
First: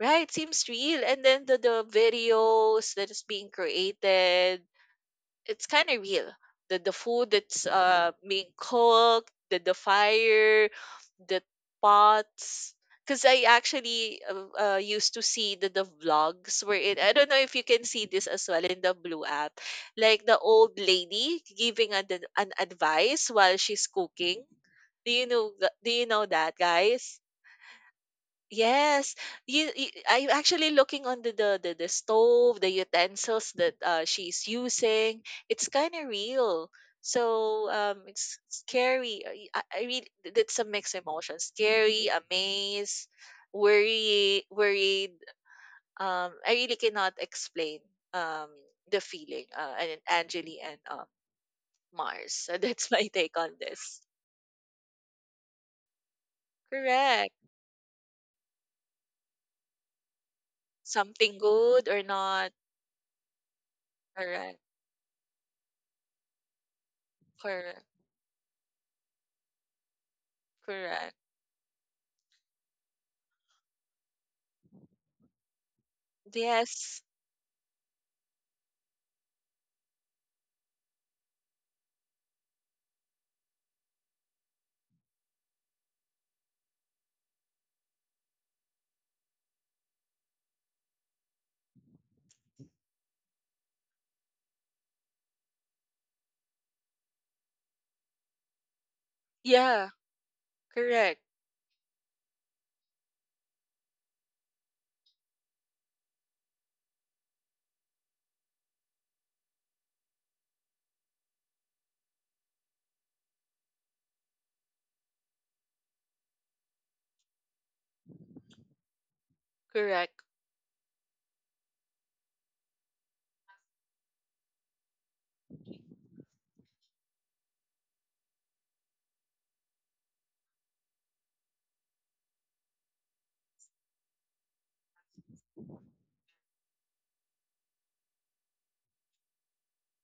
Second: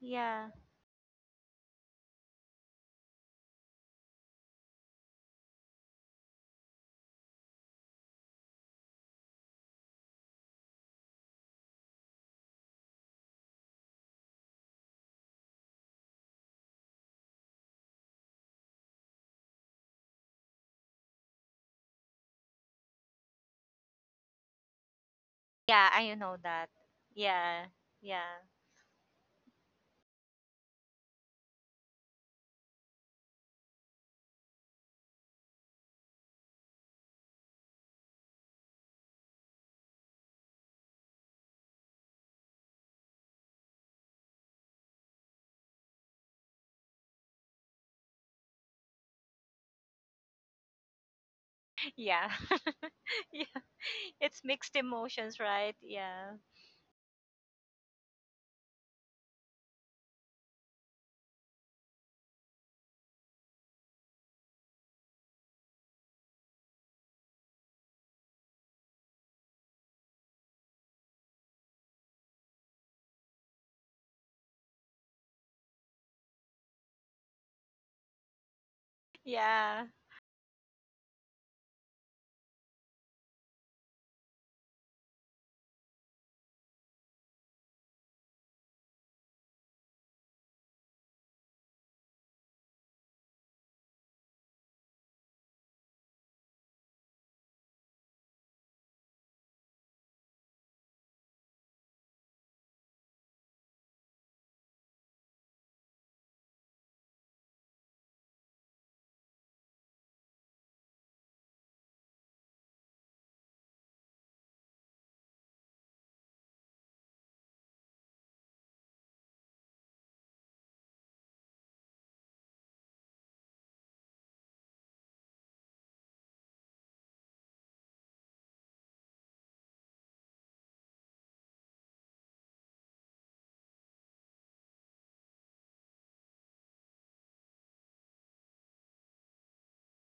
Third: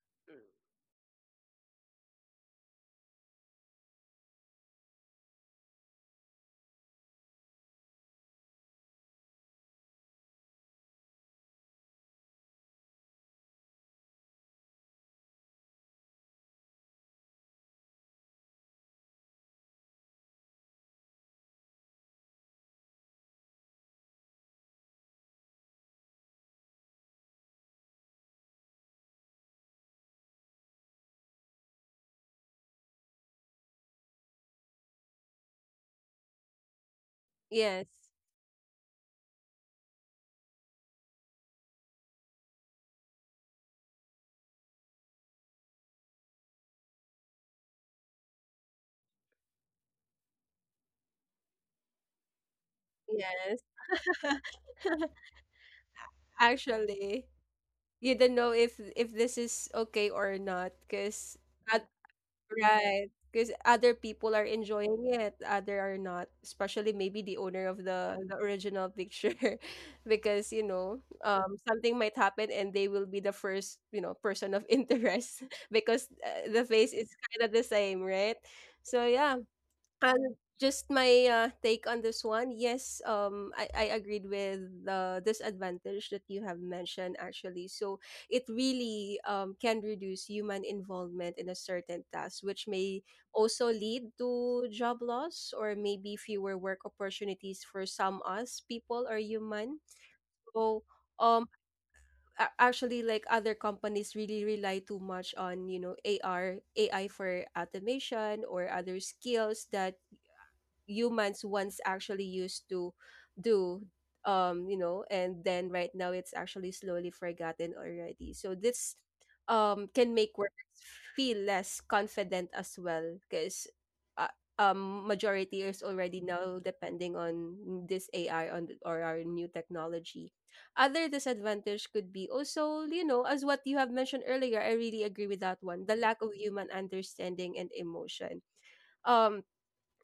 right. Seems real. And then the videos that is being created, it's kind of real. The food that's being cooked, the fire, the pots. Because I actually used to see the vlogs where it. I don't know if you can see this as well in the blue app, like the old lady giving an advice while she's cooking. Do you know? Yeah, Do you I know know that, that. guys? Yeah. Yeah. Yes, you I'm actually looking under the stove, the utensils that she's using. It's kind of real. So Yes, it's scary. I really that's a mixed emotion. Scary, amazed, worried. I really cannot explain um the feeling. And Angeli and <laughs> Yeah. Mars. <laughs> So that's <laughs> my take Yeah. on yes. this. It's <laughs> mixed emotions, right? Yeah. Actually, Correct. you don't know if this is okay or not, because. Something good or not? Right. Because other people are Correct. enjoying it, other are not. Especially maybe the owner of Correct. The original picture, <laughs> because you know, Correct. Something might happen and they will be the first, you know, person of interest <laughs> because the face Yes. is kind of the same, right? So yeah, Yeah. and just my take on this one. Yes, I agreed with the disadvantage that you have mentioned actually. So it really can reduce human involvement in a certain task, which may also lead to job loss or maybe fewer work opportunities for some us people or human. Yeah. So Correct. um, actually, like other companies really rely too much on, you know, AR AI for automation or other skills that humans once actually used to do, and then right now it's actually slowly forgotten already. So this can Correct. make workers feel less confident as well, because uh, majority is already now depending on this AI on or our new technology. Other disadvantage could be also, you know, as what you have mentioned earlier, I really agree with that one, the lack of human understanding and emotion. um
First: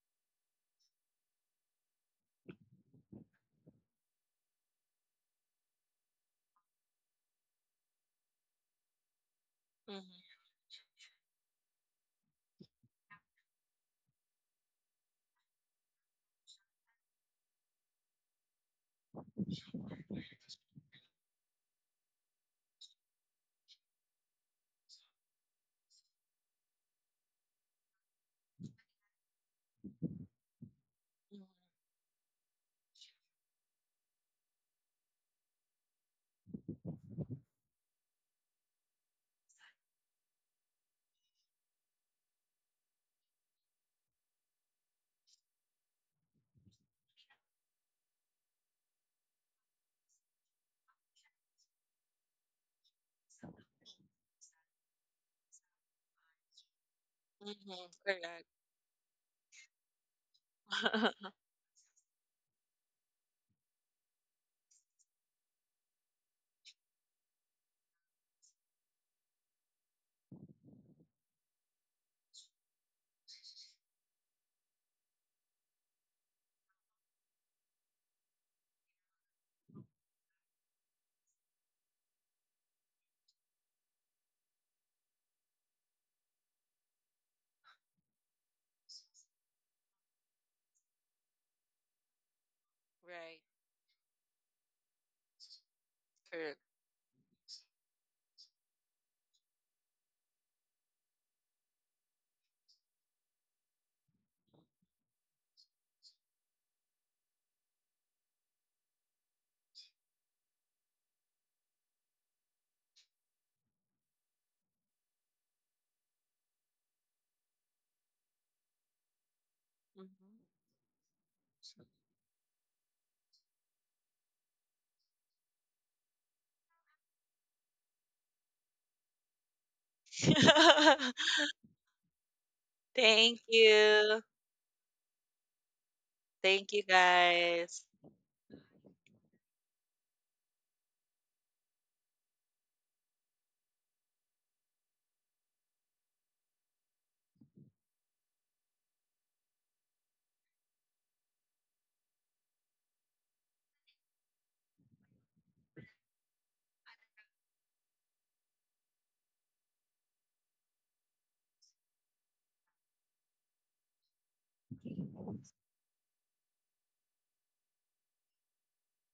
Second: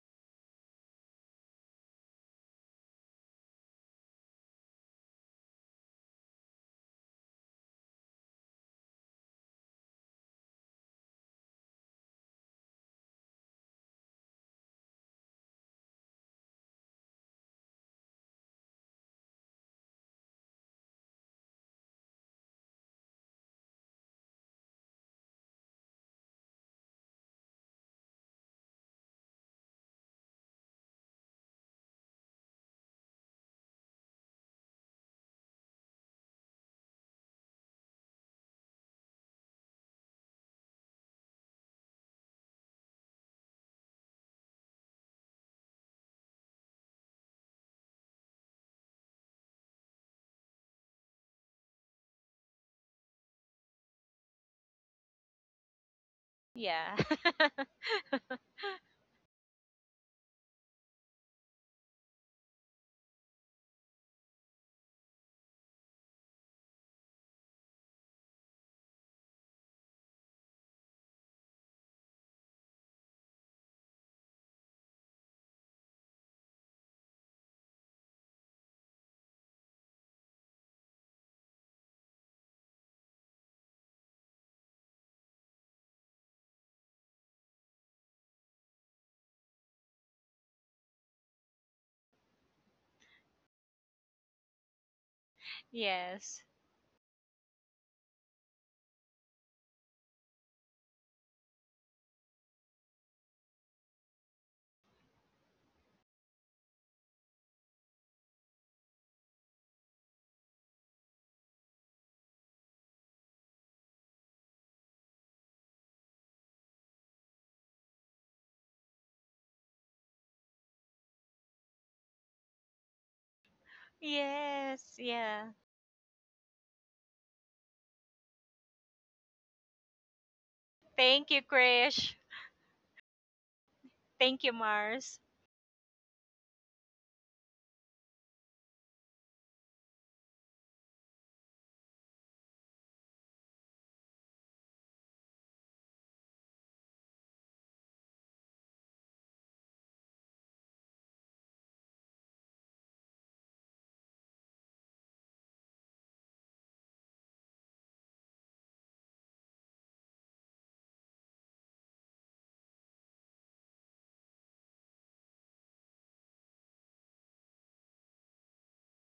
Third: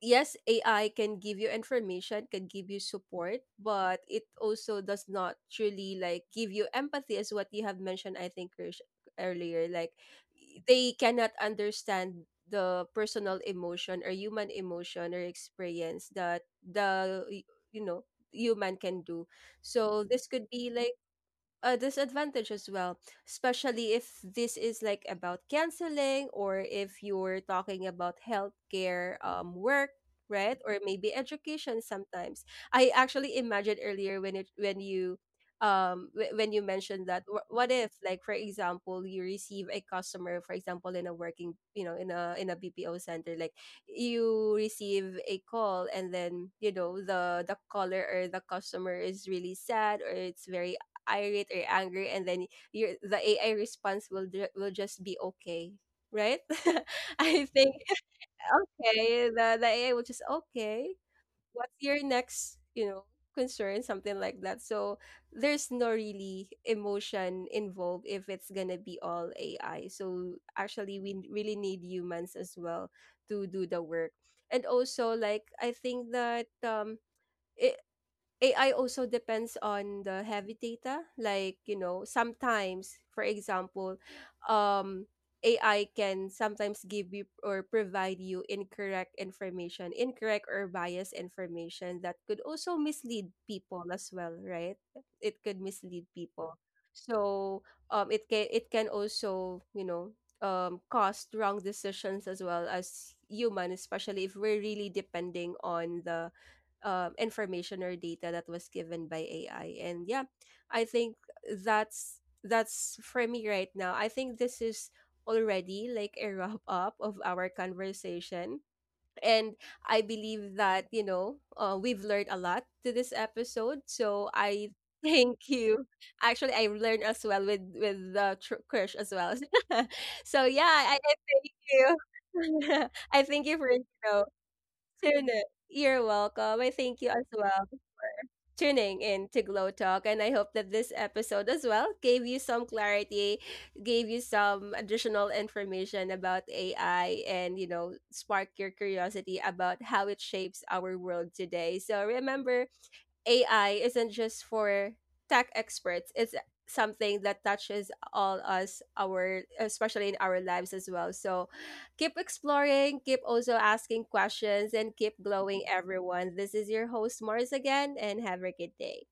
yes, AI can give you information, can give you support, but it also does not truly like give you empathy, as what you have mentioned, I think, Krish, earlier. Like Mm-hmm. they cannot understand the personal emotion or human emotion or experience that the you know human can do. So this could be like a disadvantage as well, especially if this is like about canceling, or if you're talking about healthcare work, right? Or maybe education sometimes. I actually imagined earlier when it when you wh- when you mentioned that, what if like, for example, you receive a customer, for example, in a working, you know, in a BPO center, like you receive a call, and then you know the caller or the customer is really sad, or it's very irate or angry, and then your the AI response will will just be okay, right? Yeah. <laughs> I think Mm-hmm. Correct. <laughs> okay, the AI will just okay. <laughs> What's your next, you know, concern, something like that. So there's no really emotion involved if it's gonna be all AI. So actually, we really need humans as well to do the work. And also, like I think that it, AI also depends on the heavy data. Like, you know, sometimes, for example, um, AI can sometimes give you or provide you incorrect information, incorrect or biased information that could also mislead Right. people as well, right? It could mislead Yes. people. Correct. So it can, it can also, you know, cause wrong decisions as well as human, especially if we're really depending on the information or data that was given by AI. And yeah, I think that's for me right now. I think this is already like a wrap up of our conversation. And I Hmm. believe that, you know, we've learned a lot to this episode. So I Yes. <laughs> Yeah. thank you. Actually, I learned as well with the crush as well. <laughs> So yeah, I Thank <laughs> thank you, you. Krish. <laughs> I Thank thank you for, you you. know, Thank you, Mars. tune in. You're welcome. I Thank you, thank you as well guys. tuning in to Glow Talk. And I hope that this episode as well gave you some clarity, gave you some additional information about AI, and, you know, spark your curiosity about how it shapes our world today. So remember, AI isn't just for tech experts. It's something that touches all us our, especially in our lives as well. So keep exploring, keep also asking questions, and keep glowing, everyone. This is your host Mars again, and have a good day.